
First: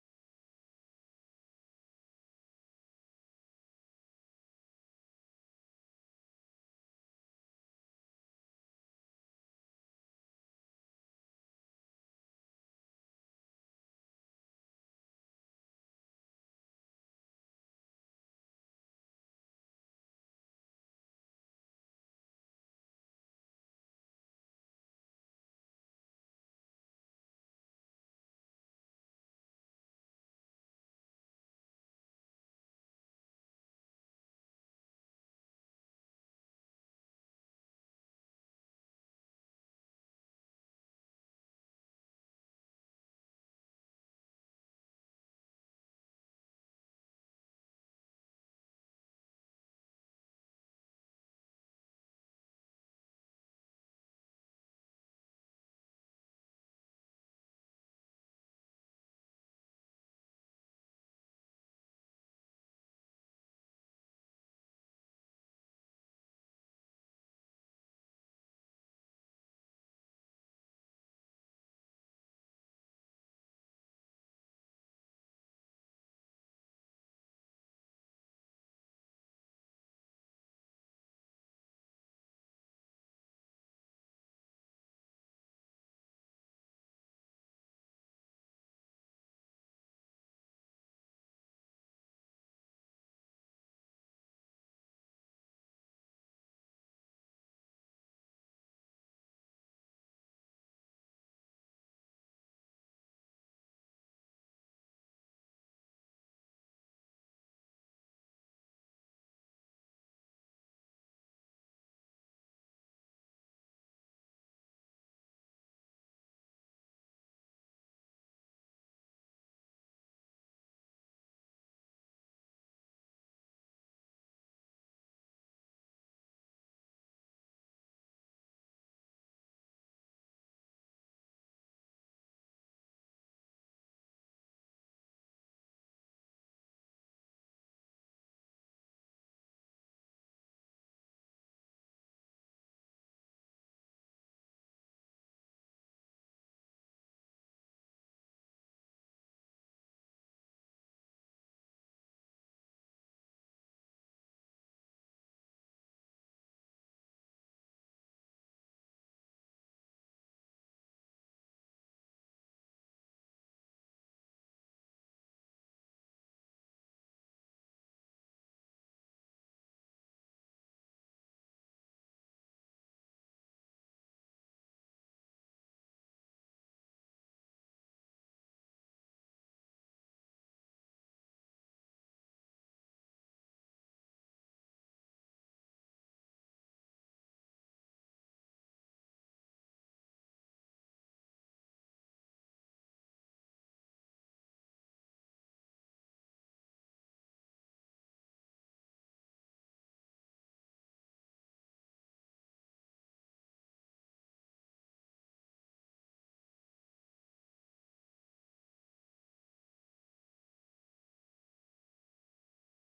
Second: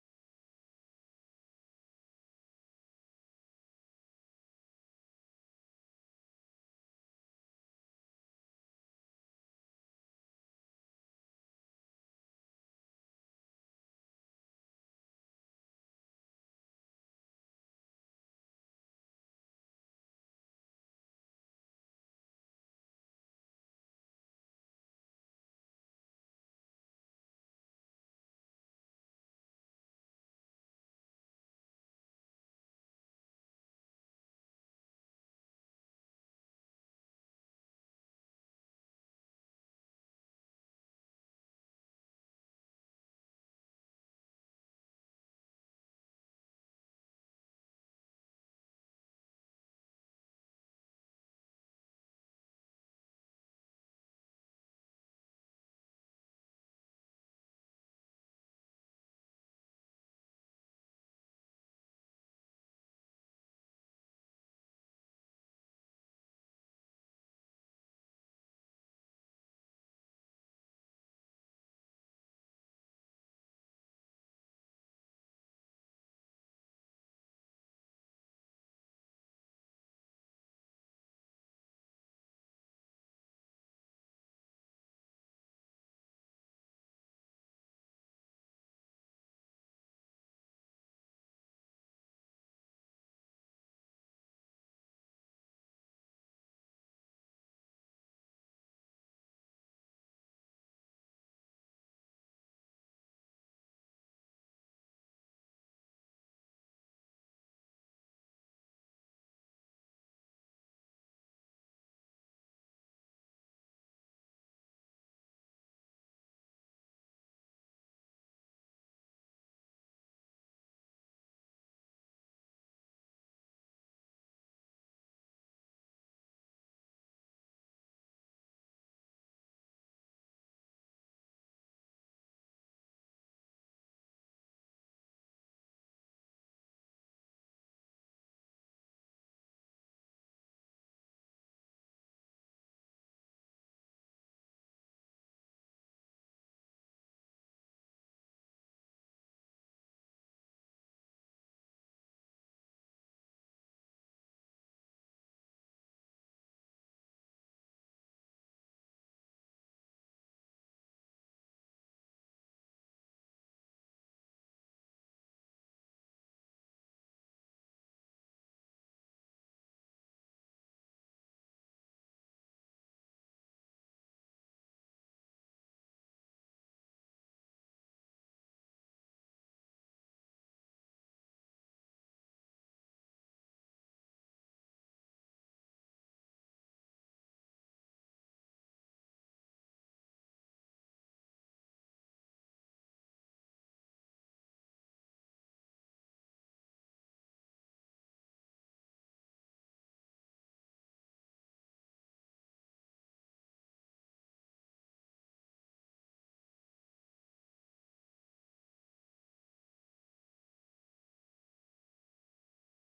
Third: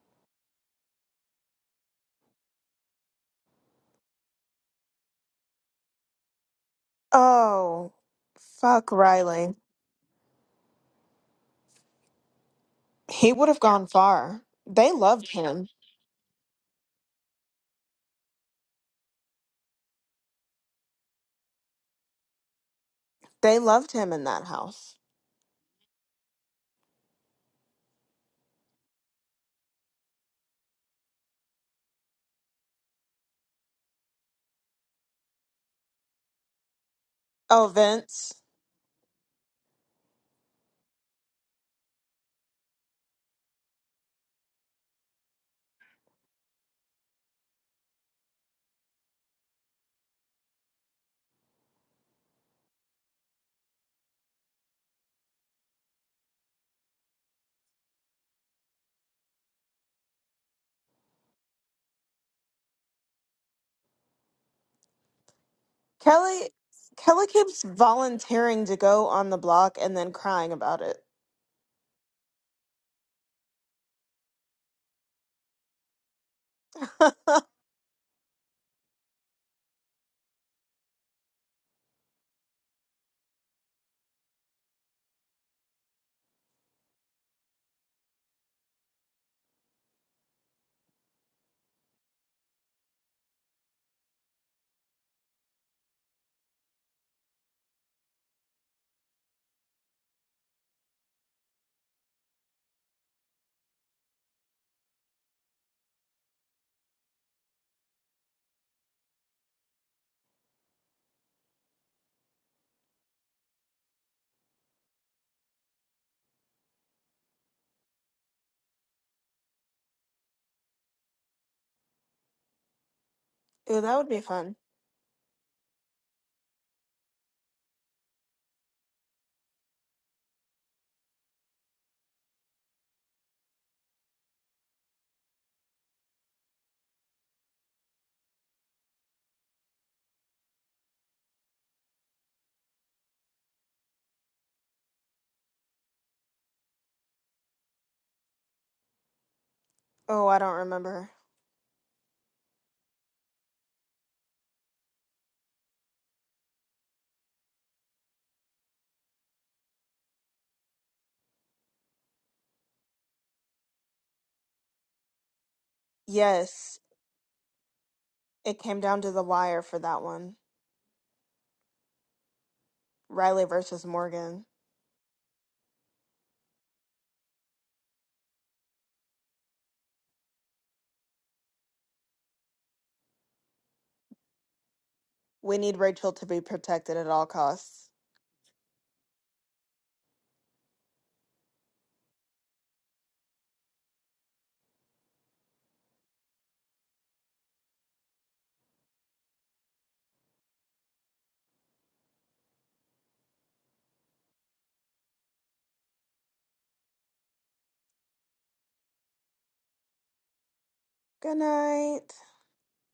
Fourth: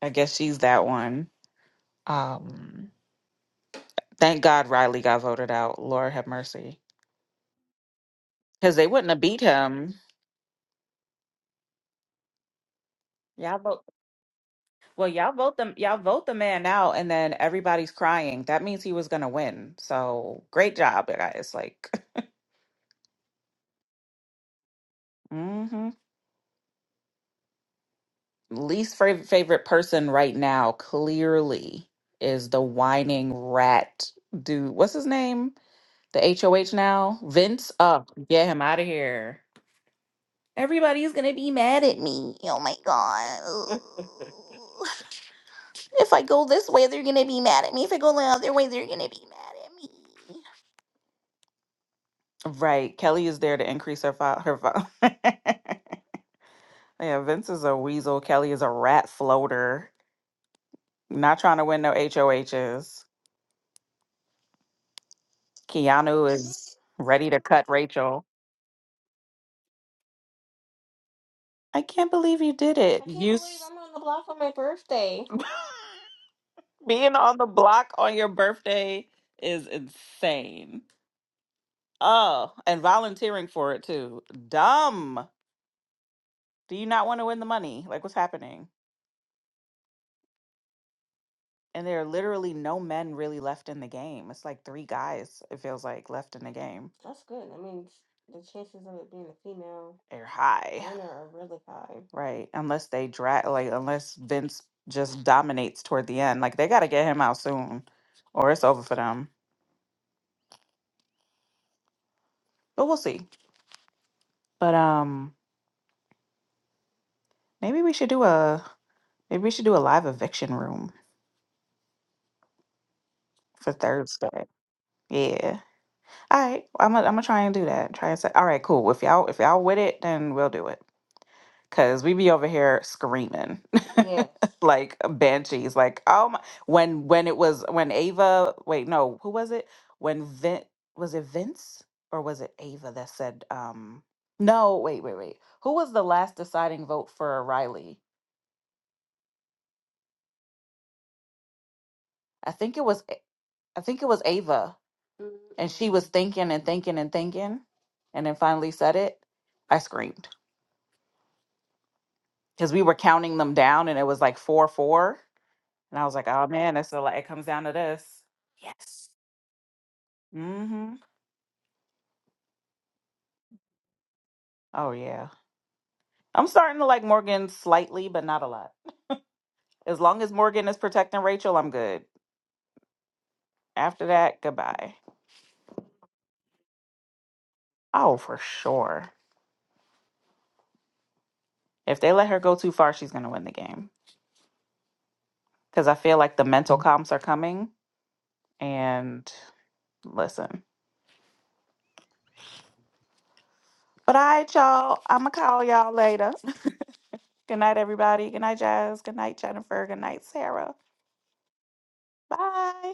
I guess she's that one. Um thank God Riley got voted out. Lord have mercy.
Oh,
Cuz they
fuck
wouldn't have beat
Riley.
him.
He would
Y'all
have
vote
gone far. They
well,
loved
y'all vote
him.
them y'all vote the man out and then everybody's crying. That means he was gonna win. So great job, guys. Like
They loved him in that house.
[LAUGHS] mhm. least fav- favorite person right now clearly is the whining rat dude. What's his name? The HOH now? Vince
Oh,
up.
Vince.
get him out of here. Everybody's gonna be mad at me. Oh my god. [LAUGHS] if I go this way, they're gonna be mad at me. If I go the other way, they're gonna be mad at me. Right. Kelly is there to increase her file. Her file. [LAUGHS] yeah, Vince is a weasel. Kelly is a rat floater. Not trying to win no H O Hs. Keanu
Kelly
is
Kelly
ready to
keeps
cut Rachel.
volunteering to go on the block and then crying about it.
I can't believe you did it. You s- [LAUGHS]
[LAUGHS]
being on the
Ooh,
block on your birthday is insane. Oh, and volunteering for it too. Dumb. Do you not want to win the money? Like, what's happening? And there are literally no men really left in the game. It's like three guys, it feels like, left in the game. They're high, right? Unless they drag, like, unless Vince just dominates toward the end. Like, they got to get him out soon or it's over for them. But we'll see. But, um, maybe we should do a, maybe we should do a live eviction room for
that would be
Thursday.
fun.
Yeah. All right. I'm gonna, I'm gonna try and do that. Try and say, all right, cool. If y'all, if y'all with it, then we'll do it. Cause we be over here screaming. like uh, banshees like oh my when when it was when ava wait no who was it when Vin was it vince or was it ava that said um no wait wait wait who was the last deciding vote for riley
Oh, I don't remember.
i think it was A- i think it was ava and she was thinking and thinking and thinking and then finally said it i screamed because we were counting them down and it was like four four and i was like oh man
Yes,
it's so like it comes down to this
it came down
yes
to the wire for that one.
mm-hmm
Riley versus Morgan.
oh yeah I'm starting to like Morgan slightly, but not a lot. As long as Morgan is protecting Rachel, I'm good. After that, goodbye.
We need Rachel to be protected at all costs.
Oh, for sure. If they let her go too far, she's going to win the game. Because I feel like the mental comps are coming. And listen. But all right, y'all. I'm going to call y'all later. [LAUGHS] good night, everybody. Good night, Jazz. Good night, Jennifer. Good night, Sarah.
Good night.
Bye.